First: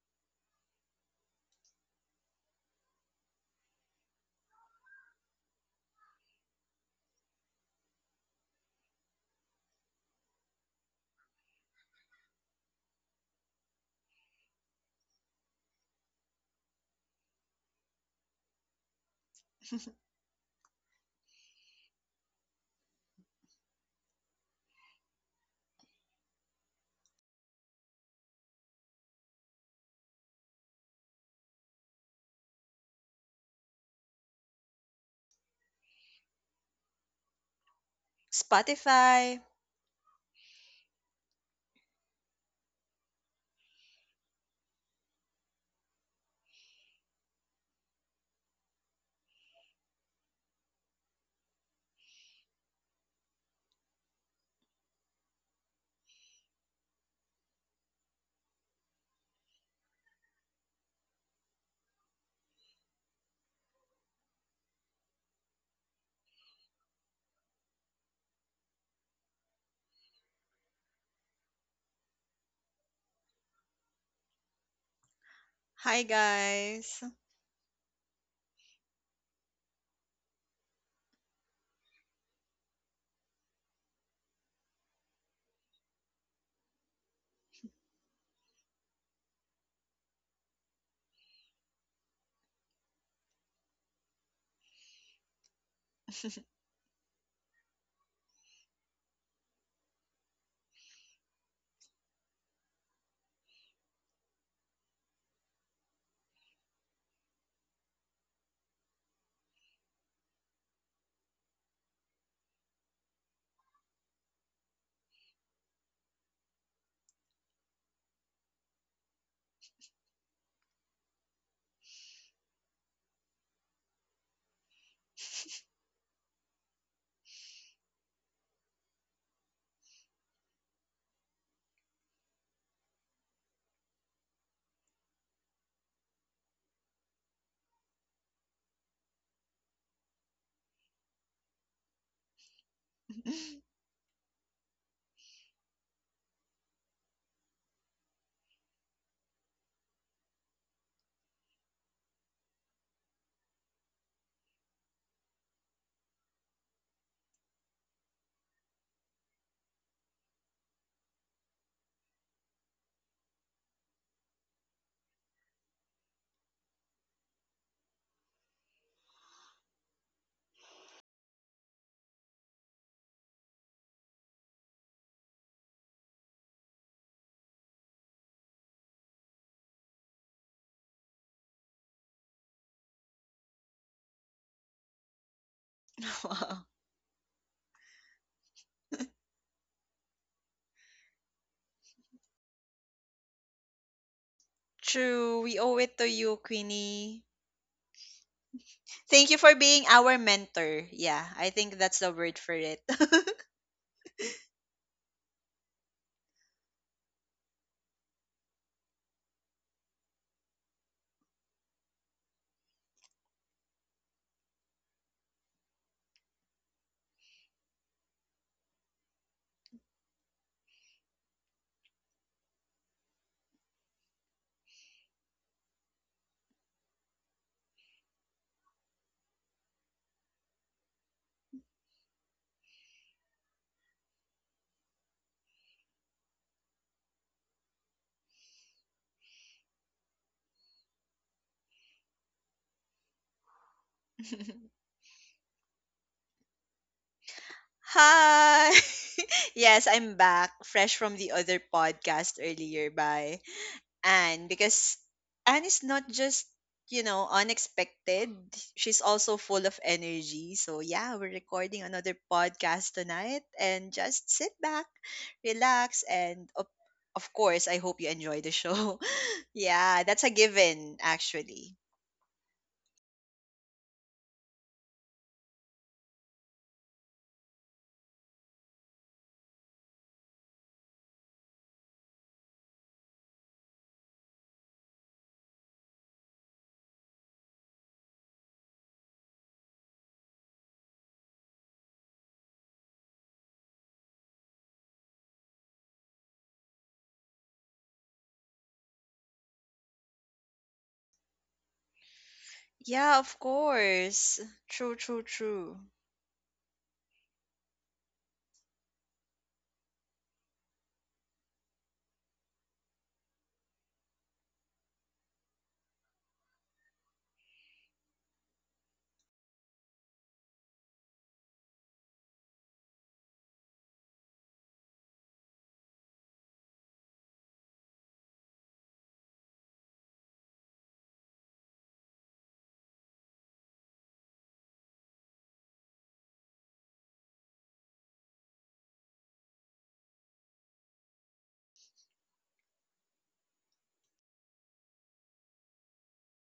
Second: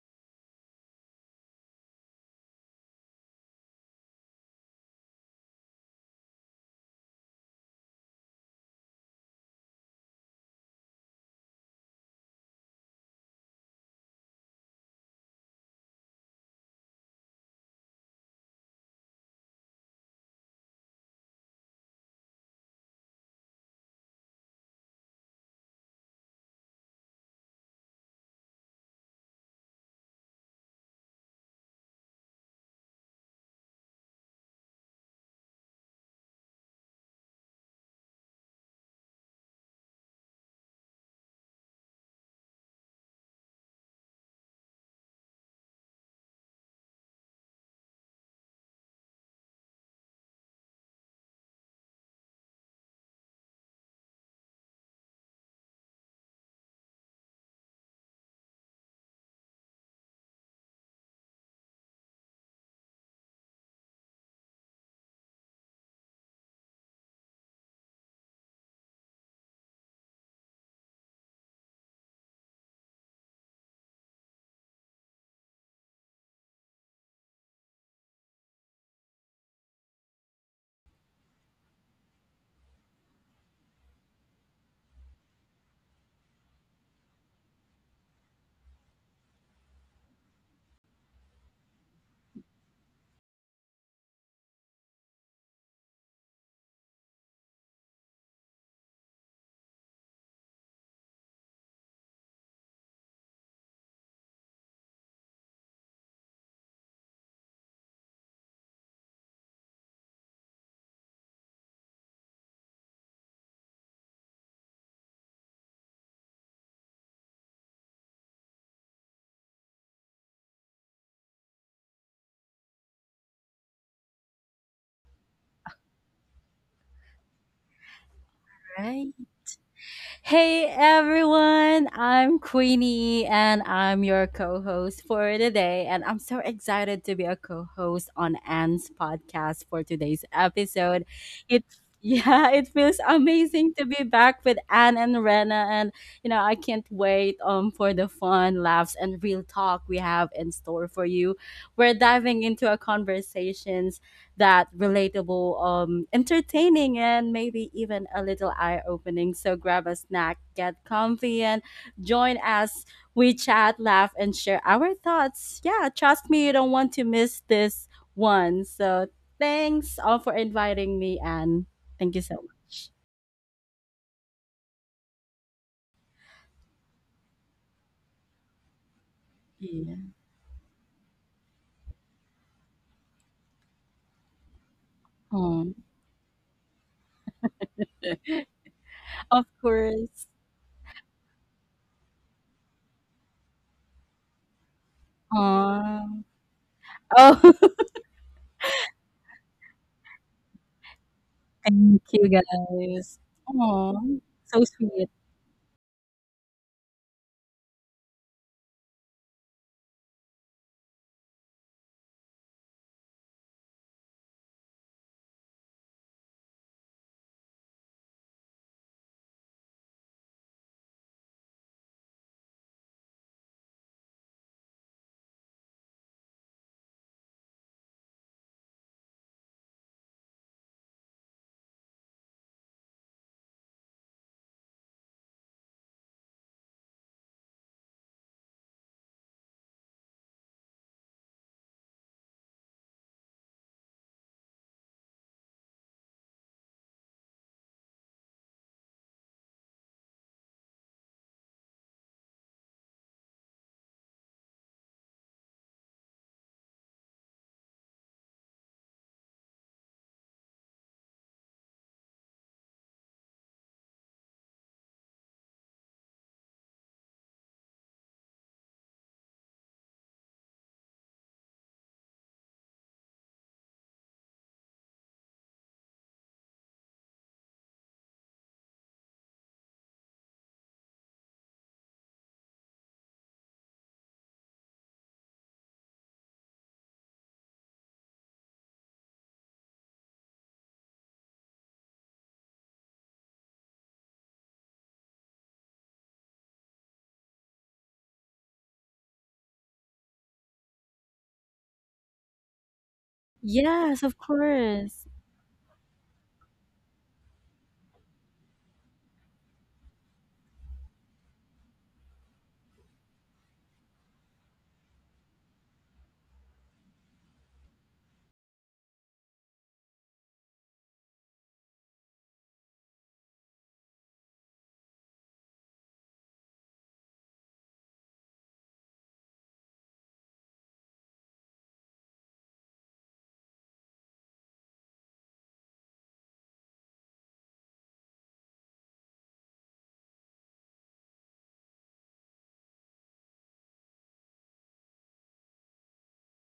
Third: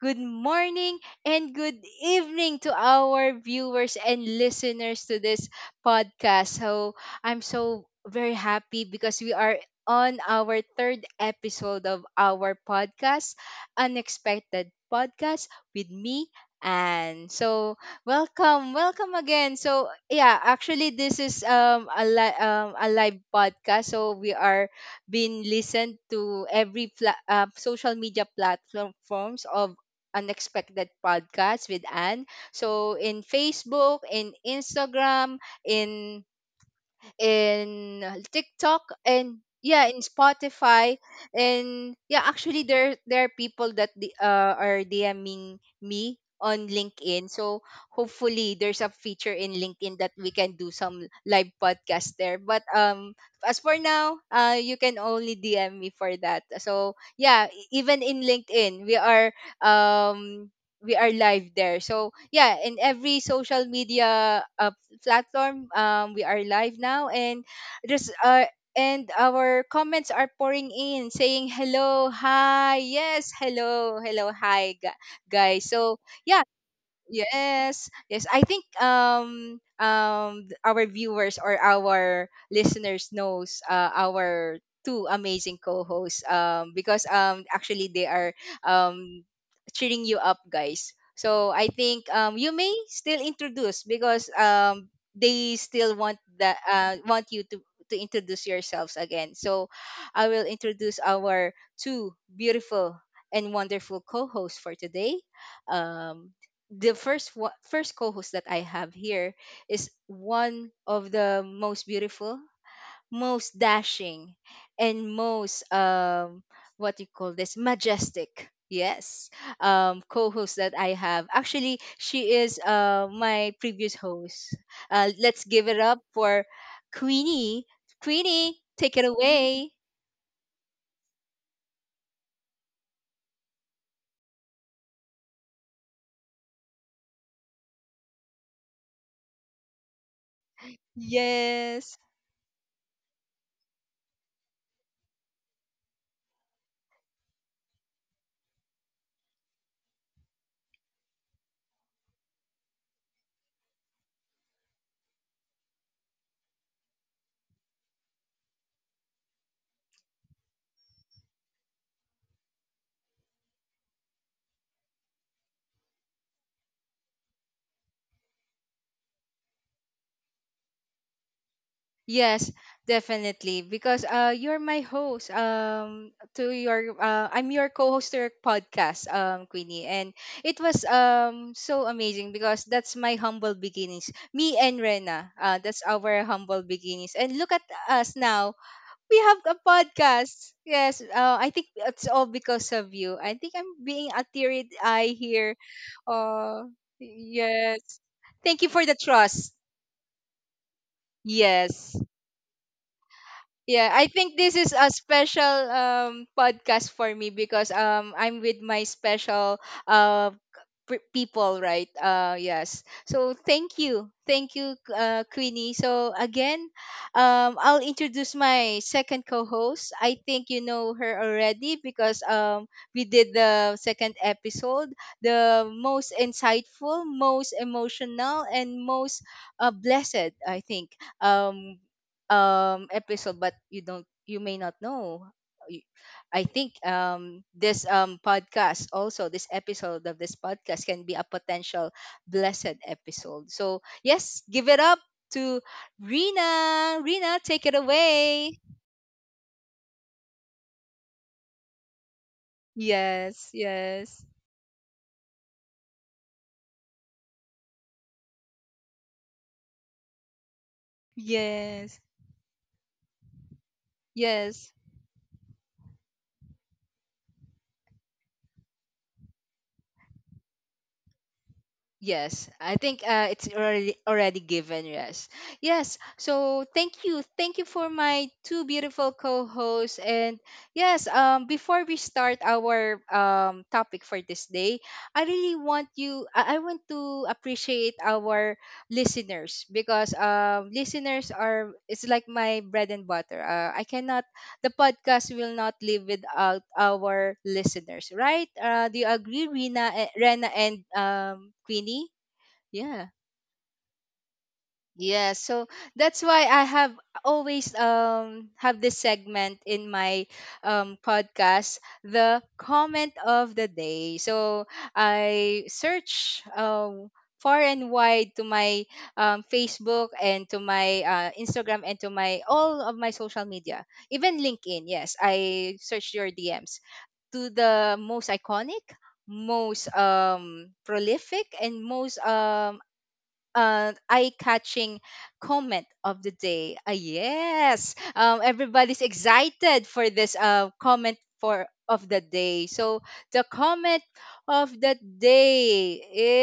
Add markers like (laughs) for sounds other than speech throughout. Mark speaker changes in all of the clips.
Speaker 1: good morning, and good evening to our viewers and listeners to this podcast. So, I'm so very happy because we are on our third episode of our podcast, Unexpected Podcast with me. And so Welcome, welcome again. So yeah, actually this is a live podcast. So we are being listened to social media platforms of Unexpected Podcast with Anne. So in Facebook, in Instagram, in TikTok,
Speaker 2: Spotify.
Speaker 1: and yeah, in Spotify, and yeah, actually there are people that are DMing me on LinkedIn, so hopefully there's a feature in LinkedIn that we can do some live podcast there, but as for now you can only DM me for that. So yeah, even in LinkedIn um we are live there. So yeah, in every social media platform. We are live now, and there's and our comments are pouring in, saying hello, hi, yes, hello, hello, hi, guys. So
Speaker 2: Hi,
Speaker 1: yeah,
Speaker 2: guys.
Speaker 1: yes, yes. I think our viewers or our listeners knows our two amazing co-hosts, because actually they are um cheering you up, guys. So I think you may still introduce, because they still want that want you to introduce yourselves again. So I will introduce our two beautiful and wonderful co-hosts for today. Um the first co-host that I have here is one of the most beautiful, most dashing, and most what you call this, majestic. Yes, co-host that I have. Actually, she is my previous host. Let's give it up for Queenie. Queenie, take it
Speaker 3: Right.
Speaker 1: away.
Speaker 3: Hey everyone, I'm Queenie and I'm your co host for today. And I'm so excited to be a co host on Anne's podcast for today's episode. It
Speaker 1: Yes.
Speaker 3: (laughs) yeah, it feels amazing
Speaker 2: (laughs)
Speaker 3: to be back with Anne and Rena and I can't wait for the fun, laughs and real talk we have in store for you. We're diving into a conversation that relatable, entertaining, and maybe even a little eye opening. So grab a snack, get comfy, and join us. We chat, laugh, and share our thoughts. Yeah, trust me, you don't want to miss this one. So thanks all for inviting me, and thank you so
Speaker 1: Yes,
Speaker 3: much.
Speaker 1: definitely. Because you're my host. To your I'm your co-host to your podcast, Queenie,
Speaker 3: Yeah.
Speaker 1: and it was so amazing because that's my humble beginnings. Me and Rena,
Speaker 3: Oh,
Speaker 1: that's our humble
Speaker 2: Wow.
Speaker 1: beginnings. And look at us now. We
Speaker 3: of
Speaker 1: have a
Speaker 3: course.
Speaker 1: podcast. Yes. I think it's all because of you. I think I'm being a teary eye
Speaker 2: True.
Speaker 1: here.
Speaker 2: We owe it to
Speaker 3: Um,
Speaker 2: you,
Speaker 1: Uh,
Speaker 2: Queenie.
Speaker 3: oh,
Speaker 1: yes. Thank you for the
Speaker 2: Thank you for
Speaker 1: trust.
Speaker 2: being our mentor. Yeah, I
Speaker 3: (laughs)
Speaker 2: think that's
Speaker 1: Yes.
Speaker 3: thank
Speaker 2: the
Speaker 3: you
Speaker 2: word for it.
Speaker 3: guys.
Speaker 1: Yeah, I
Speaker 3: Oh,
Speaker 1: think this
Speaker 3: so
Speaker 1: is a
Speaker 3: sweet.
Speaker 1: special podcast for me because I'm with my special uh people, right? Yes. So thank you. Thank you, Queenie. So again, I'll introduce my second co-host. I think you know her already because we did the second episode, the most insightful, most emotional, and most blessed, I think. Episode, but you may not know. Y- I think this podcast, also this episode of this podcast, can be a potential blessed episode. So yes, give it up to Rina. Rina, take it
Speaker 2: (laughs)
Speaker 1: away.
Speaker 2: Hi. (laughs) Yes, I'm back, fresh from the other podcast earlier. Bye.
Speaker 1: Yes, yes,
Speaker 2: Anne, because Anne is not just unexpected. She's also full of energy. So, yeah, we're recording
Speaker 1: yes,
Speaker 2: another podcast tonight and just sit
Speaker 1: yes.
Speaker 2: back, relax, and of course, I hope you enjoy the show. (laughs) Yeah, that's a given, actually.
Speaker 1: Yes, I think it's already given. Yes, yes. So thank you for my two beautiful co-hosts. And yes, before we start our topic for this day, I really want you. I want to appreciate our listeners, because listeners are, it's like my bread and butter. I cannot, the podcast will not live without our listeners, right? Do you agree, Rena, and Queenie? Yeah,
Speaker 2: Yeah, of
Speaker 3: Yes, of
Speaker 2: course. True,
Speaker 3: course.
Speaker 2: true,
Speaker 1: yeah, so
Speaker 2: true.
Speaker 1: that's why I have always have this segment in my podcast, the comment of the day. So I search far and wide to my Facebook, and to my Instagram, and to my all of my social media, even LinkedIn. Yes, I search your DMs to the most iconic, most prolific, and most eye-catching comment of the day. Ah, yes, everybody's excited for this comment for of the day. So the comment of the day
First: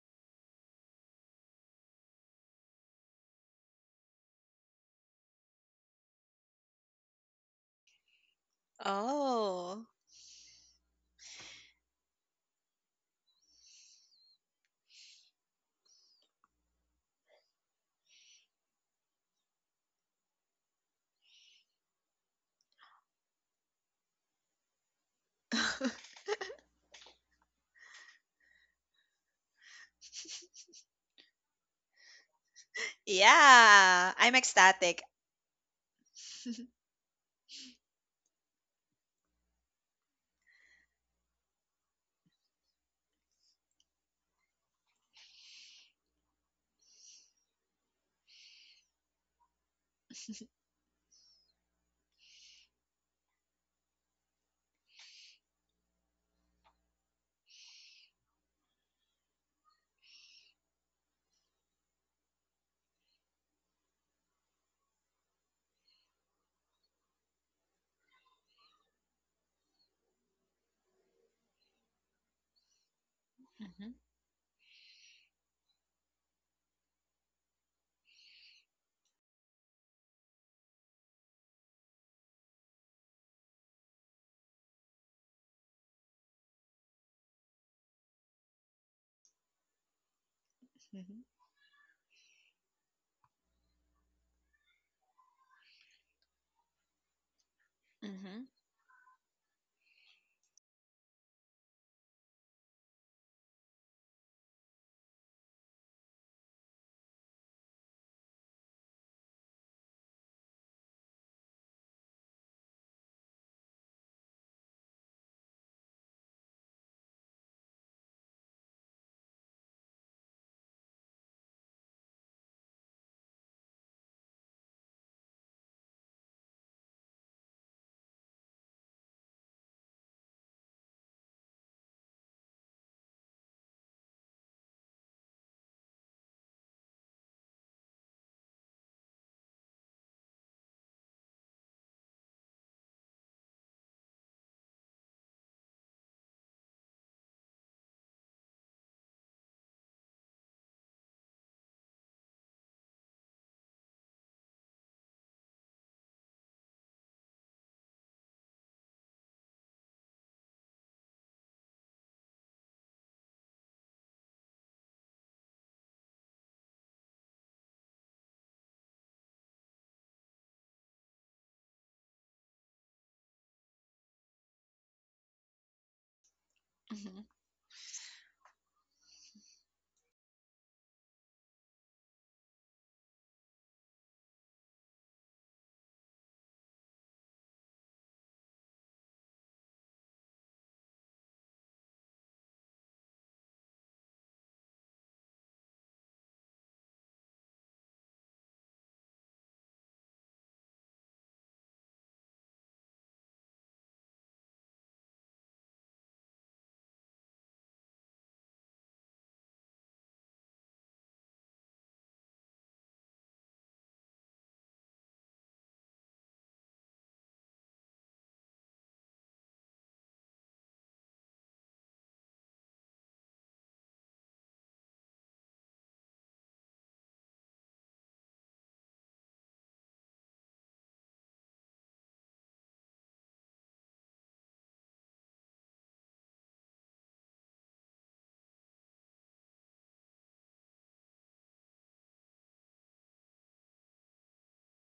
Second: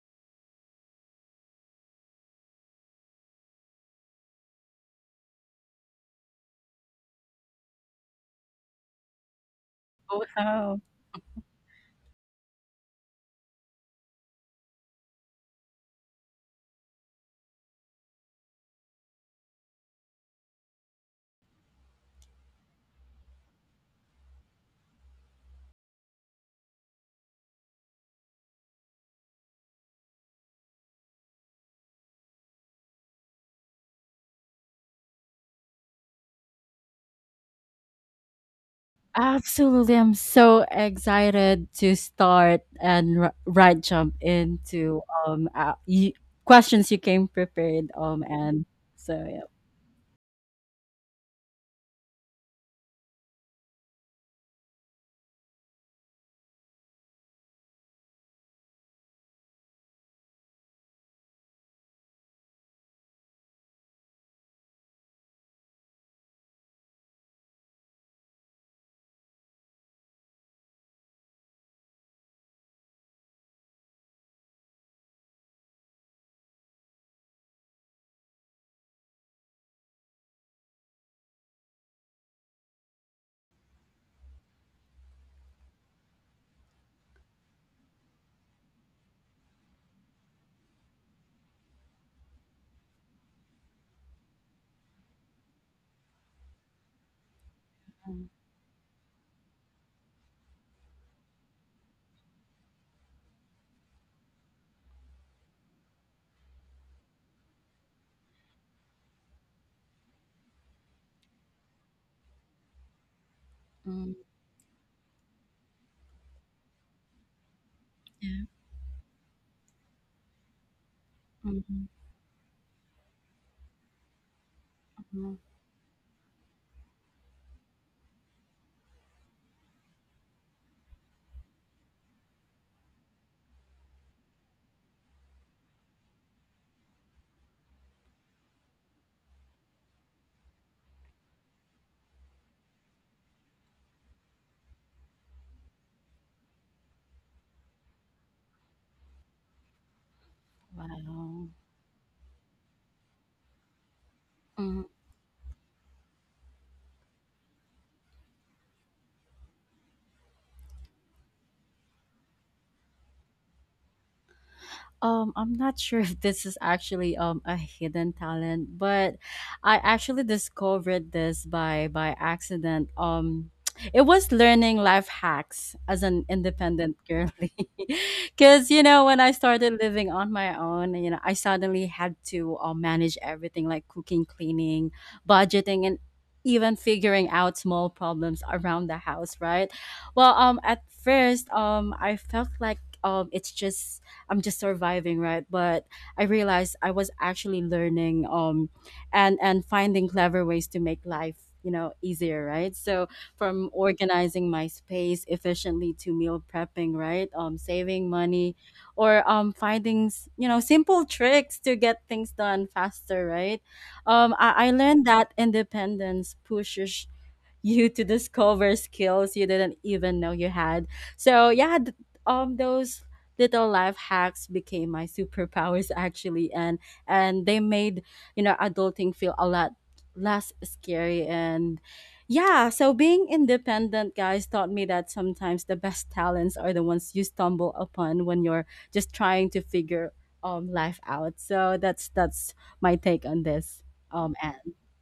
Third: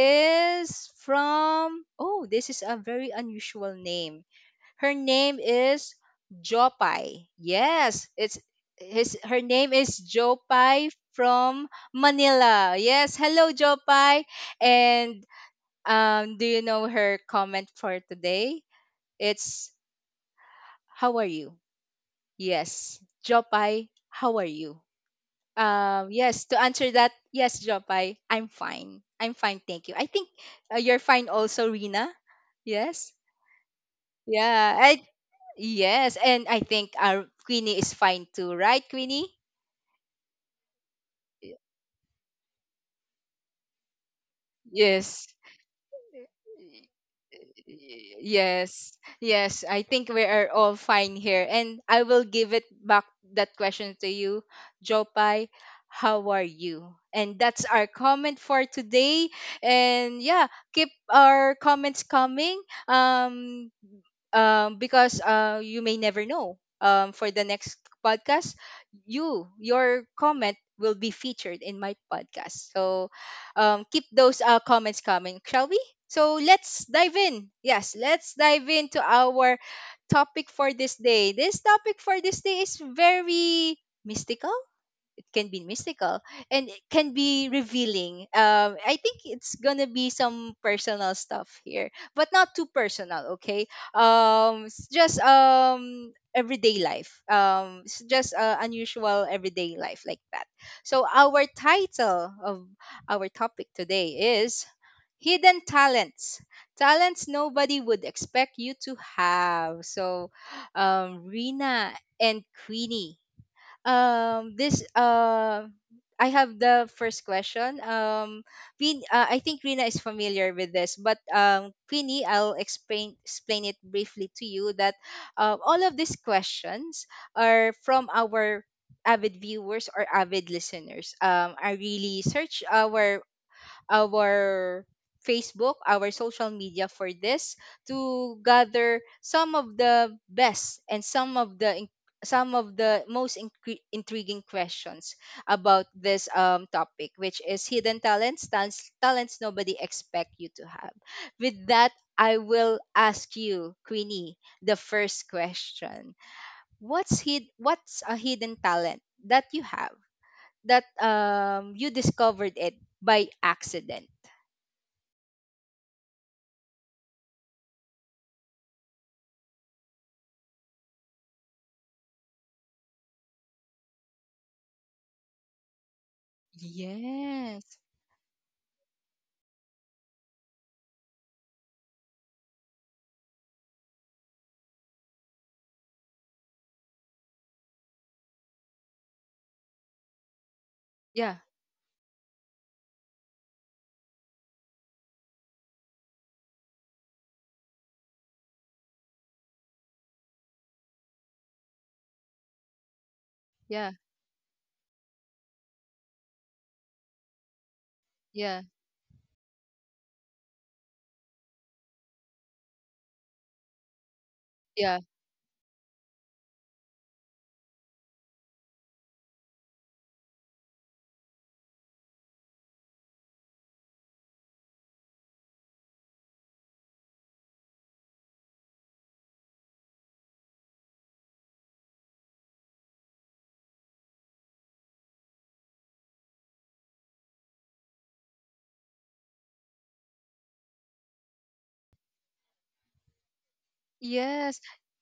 Speaker 1: is from, oh, this is a very unusual name. Her name is Jopai. Yes, it's his. Her name
Speaker 2: Oh.
Speaker 1: is
Speaker 3: Wow.
Speaker 1: Jopai from Manila. Yes, hello Jopai, and do you know her comment for today? It's how are you? Yes. Jopai, how are you?
Speaker 2: (laughs)
Speaker 1: Yes, to answer that, yes, Jopai, I'm fine. I'm fine, thank you. I think you're fine also, Rina. Yes.
Speaker 2: Yeah, I'm
Speaker 1: Yeah.
Speaker 2: ecstatic.
Speaker 1: I yes, and I think our Queenie is fine too, right, Queenie?
Speaker 3: Absolutely. I'm so
Speaker 1: Y-
Speaker 3: excited to start and right jump into
Speaker 1: Yes.
Speaker 3: um uh, y- questions you came prepared and
Speaker 1: Yes,
Speaker 3: so yeah.
Speaker 1: yes. I think we are all fine here. And I will give it back that question to you, Jopai. How are you? And that's our comment for today. And yeah, keep our comments coming. Um, because you may never know. For the next podcast, your comment will be featured in my podcast. So
Speaker 2: Hmm.
Speaker 1: keep those comments coming, shall we? So let's dive in. Yes, let's dive into our topic for this day. This topic for this day is very mystical, it can be mystical, and it can be revealing. I think it's gonna be some personal stuff here, but not too personal, okay? It's just everyday life. It's
Speaker 3: Mm,
Speaker 1: just
Speaker 2: Hmm.
Speaker 1: unusual everyday life, like that. So our title of our topic today is hidden talents, talents nobody would expect you to have. So Rena and Queenie,
Speaker 3: mm,
Speaker 1: this I have the first question.
Speaker 3: yeah.
Speaker 1: Queen, I think Rina is familiar with this, but
Speaker 3: Mm,
Speaker 1: Queenie, I'll explain it briefly to you that
Speaker 3: mm.
Speaker 1: all of these questions are from our avid viewers or avid listeners. I really search our Facebook, our social media for this, to gather some of the best and some of the most intriguing questions about this topic, which is hidden talents, talents, talents nobody expect you to have. With that, I will ask you, Queenie, the
Speaker 3: Wow.
Speaker 1: first question. What's a hidden talent that you have that you discovered it by accident?
Speaker 3: I'm not (laughs) sure if this is actually a hidden talent, but I actually discovered this by accident. (tsk) It was learning life hacks as an independent
Speaker 2: Hmm.
Speaker 3: girly,
Speaker 1: Yes.
Speaker 3: (laughs) because when I started living on my own, I suddenly had to manage everything like cooking, cleaning, budgeting, and even figuring out small problems around the house. Right. Well, at
Speaker 1: Yeah,
Speaker 3: first, I felt like it's just I'm just surviving, right? But I realized I was actually learning and finding clever ways to make life easier, right? So from
Speaker 1: yeah,
Speaker 3: organizing my space efficiently to meal prepping, right? Um, saving money
Speaker 1: yeah,
Speaker 3: or finding simple tricks to get things done faster, right? I
Speaker 1: yeah.
Speaker 3: learned that independence pushes you to discover skills you didn't even know you had. So yeah, those little life hacks became my superpowers (laughs) actually, and they made adulting feel a lot less scary. And yeah, so being independent guys taught me that sometimes the best talents are the ones you stumble upon when you're just trying to figure life out. So that's my take on this and
Speaker 1: Yes.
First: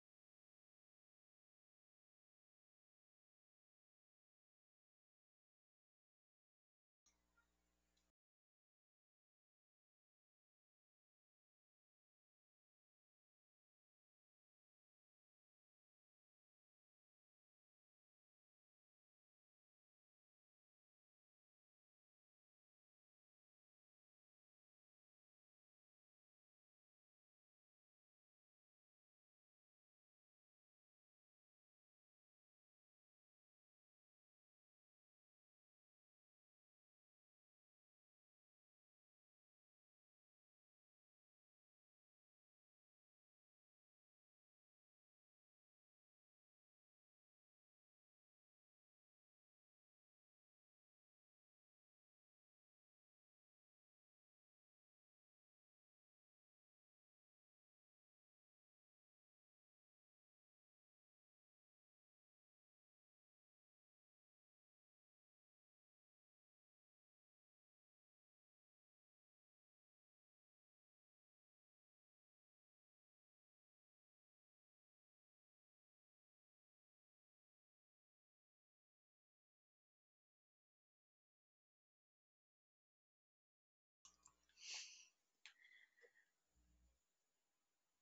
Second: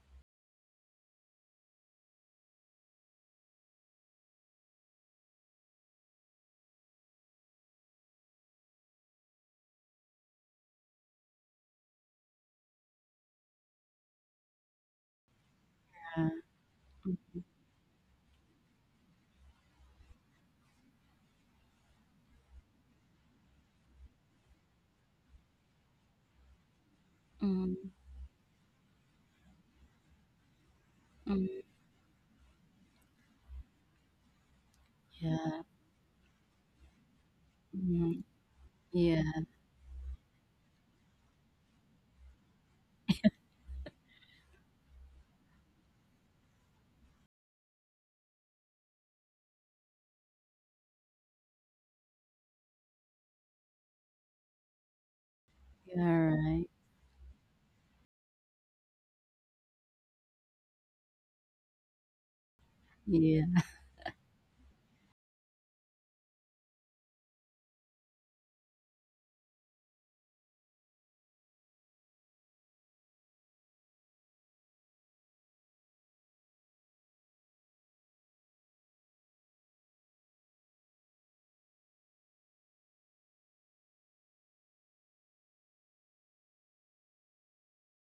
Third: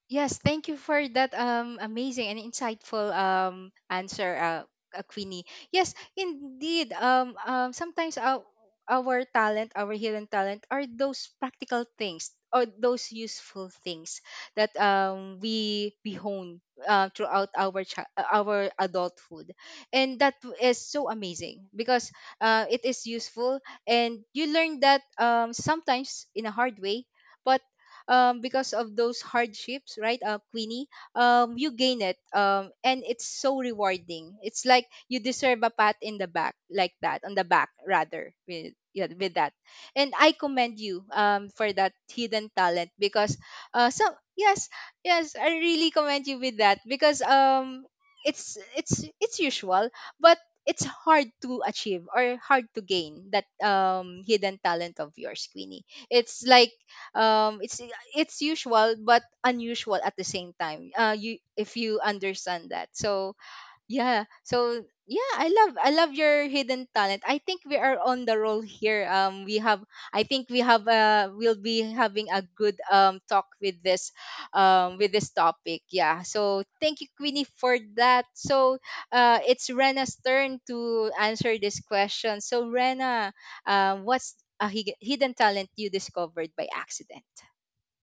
Speaker 1: Yes, thank you for that amazing and insightful answer, Queenie. Yes, indeed. Sometimes our talent, our hidden talent are those practical things or those useful things that um we hone throughout our adulthood. And that is so amazing because it is useful, and you learn that sometimes in a hard way, but
Speaker 3: mm,
Speaker 1: because of those hardships, right, Queenie,
Speaker 3: mm,
Speaker 1: you gain it. And it's so rewarding. It's like you deserve
Speaker 3: yeah.
Speaker 1: a pat in the back, like that, on the back,
Speaker 3: Mm-hmm.
Speaker 1: rather, with, yeah,
Speaker 3: Yeah,
Speaker 1: with that. And I commend you, for that hidden talent because, some, yes, yes, I really commend you with that, because it's usual, but it's hard to achieve or hard to gain that hidden talent of yours, Queenie.
Speaker 3: you're
Speaker 1: It's
Speaker 3: right.
Speaker 1: like um it's it's usual but unusual at the same time. You, if you understand that. So
Speaker 3: Yeah,
Speaker 1: yeah. So yeah, I love, I love your hidden talent. I think we are on the roll here. We have, I think we have, we'll be having a good talk with this topic. Yeah. So thank you, Queenie, for that. So it's Rena's turn to answer this question. So Rena, what's hidden talent you discovered by accident?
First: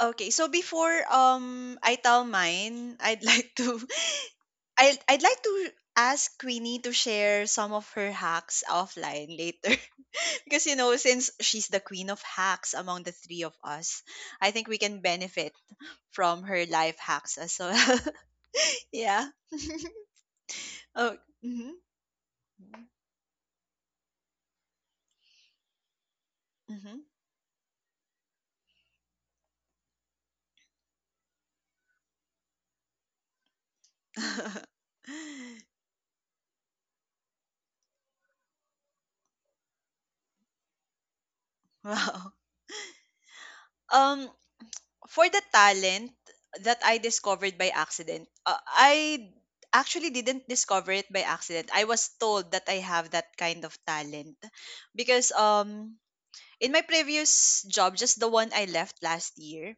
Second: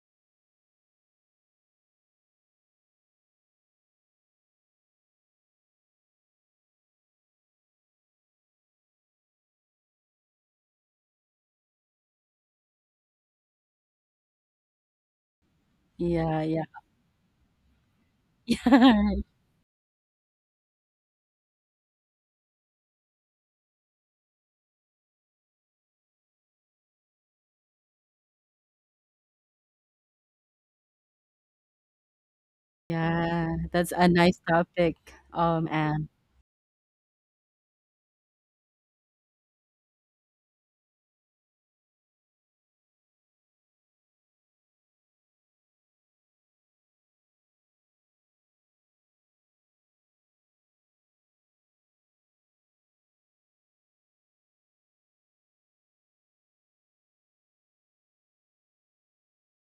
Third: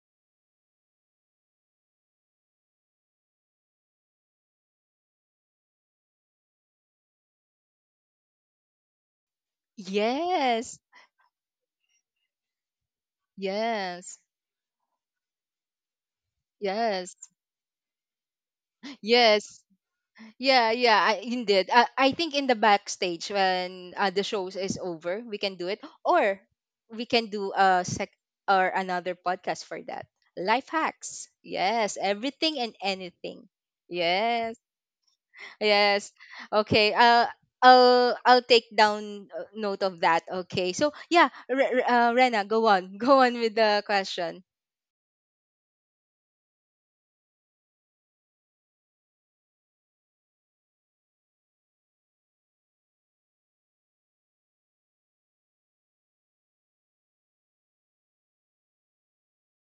Speaker 2: Okay, so before I tell mine, I'd (laughs) like to I'd like to ask Queenie to share some of her hacks offline later. (laughs) Because
Speaker 1: Yes.
Speaker 2: since she's the queen of hacks among the three of us,
Speaker 1: Yes.
Speaker 2: I think we can benefit
Speaker 3: yeah,
Speaker 2: from
Speaker 3: yeah,
Speaker 2: her life
Speaker 1: Yes.
Speaker 2: hacks as well.
Speaker 3: (laughs)
Speaker 2: (laughs)
Speaker 3: yeah,
Speaker 2: Yeah.
Speaker 1: Yes.
Speaker 2: (laughs)
Speaker 1: Yeah, yeah,
Speaker 2: Oh.
Speaker 1: I, indeed.
Speaker 2: Mm-hmm.
Speaker 1: I think in the backstage when the shows is over, we can do it, or
Speaker 2: Mm-hmm.
Speaker 1: we can do a sec or another podcast for that. Life hacks. Yes, everything and
Speaker 3: yeah.
Speaker 1: anything.
Speaker 3: That's a nice
Speaker 1: Yes,
Speaker 3: topic,
Speaker 2: (laughs)
Speaker 3: and
Speaker 1: yes. Okay. I'll take down note of that. Okay. So yeah,
Speaker 2: Wow.
Speaker 1: Rena, go on, (laughs) go on with the
Speaker 2: Um
Speaker 1: question.
Speaker 2: for the talent that I discovered by accident, I actually didn't discover it by accident. I was told that I have that kind of talent because in my previous job, just the one I left last year,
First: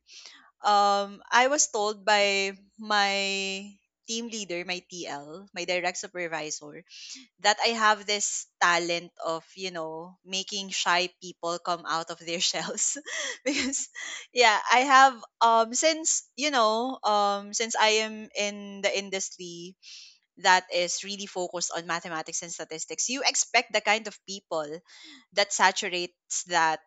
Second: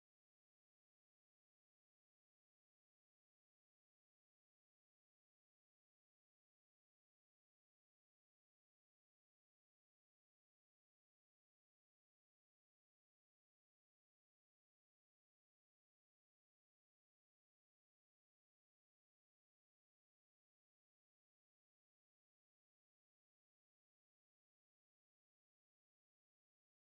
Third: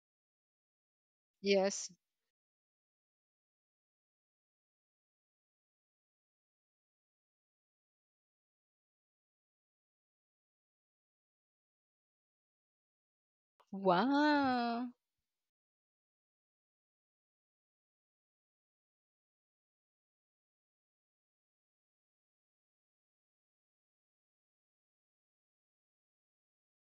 Speaker 2: I was
Speaker 1: Yes.
Speaker 2: told by my team leader, my TL, my direct supervisor, that I have this talent of making shy people come out of their (laughs) shells. (laughs) Because yeah, I
Speaker 1: Wow.
Speaker 2: have, since I am in the industry that is really focused on mathematics and statistics. You expect the kind of people that saturates that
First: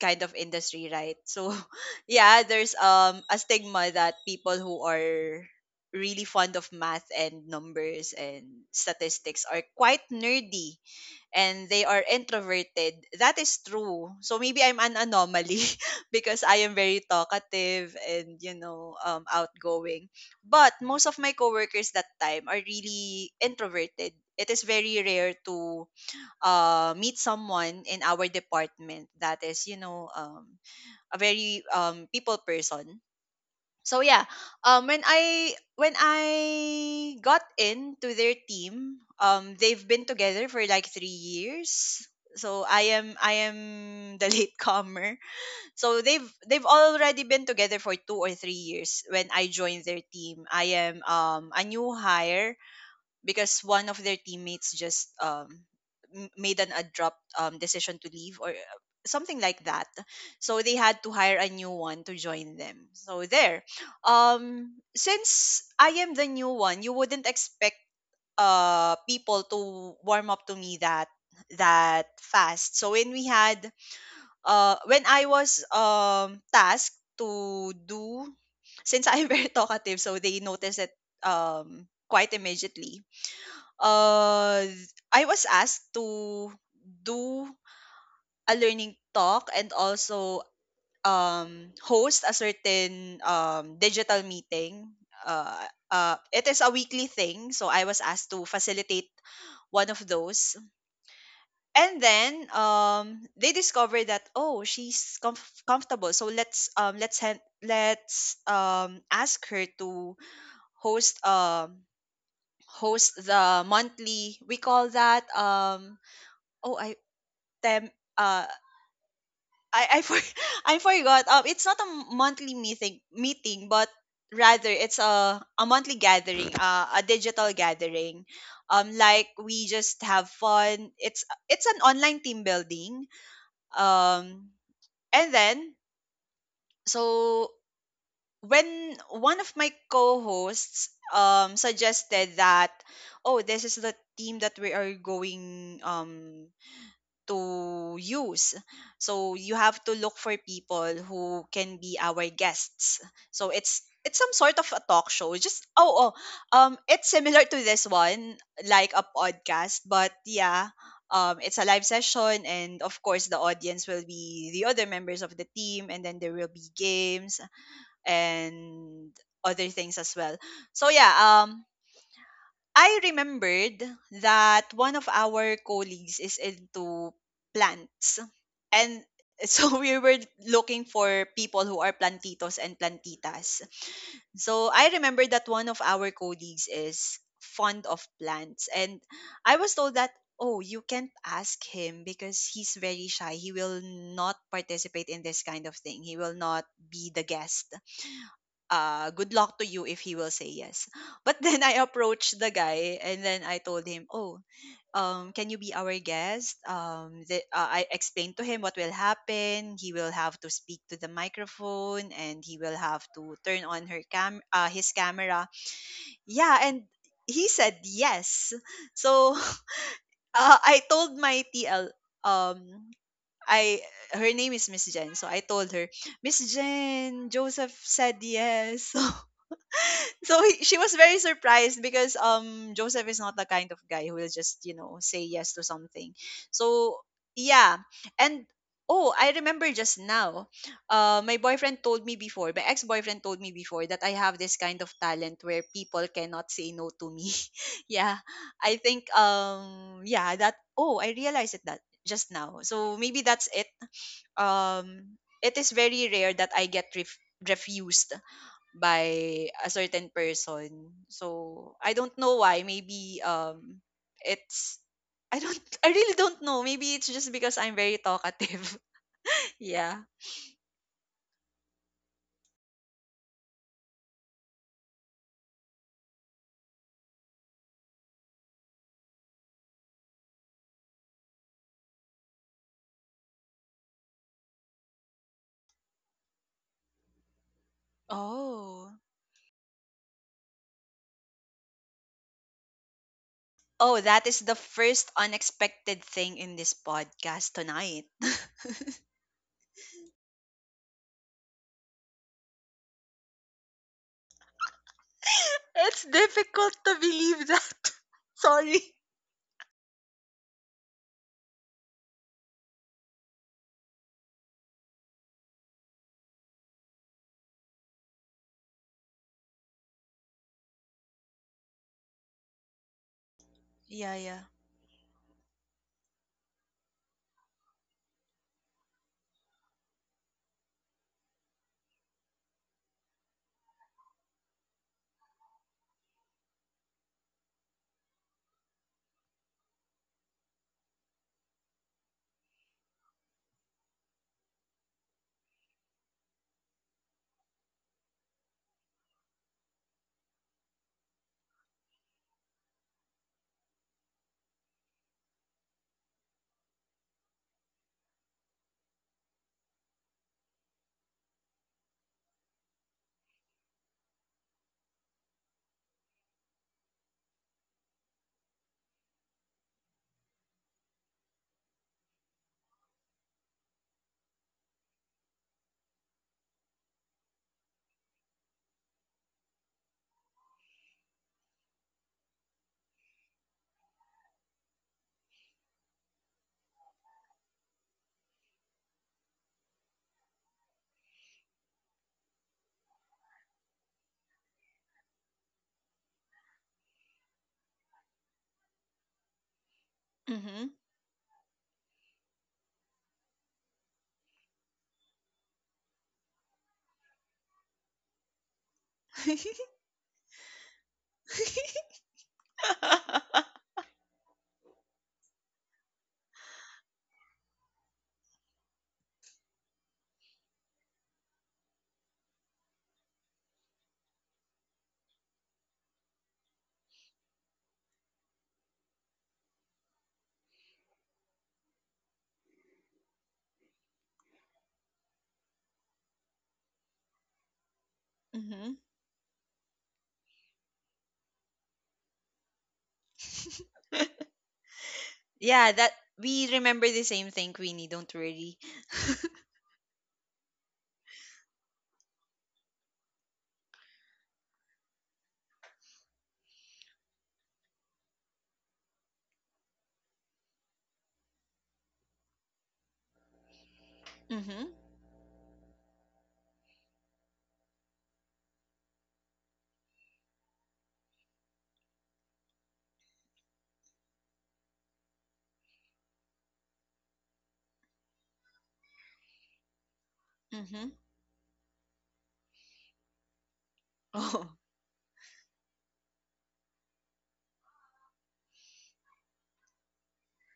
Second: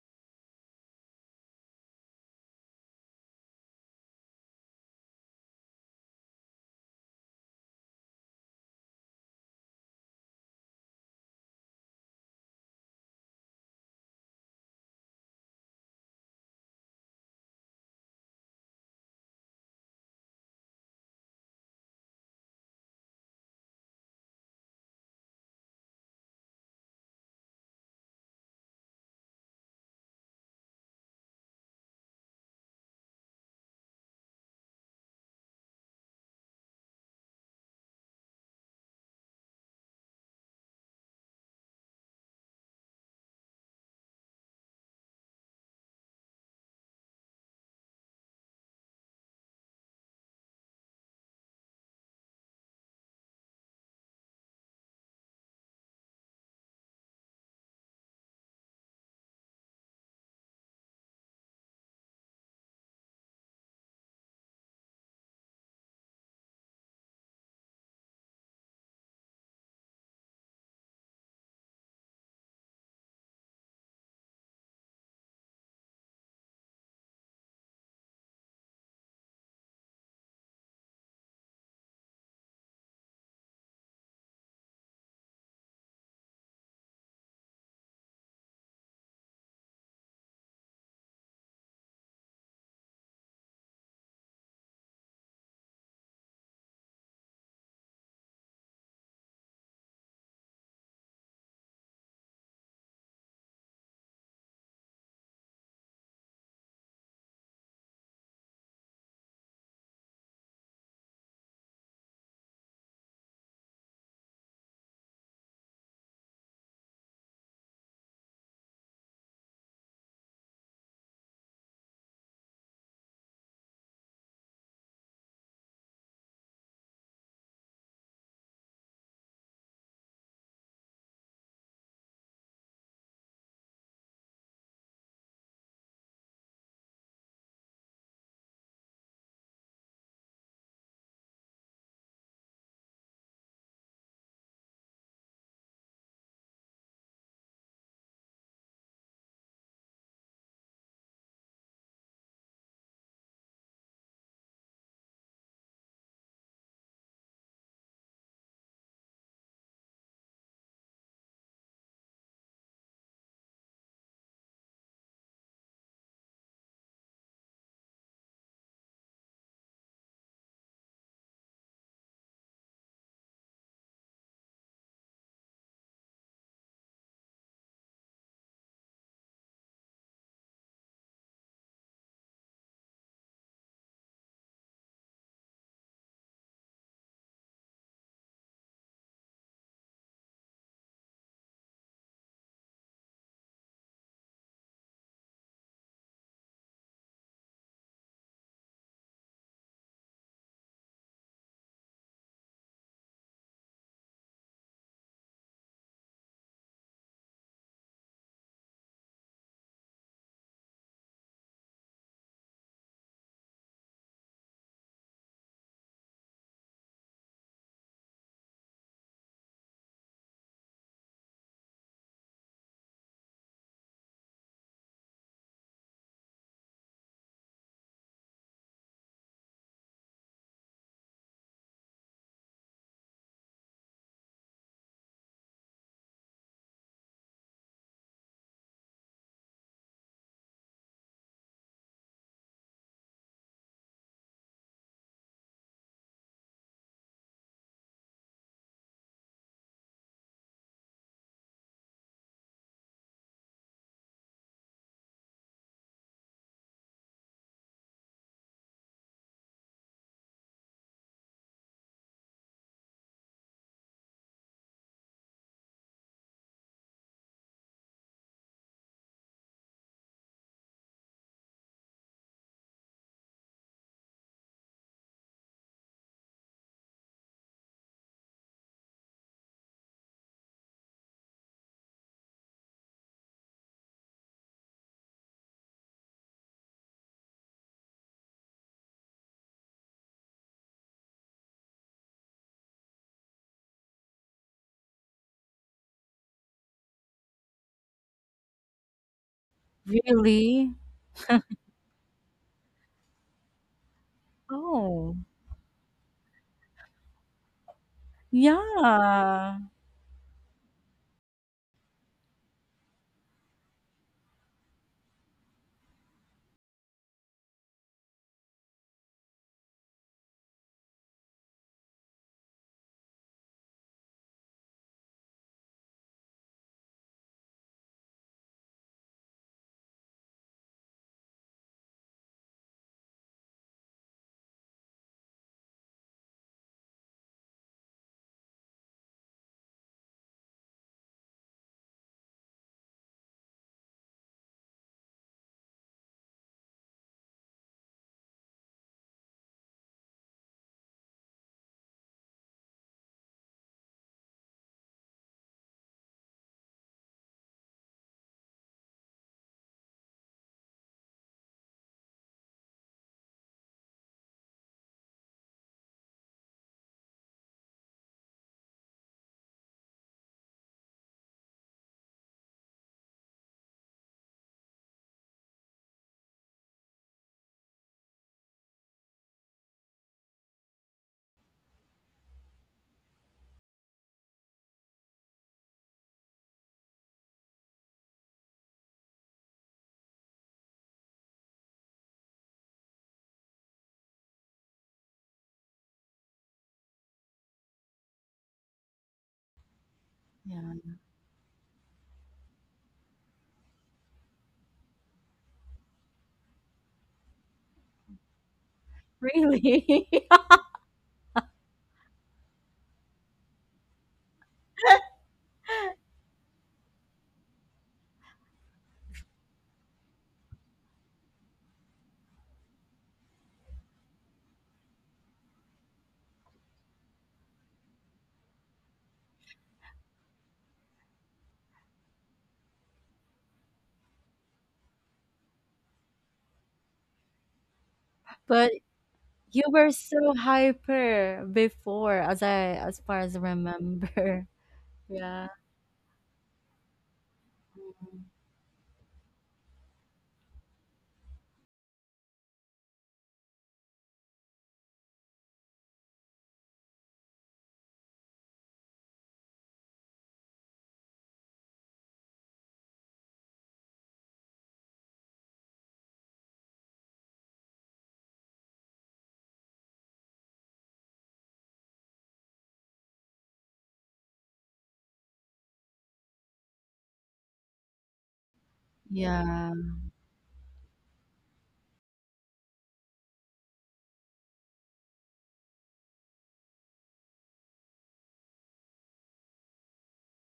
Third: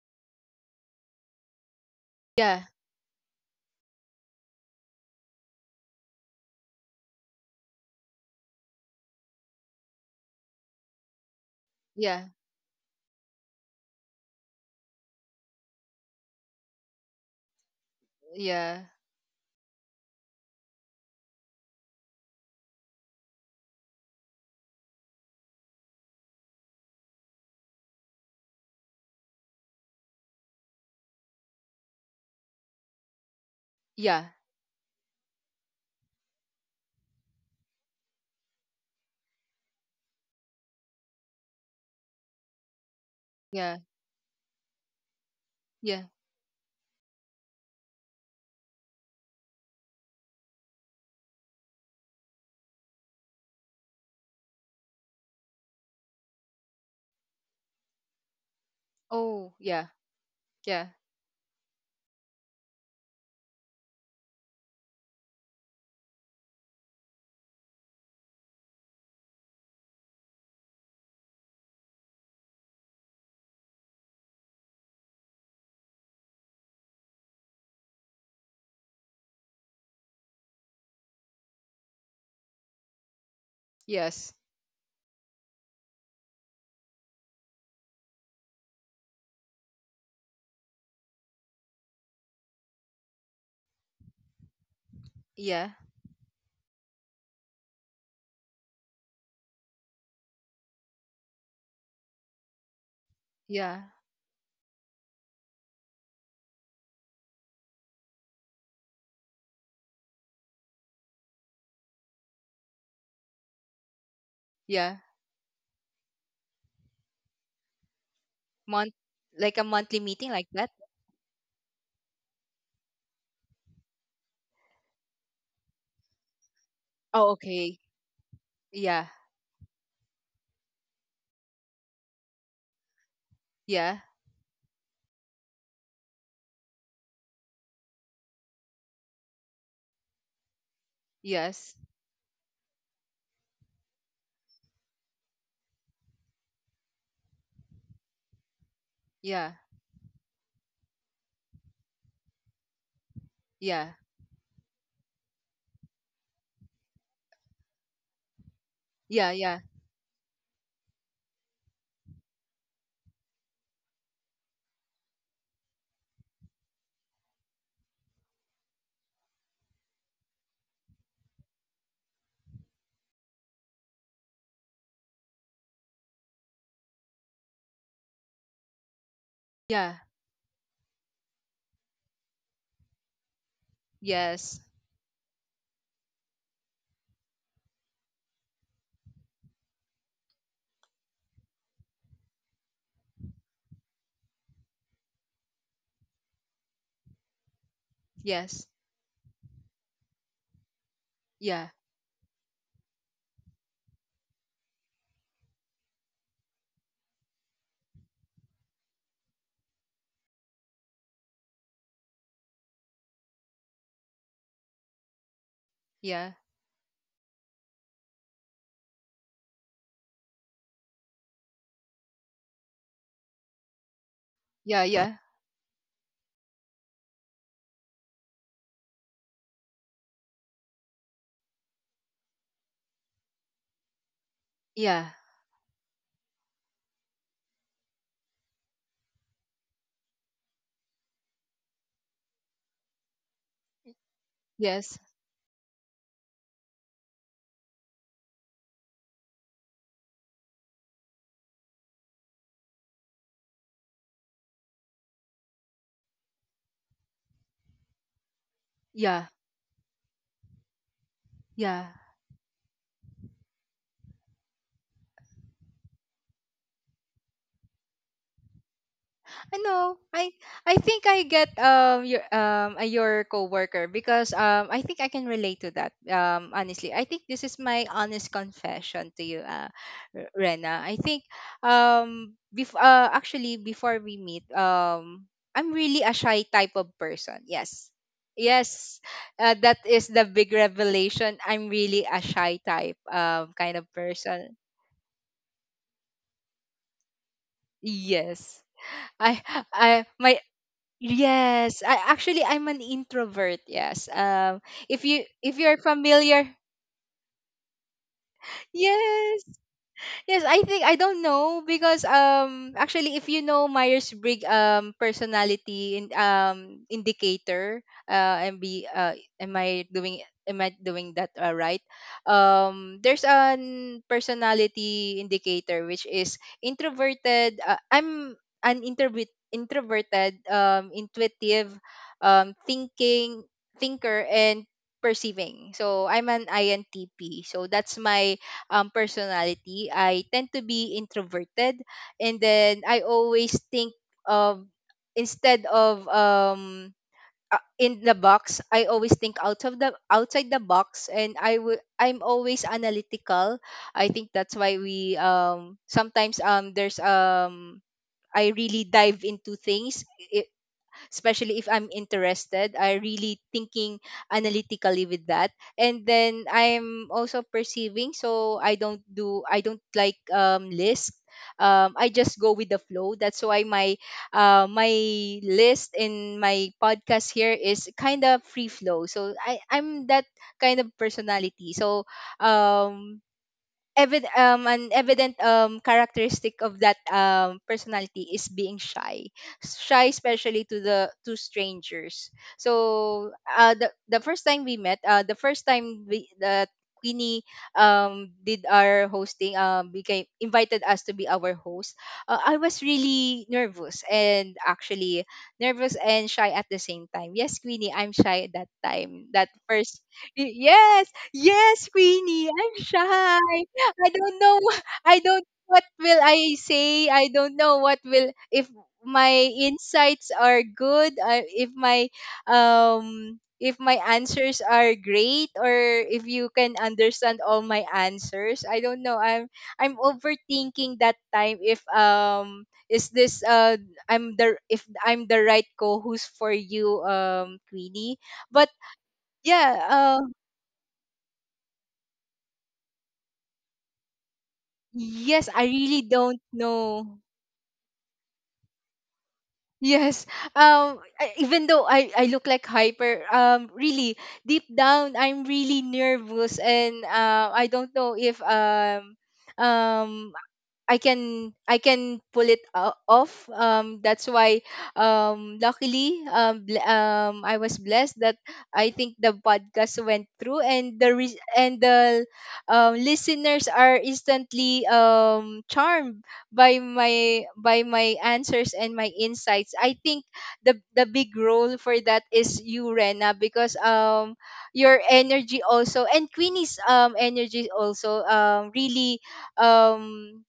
Speaker 2: kind of industry, right? So, (laughs) yeah,
Speaker 1: Yeah.
Speaker 2: there's a stigma that people who are really fond of math and numbers and statistics are quite nerdy, and they are
Speaker 1: Yeah.
Speaker 2: introverted. That is true. So maybe I'm an anomaly (laughs) because I am very talkative and
Speaker 1: Yeah.
Speaker 2: outgoing. But most of my coworkers that time are really introverted. It is very rare to meet someone in our department that is a very people person. So yeah,
Speaker 1: Yeah.
Speaker 2: when I got into their team. They've been together for like 3 years, so i am i
Speaker 1: Yeah.
Speaker 2: am the (laughs) latecomer. So
Speaker 1: Yeah.
Speaker 2: they've already been together for 2 or 3 years when I joined their team. I am a new hire because one of their teammates just made an abrupt decision to leave, or something
Speaker 1: Oh,
Speaker 2: like
Speaker 1: yeah.
Speaker 2: that. So they
Speaker 1: Yeah.
Speaker 2: had to hire a new one to join them. So there. Since I am the new one, you wouldn't expect people to warm up to me that fast. So when we had when I was tasked to do, since I'm (laughs) very talkative, so they noticed it, quite immediately.
Speaker 1: Yes.
Speaker 2: uh I was asked to do a learning talk and also host a certain digital meeting.
Speaker 1: Yeah.
Speaker 2: It is a weekly thing, so I was asked to facilitate one of those. And then, they
Speaker 1: Yeah.
Speaker 2: discovered that, oh, she's comfortable, so let's ask her to host um, host the monthly. We call
Speaker 1: Yeah,
Speaker 2: that, oh, I tem uh
Speaker 1: Month like a monthly
Speaker 2: I for,
Speaker 1: meeting like
Speaker 2: (laughs)
Speaker 1: that?
Speaker 2: I forgot. It's not a monthly meeting meeting, but rather it's a monthly gathering, a
Speaker 1: Oh,
Speaker 2: digital
Speaker 1: okay.
Speaker 2: gathering.
Speaker 1: Yeah.
Speaker 2: Like, we just have fun. it's an online team building.
Speaker 1: Yeah.
Speaker 2: Um, and then, so when one of my co-hosts
Speaker 1: Yes.
Speaker 2: suggested that, oh, this is the team that we are going to use. So
Speaker 1: Yeah.
Speaker 2: you have to look for people who can be our guests. So it's
Speaker 1: Yeah.
Speaker 2: it's some sort of a talk show. Just it's similar to this one, like a
Speaker 1: Yeah, yeah.
Speaker 2: podcast, but yeah, it's a live session, and of course the audience will be the other members of the team, and then there will be games and other things as well. So yeah, I remembered that one of our colleagues is into plants. And (laughs) so
Speaker 1: Yeah.
Speaker 2: we were looking for people who are plantitos and plantitas.
Speaker 1: Yes.
Speaker 2: So I remember that one of our colleagues is fond of plants. And I was told that, oh, you can't ask him because he's very shy. He will not participate in this kind of thing. He will not be the guest.
Speaker 1: Yes.
Speaker 2: Good luck to you if he will say yes. (gasps) But then
Speaker 1: Yeah.
Speaker 2: I approached the guy and then I told him, oh, can you be our guest? I explained to him what will happen. He will have to speak to the microphone and he will have to turn on his camera.
Speaker 1: Yeah.
Speaker 2: Yeah, and he said yes. So (laughs) I told my TL. Um, I Her name is Miss
Speaker 1: Yeah,
Speaker 2: Jen,
Speaker 1: yeah.
Speaker 2: so I told her, "Miss Jen, Joseph said yes." (laughs) So she was very surprised because Joseph is not the kind of guy who will just
Speaker 1: Yeah.
Speaker 2: say yes to something. So yeah, and oh, I remember just now, my boyfriend told me before, my ex boyfriend told me before, that I have this kind of
Speaker 1: Yes.
Speaker 2: talent where people cannot say no to me. (laughs) Yeah, I think, yeah, that, oh, I realized it that just now. So maybe that's it. Um, it is very rare that I get refused
Speaker 1: Yeah.
Speaker 2: by a certain person. So
Speaker 1: Yeah.
Speaker 2: I don't know why. Maybe it's I don't (laughs) I really don't know. Maybe it's just because I'm very talkative. (laughs)
Speaker 1: I
Speaker 2: Yeah.
Speaker 1: know. I think I get your coworker, because I think I can relate to that. Honestly, I think this is my honest confession to you, Rena. I think actually before we meet, I'm really a shy type of person. Yes.
Speaker 2: Oh.
Speaker 1: Yes, that is the big revelation. I'm really a shy type kind of
Speaker 2: Oh, that is the
Speaker 1: person.
Speaker 2: first unexpected thing in this podcast tonight. (laughs)
Speaker 1: Yes. I I my
Speaker 3: really,
Speaker 1: Yes, I actually I'm an introvert. Yes.
Speaker 3: oh,
Speaker 1: If you're
Speaker 2: It's
Speaker 1: familiar,
Speaker 2: difficult to believe that. (laughs) Sorry.
Speaker 1: yes.
Speaker 3: yeah,
Speaker 1: Yes, I think I don't know because actually if you know Myers-Briggs personality indicator, and be am I doing, am I doing that right? There's an
Speaker 2: Yeah, yeah.
Speaker 1: personality indicator which is introverted, I'm an introvert introverted, intuitive, thinking thinker, and perceiving. So I'm an INTP. So that's my personality. I tend to be introverted, and then I always think of, instead of in the box, I always think outside the box, and I'm always analytical. I think that's why we sometimes there's I really dive into things especially if I'm interested. I really thinking analytically with that. And then I'm also perceiving, so I don't like list. I just go with the flow. That's why my my list in my podcast here is kind of free flow. So I'm that kind of personality. So um an evident characteristic of that personality is being shy especially to strangers. So the first time we met, the first time we that Queenie did our hosting, became
Speaker 3: yeah,
Speaker 2: Mhm.
Speaker 1: invited us to be our host. I was really nervous, and actually nervous and shy at the same time. Yes, Queenie, I'm shy at that time, that
Speaker 2: (laughs)
Speaker 1: first
Speaker 3: really.
Speaker 1: y-
Speaker 3: (laughs)
Speaker 1: yes yes, Queenie, I'm shy. I don't know. I don't what will I say. I don't know what will if my insights are good. If my if my answers are great, or if you can understand all my answers. I don't know. I'm overthinking that time. If is this I'm the if I'm the right co-host for you, Queenie.
Speaker 2: Mhm.
Speaker 1: But
Speaker 3: But you
Speaker 1: yeah.
Speaker 3: were so hyper before, as as far as I remember. (laughs)
Speaker 1: Yes.
Speaker 3: Yeah,
Speaker 1: I
Speaker 2: Yeah, that
Speaker 1: really don't
Speaker 2: we remember the
Speaker 1: know.
Speaker 2: same thing, Queenie. Don't worry.
Speaker 1: Yes. Even though I look like hyper, really deep down I'm really nervous, and I don't know if um I can pull it off. That's why,
Speaker 2: Mhm.
Speaker 1: luckily, I was blessed that I think the podcast went through, and the listeners are instantly charmed by my answers and my
Speaker 3: yeah.
Speaker 1: insights. I think the
Speaker 2: Mhm.
Speaker 1: big role for that is you, Rena, because
Speaker 2: Oh.
Speaker 1: your energy also and Queenie's energy also really um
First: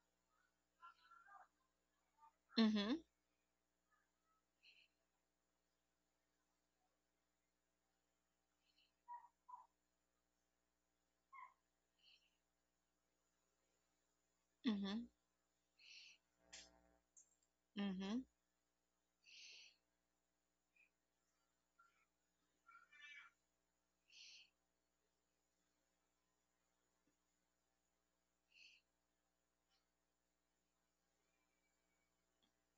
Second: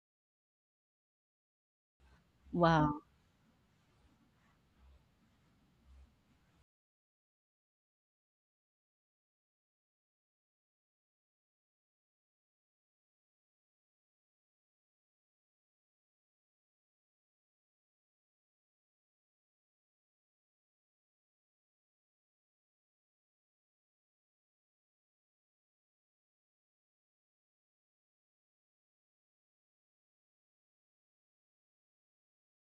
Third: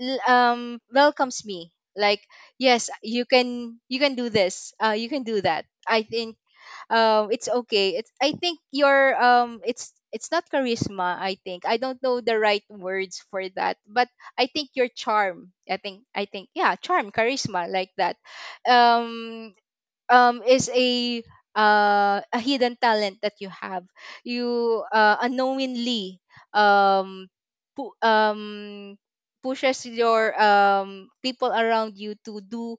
Speaker 1: welcomes me like, yes,
Speaker 3: Wow,
Speaker 2: Mm-hmm.
Speaker 1: you can, you can do this, you can do that. I think it's okay, it's, I think your it's not charisma, I think. I don't know the right words for that, but I think your
Speaker 2: Mm-hmm.
Speaker 1: charm. I think, I think, yeah, charm, charisma, like that.
Speaker 2: Mm-hmm.
Speaker 1: um is a hidden talent that you have, you, unknowingly, um pu- um pushes your people around you to do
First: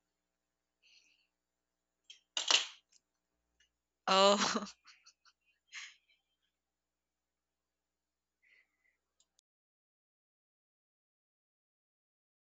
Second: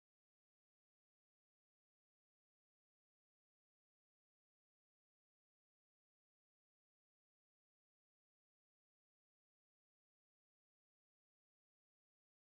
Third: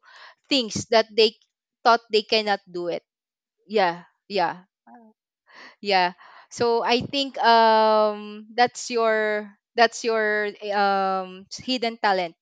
Speaker 1: things that they thought they cannot do it. Yeah,
Speaker 2: Oh.
Speaker 1: yeah. So I think that's your, that's your hidden talent,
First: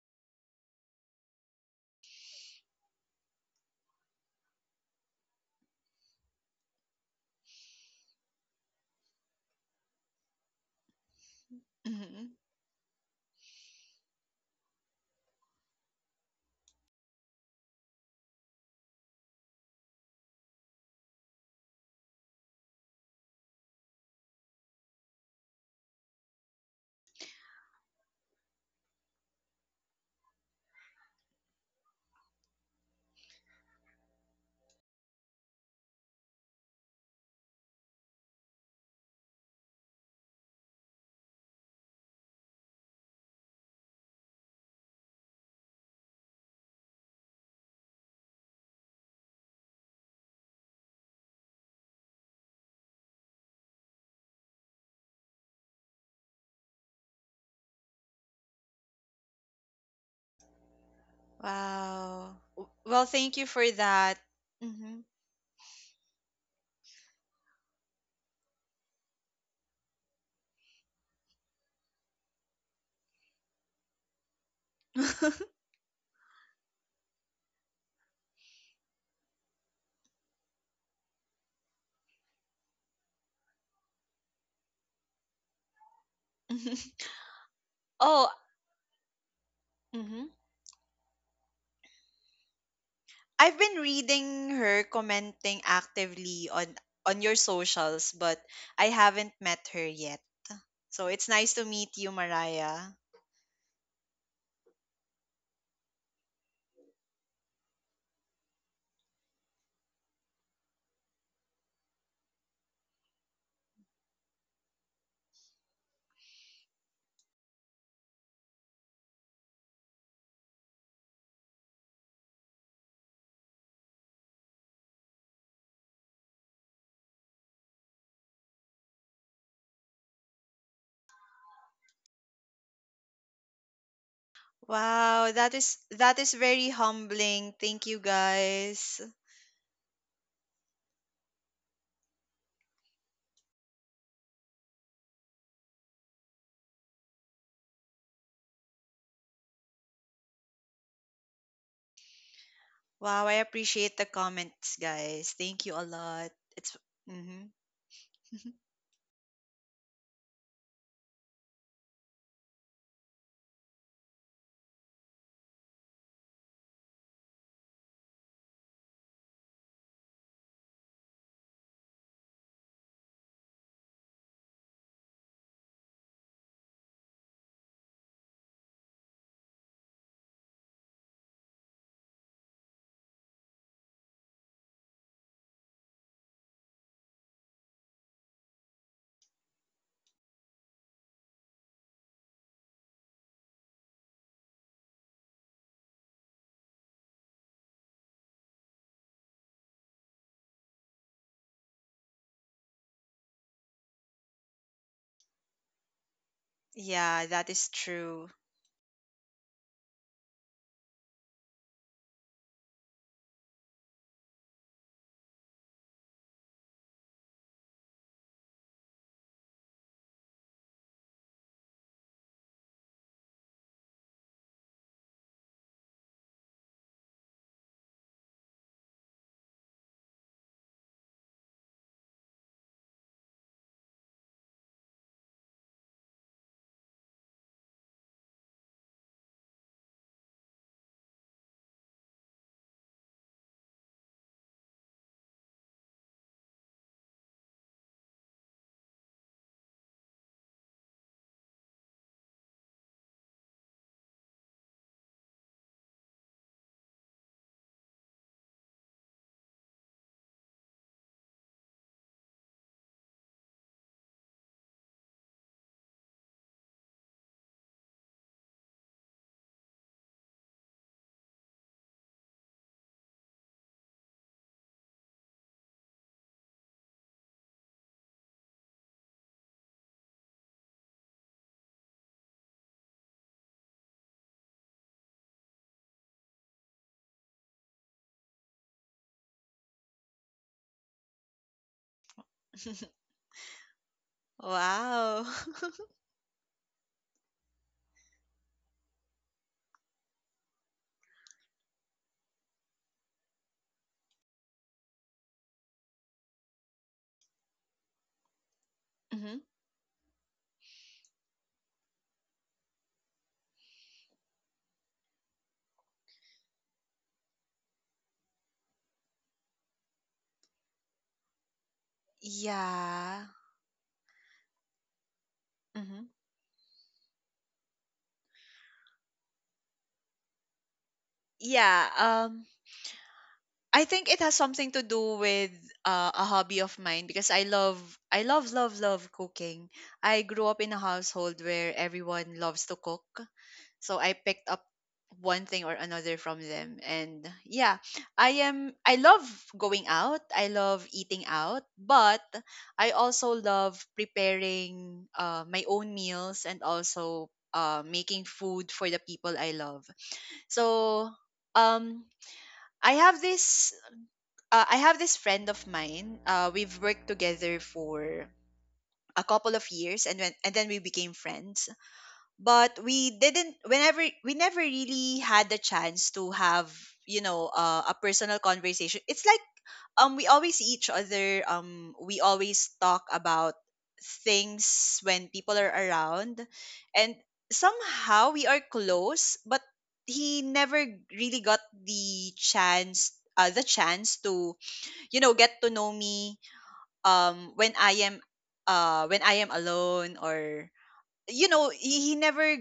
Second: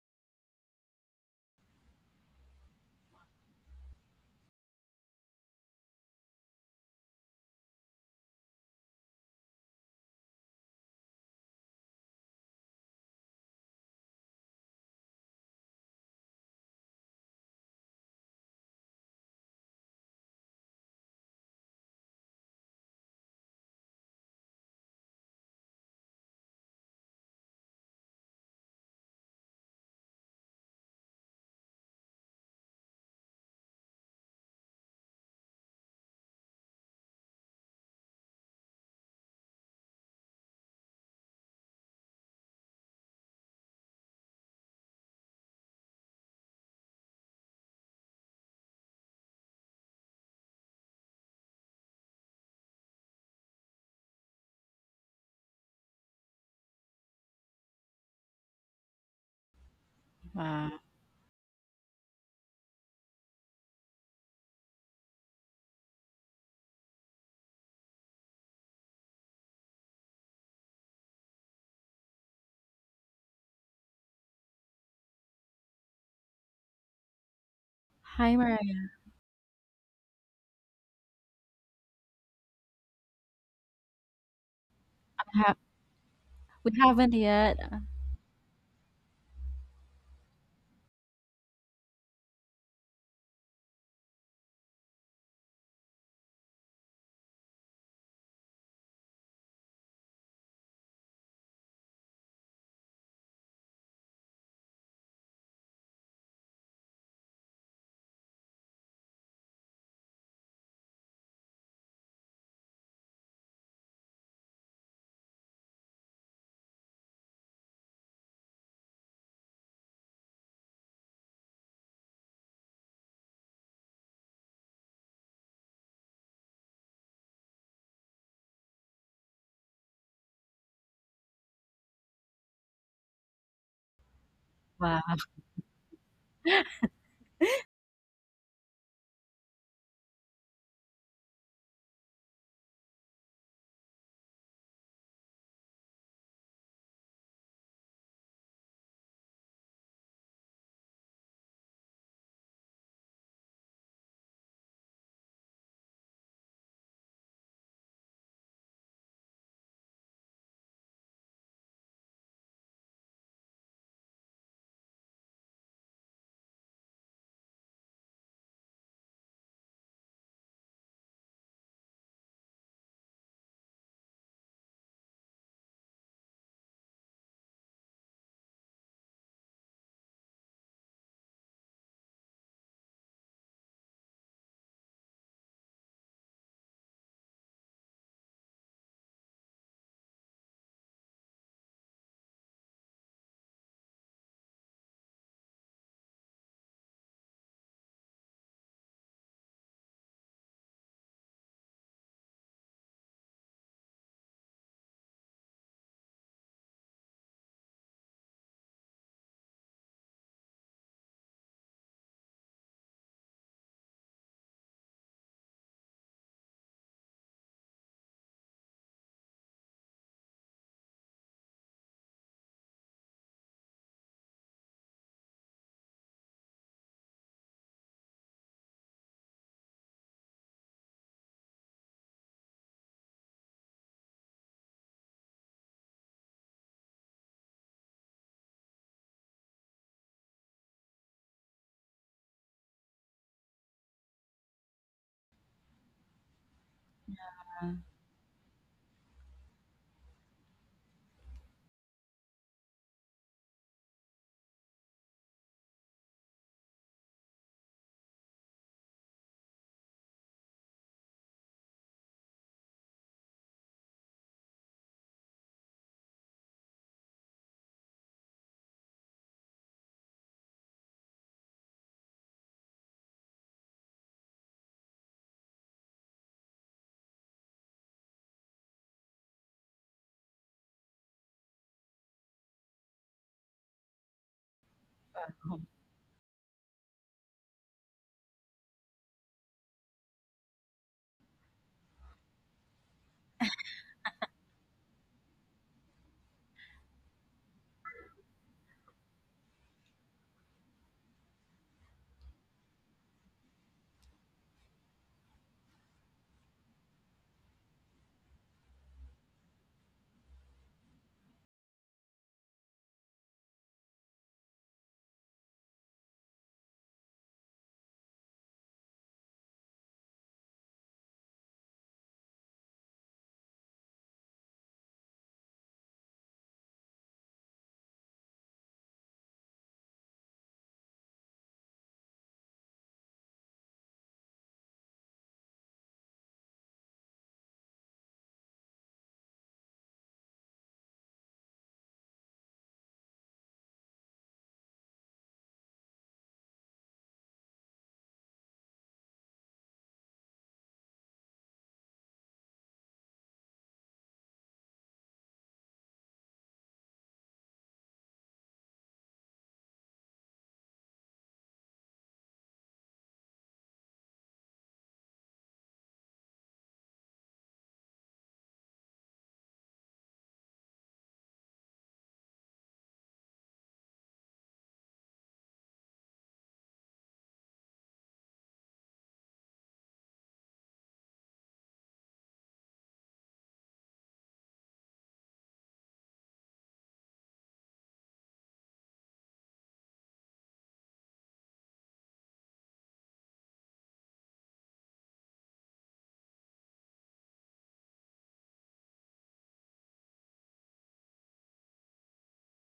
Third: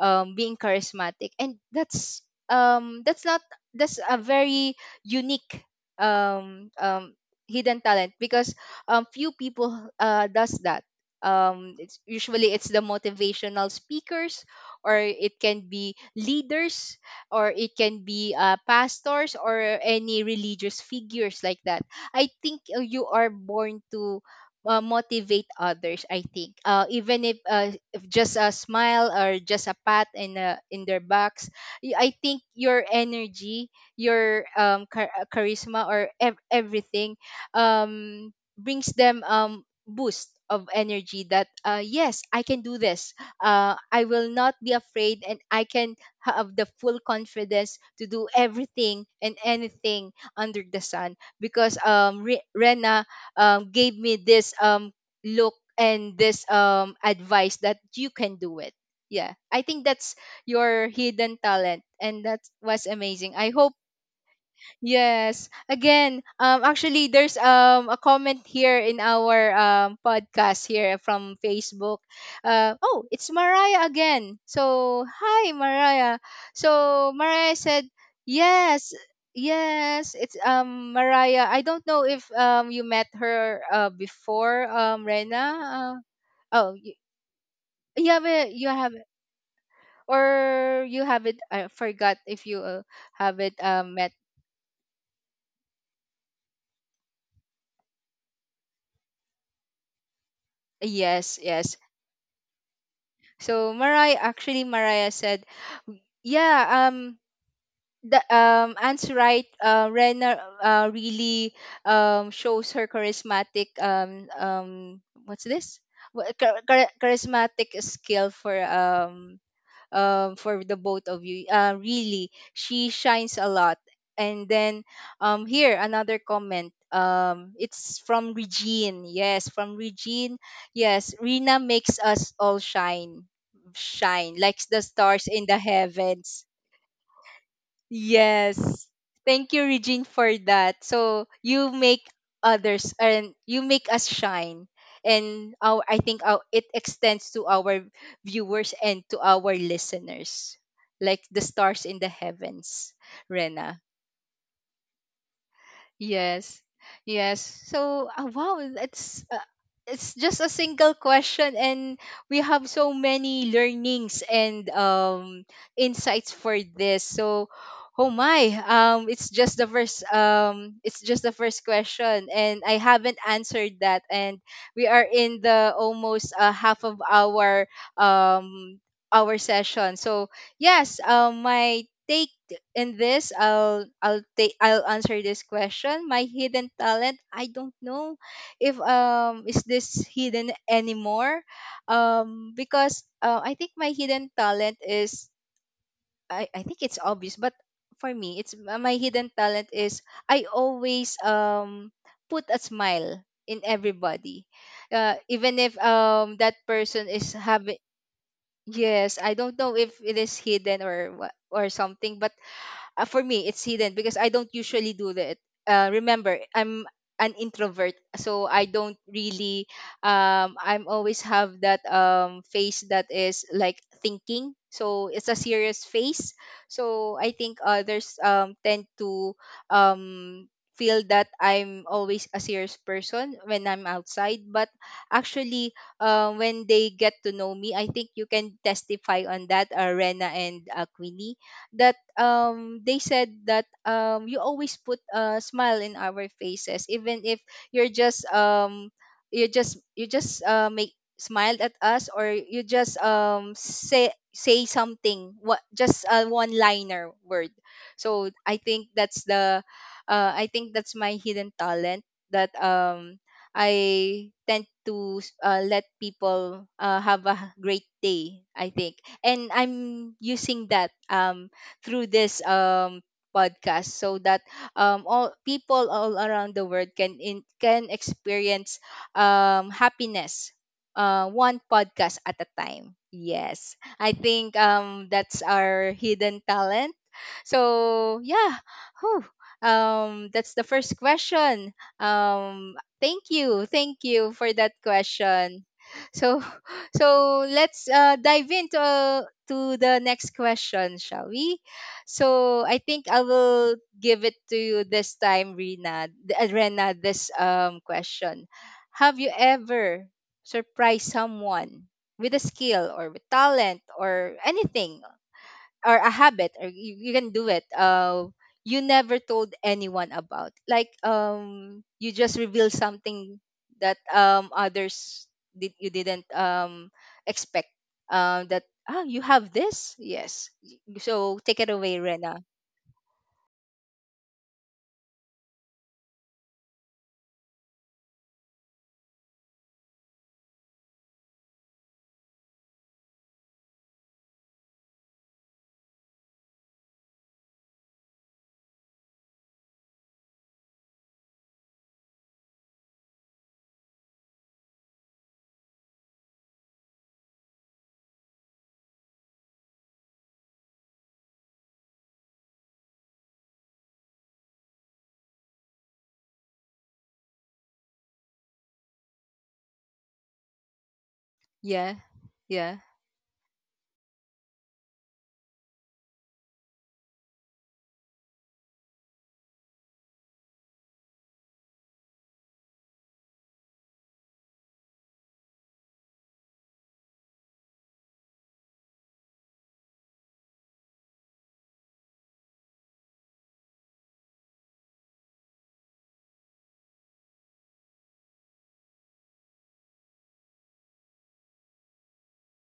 Speaker 1: being charismatic. And that's not, that's a very unique um um hidden talent because few people does that.
Speaker 2: (laughs)
Speaker 1: It's
Speaker 2: Mm-hmm.
Speaker 1: usually it's the motivational speakers, or it can be leaders, or it can be pastors, or any religious figures like that. I think you are born to motivate others. I think, even if just a smile or just a pat in, in their backs, I think your energy, your charisma, or everything, um brings them boost of energy that, yes, I can do this. I will not be afraid, and I can have the full confidence to do everything and anything under the sun, because Rena gave me this look and this advice that you can do it. Yeah, I think that's
Speaker 3: wow.
Speaker 1: your hidden talent, and
Speaker 2: Wow.
Speaker 1: that was
Speaker 2: Well,
Speaker 1: amazing.
Speaker 2: thank you
Speaker 1: I
Speaker 2: for
Speaker 1: hope
Speaker 2: that. Mm-hmm.
Speaker 1: Yes. Again, actually there's a comment here in our podcast here from Facebook. Uh oh, it's Mariah again. So,
Speaker 2: (laughs)
Speaker 1: hi Mariah. So, Mariah said,
Speaker 3: Hi, Maria.
Speaker 1: "Yes. Yes, it's Mariah. I don't know if you met her before,
Speaker 3: I'm
Speaker 1: Rena.
Speaker 3: ha- we
Speaker 1: Oh,
Speaker 2: Hmm.
Speaker 1: you,
Speaker 3: haven't yet.
Speaker 2: Oh,
Speaker 1: you have it,
Speaker 2: mm-hmm.
Speaker 1: or you have it. I forgot if you, have it
Speaker 2: I've been
Speaker 1: met.
Speaker 2: reading her commenting actively on your socials, but I haven't met her yet. So it's
Speaker 1: Yes,
Speaker 2: nice to
Speaker 1: yes.
Speaker 2: meet you, Mariah.
Speaker 1: So Mariah, actually Mariah said, yeah, the Anne's right, Rena really shows her charismatic what's this? Charismatic skill for the both of you. Really, she shines a lot. And then here, another comment. It's from Regine. Yes, from Regine. Yes, Rina makes us all shine, shine like the
Speaker 3: Wow.
Speaker 1: stars
Speaker 2: Wow,
Speaker 1: in the
Speaker 2: that is
Speaker 1: heavens.
Speaker 2: very humbling. Thank you,
Speaker 1: Yes.
Speaker 2: guys.
Speaker 1: Thank you, Regine, for that. So you make others and you make us shine. And our, I think our, it extends to our viewers and to our listeners, like the stars in the heavens,
Speaker 2: Wow, I
Speaker 1: Rena.
Speaker 2: appreciate the comments, guys. Thank you a lot.
Speaker 1: Yes.
Speaker 2: It's,
Speaker 1: Yes.
Speaker 2: mm-hmm.
Speaker 1: So,
Speaker 2: (laughs)
Speaker 1: wow, it's just a single question, and we have so many learnings and insights for this. So, oh my, it's just the first question, and I haven't answered that, and we are in the almost, half of um our session. So, yes, my take in this, I'll answer this question. My hidden talent, I don't know if is this hidden anymore, because, I think my hidden talent is I think it's obvious, but for me it's, my hidden talent is I always put a smile in everybody, even if that person
Speaker 2: Yeah,
Speaker 1: is
Speaker 2: that is
Speaker 1: having
Speaker 2: true.
Speaker 1: Yes, I don't know if it is hidden or what or something, but, for me it's hidden because I don't usually do that. Remember, I'm an introvert, so I don't really I'm always have that face that is like thinking, so it's a serious face. So I think others tend to um feel that I'm always a serious person when I'm outside, but actually, when they get to know me, I think you can testify on that, Rena, and, Queenie, that they said that you always put a smile in our faces, even if you're just you just make smiled at us, or you just say, say something, what, just a one liner word. So I think that's the, I think that's my hidden talent, that I tend to, let people, have a great day, I think. And I'm using that through this podcast, so that all people all around the world can in, can experience happiness, one podcast at a time. Yes, I think that's our hidden talent. So yeah, whew, that's the first question. um
Speaker 2: (laughs)
Speaker 1: Thank you, thank you for that
Speaker 2: Wow.
Speaker 1: question.
Speaker 2: (laughs)
Speaker 1: So (laughs) so let's dive into, to the next question, shall we. So I think I will give it to you this time, Rena. Rena, this question: Have you
Speaker 2: Hmm.
Speaker 1: ever surprised someone with a skill, or with talent, or anything, or a habit, or you can do it? You never told anyone about. Like, you just reveal
Speaker 2: Yeah.
Speaker 1: something that others did you
Speaker 2: Hmm.
Speaker 1: didn't expect. That ah, you have this. Yes. So take it
Speaker 2: Yeah.
Speaker 1: away, Rena.
Speaker 2: I think it has something to do with a hobby of mine, because I love, love, love cooking. I grew up in a household where everyone loves to cook. So I picked up one thing or another from them. And yeah, I love going out. I love eating out, but I also love preparing my own meals, and also making food for the people I love. So um I have this I have this friend of mine. We've worked together for a couple of years, and when and then we became friends,
Speaker 1: Yeah. Yeah.
Speaker 2: but we didn't whenever we never really had the chance to have, a personal conversation. It's like, we always see each other, we always talk about things when people are around, and somehow we are close, but he never really got the chance to get to know me, when I am alone, or, he never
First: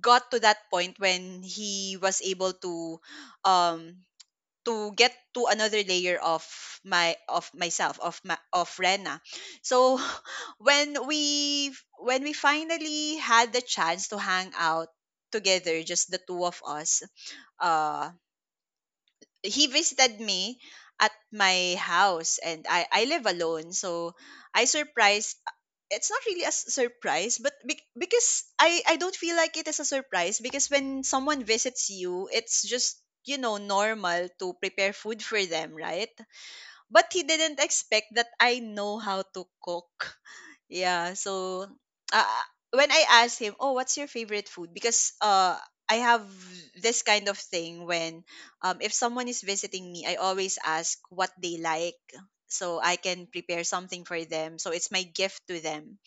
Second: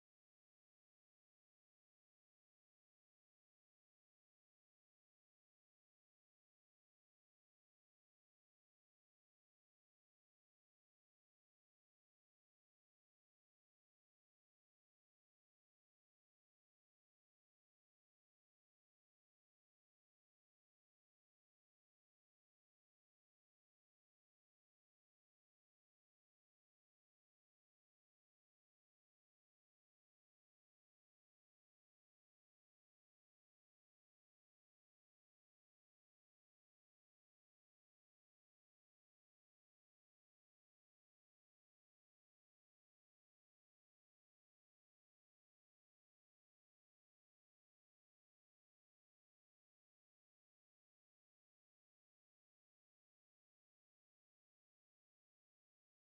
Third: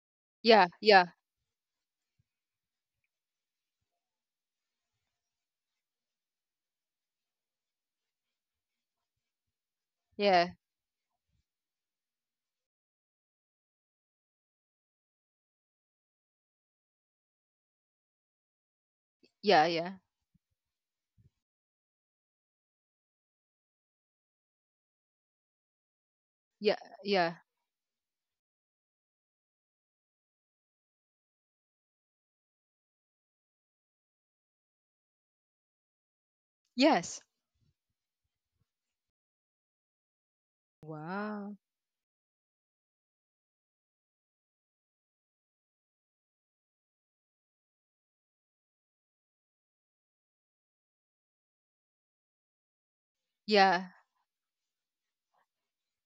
Speaker 2: got to
Speaker 1: Yeah.
Speaker 2: that point
Speaker 1: Yeah.
Speaker 2: when he was able um to get to another layer of my of myself, of Rena. So
Speaker 1: Yeah.
Speaker 2: (laughs) when we when we finally had the chance to hang out together, just the two of us. uh
Speaker 1: Yeah.
Speaker 2: he
Speaker 1: Yeah.
Speaker 2: visited me at my house, and I live alone. So I surprised — it's not really a
Speaker 1: Yeah. Yeah.
Speaker 2: surprise, but because I don't feel like it is a surprise. Because when someone visits you, it's just normal to prepare food for them, right? But
Speaker 1: Yes.
Speaker 2: he didn't expect that I know how to cook. (laughs) Yeah,
Speaker 1: Wow.
Speaker 2: so uh, when I asked him, "Oh, what's your favorite food?" Because I have this kind of thing, when if someone is visiting me, I always ask what they like, so I can prepare
Speaker 1: Yeah.
Speaker 2: something for them. So it's my gift to them.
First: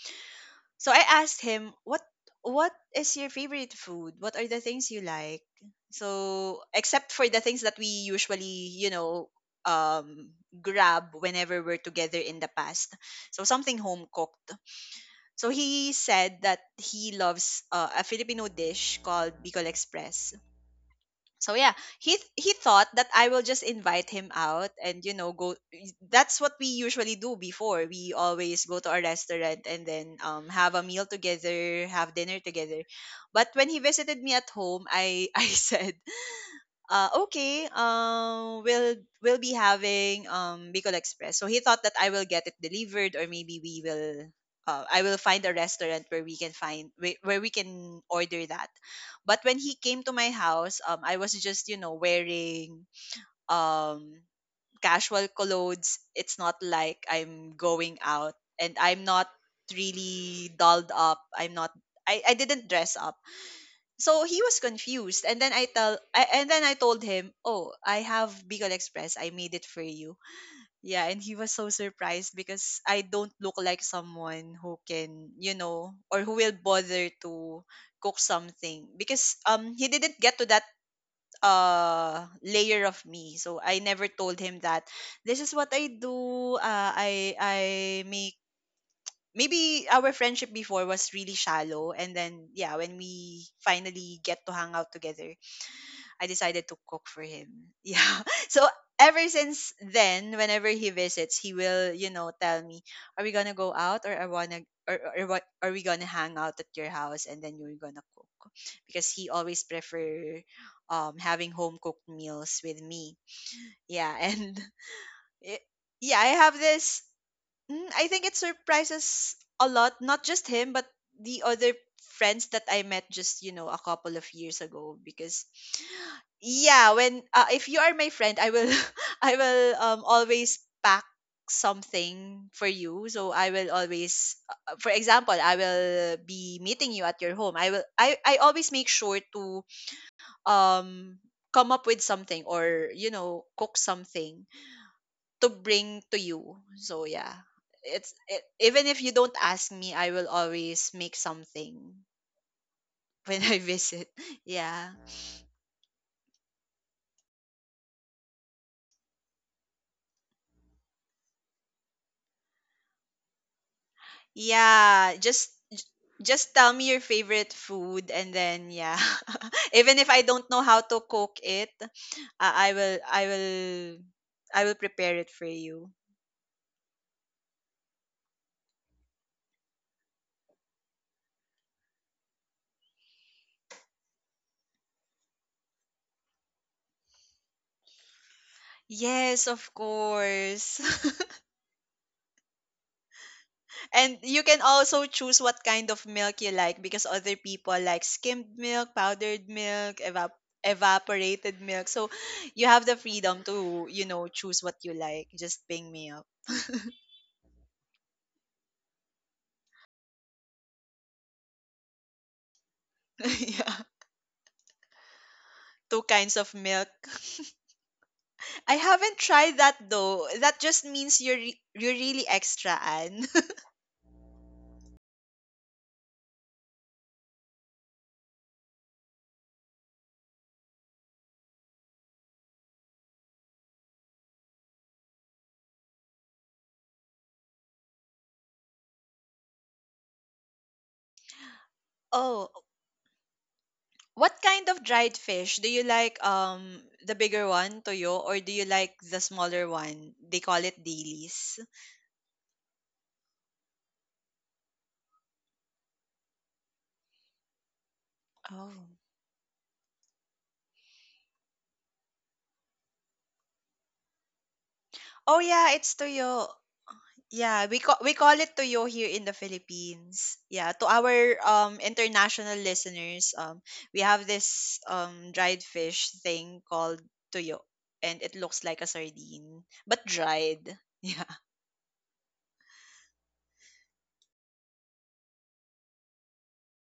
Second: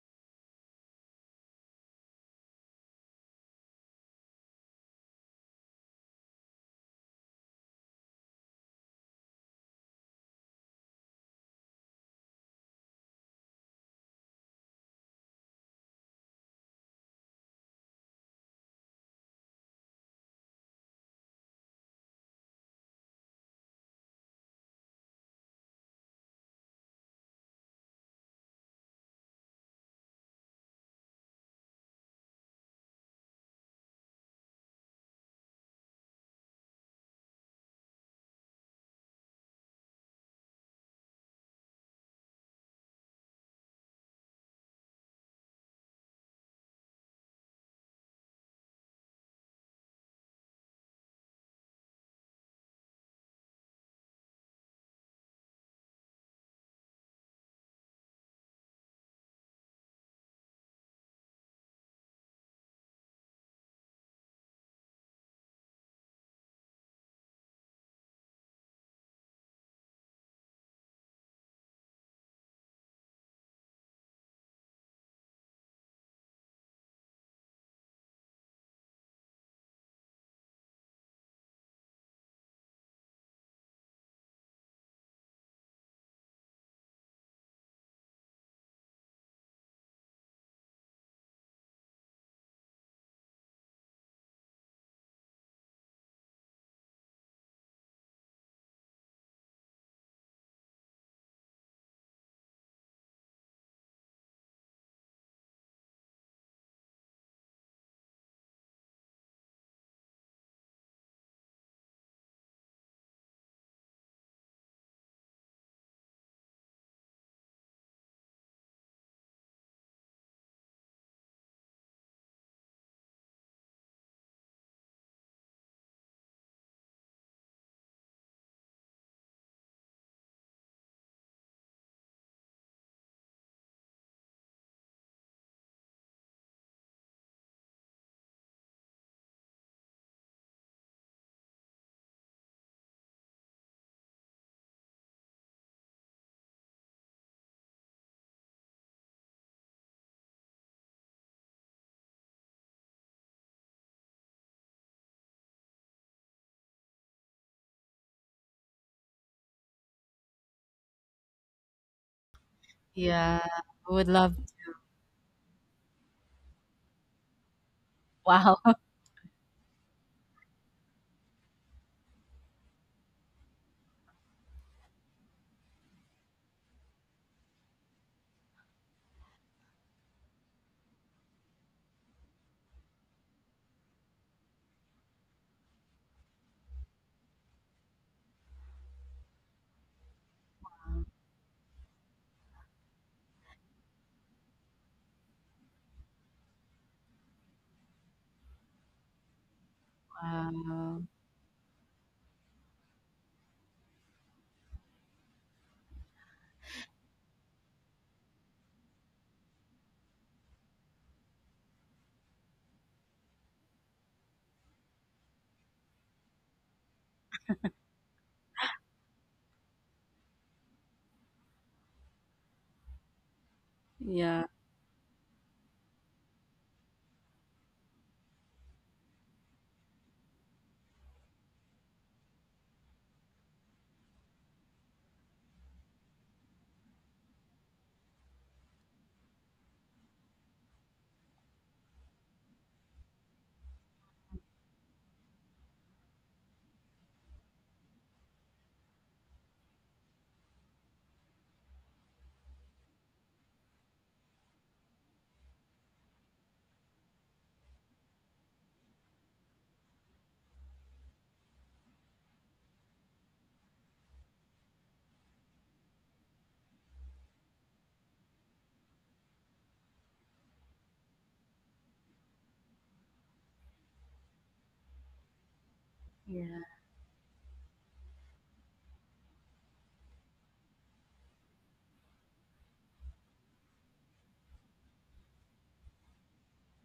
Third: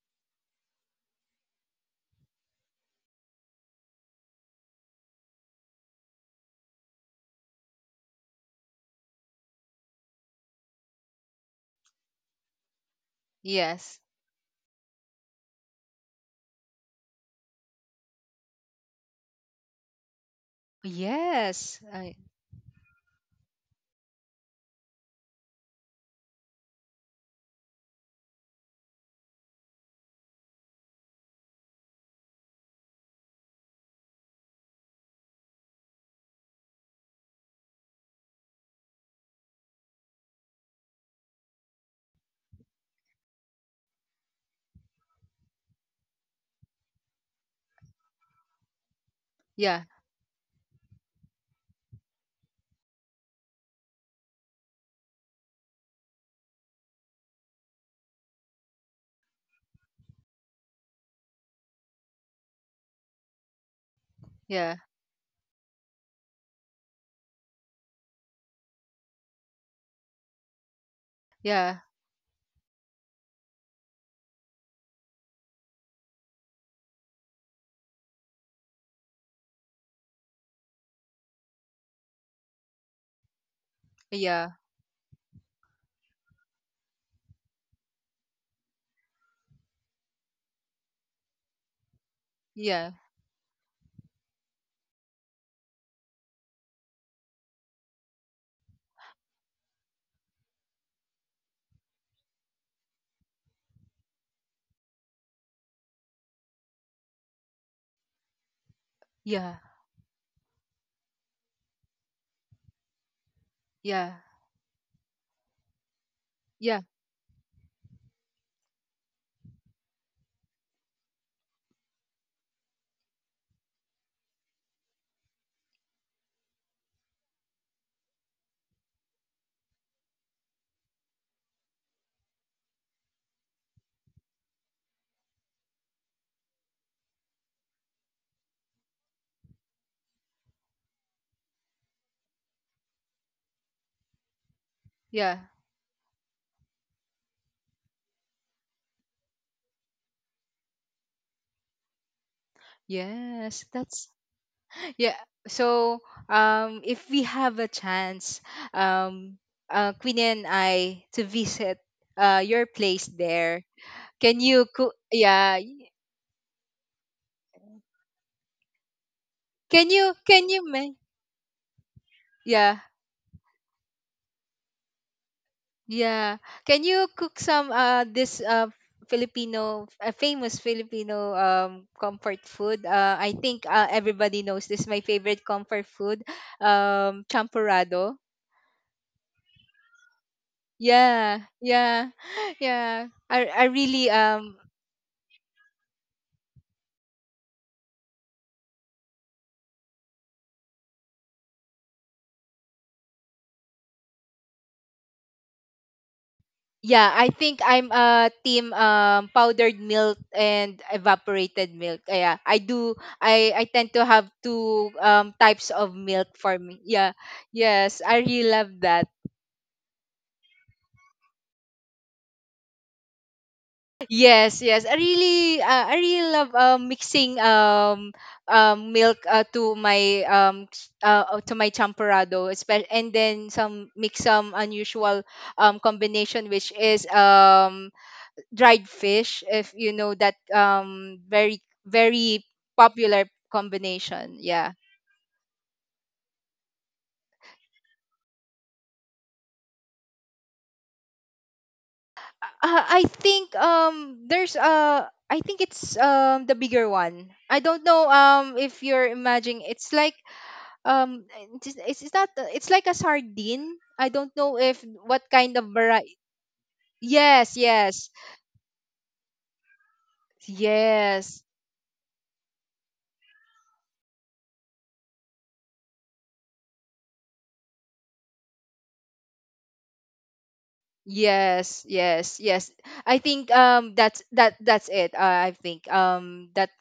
Speaker 2: So I asked him, "What is your favorite food? What are the things you like?" So, except for the things that we usually, um grab whenever we're together in the past. So, something
Speaker 1: Yes.
Speaker 2: home cooked. So he said that he loves a Filipino dish called Bicol Express. So yeah,
Speaker 1: Yes. I,
Speaker 2: he thought that I will just invite him out and, you know, go. That's what we usually do before. We always go to a restaurant and then have a meal together, have dinner together. But when he visited me at home, I (laughs) I said, "Okay, we'll be having bicol express." So he thought that I will get it delivered or maybe we will, I will find a restaurant where we can find, where we can order that. But when he
Speaker 1: yeah.
Speaker 2: came to my house, I was just, you know, wearing um casual clothes. It's not like I'm going out, and I'm not really dolled up. I'm not, I didn't dress up. So he was
Speaker 1: Yeah.
Speaker 2: confused. And then I told him, "Oh, I have Bicol Express. I made it for you." Yeah, and he was so surprised because I don't look like someone who can, you know, or who will bother to cook something, because he didn't get to that layer of me, so I never told
Speaker 1: Yeah.
Speaker 2: him that this is what I do. I make. Maybe our friendship before was really shallow, and then yeah,
Speaker 1: Yeah.
Speaker 2: when we finally get to hang out together, I decided to cook for him. (laughs) Yeah. So ever since then, whenever he visits, he will, you know, tell me, "Are we gonna go out, or I wanna, or what? Are we gonna hang out at your house, and then you're gonna cook?" Because he
Speaker 1: Yeah.
Speaker 2: always prefer, having home cooked meals with me.
Speaker 1: Yeah.
Speaker 2: Yeah, and (laughs) it, yeah, I have
Speaker 1: Yeah. Yeah.
Speaker 2: this. I think it surprises a lot, not just him, but the other friends that I met just, you know, a couple of years ago. Because yeah, when if you are my friend, I will (laughs) I will always pack something for you. So I will always, for example, I will be meeting you at your home, I will, I always make sure to um come up with something, or you know, cook something
Speaker 1: Yeah.
Speaker 2: to bring to you. So yeah, even if you don't ask me, I will always make something (laughs) when I
Speaker 1: Yes.
Speaker 2: visit.
Speaker 1: That's
Speaker 2: Yeah.
Speaker 1: (laughs) yeah. So if we have a chance, um Queenie and I to visit your place
Speaker 3: Yeah,
Speaker 1: there,
Speaker 3: would love.
Speaker 1: can you cook?
Speaker 2: Yeah, just
Speaker 1: Yeah,
Speaker 2: just tell me your favorite food and
Speaker 3: Wow.
Speaker 2: then yeah.
Speaker 3: (laughs)
Speaker 2: (laughs) Even
Speaker 1: can
Speaker 2: if I
Speaker 1: you,
Speaker 2: don't
Speaker 1: can
Speaker 2: know
Speaker 1: you
Speaker 2: how to
Speaker 1: make
Speaker 2: cook it, I
Speaker 1: Yeah,
Speaker 2: will I will I will prepare it for you.
Speaker 1: yeah, can you cook some, this, Filipino, a famous Filipino comfort food, I think, everybody knows this, my favorite comfort food, champurrado.
Speaker 2: Yes, of course. (laughs)
Speaker 1: Yeah, yeah (laughs) yeah, I really
Speaker 2: And you can also choose what kind of milk you like, because other people like skimmed milk, powdered milk,
Speaker 3: Wow.
Speaker 2: evaporated milk. So you have the freedom to, you know, choose what you like. Just ping me up.
Speaker 1: Yeah, I think I'm a team powdered milk and evaporated milk. Yeah, I do.
Speaker 2: (laughs)
Speaker 1: I
Speaker 2: Yeah.
Speaker 1: tend to have two types
Speaker 2: Two
Speaker 1: of
Speaker 2: kinds
Speaker 1: milk
Speaker 2: of
Speaker 1: for me.
Speaker 2: milk.
Speaker 1: Yeah, yes, I really
Speaker 2: I
Speaker 1: love
Speaker 2: haven't
Speaker 1: that.
Speaker 2: tried that though. That just means you're you're really extra, Anne.
Speaker 3: Yeah.
Speaker 1: Yes, yes. I really, I really love, mixing milk, to my to my champorado, and then some mix some unusual combination, which is dried fish, if you know that, very,
Speaker 2: (laughs)
Speaker 1: very
Speaker 2: Oh,
Speaker 1: popular
Speaker 2: what
Speaker 1: combination.
Speaker 2: kind of
Speaker 1: Yeah,
Speaker 2: dried fish do you like? The bigger one, toyo, or do you like the smaller one? They call it dailies.
Speaker 1: I think there's I think it's the bigger one. I don't know,
Speaker 2: Oh,
Speaker 1: if you're imagining, it's like um it's it's not, it's like a sardine. I don't know if what
Speaker 2: oh
Speaker 1: kind
Speaker 2: yeah,
Speaker 1: of
Speaker 2: it's
Speaker 1: variety.
Speaker 2: toyo.
Speaker 1: Yes,
Speaker 2: Yeah, we
Speaker 1: yes,
Speaker 2: call it toyo here in the Philippines. Yeah, to our
Speaker 1: yes.
Speaker 2: international listeners, we have this dried fish thing
Speaker 3: Yeah.
Speaker 2: called toyo, and it looks like a sardine but dried. (laughs)
Speaker 1: Yes, yes, yes. I think that's that, that's it. I think that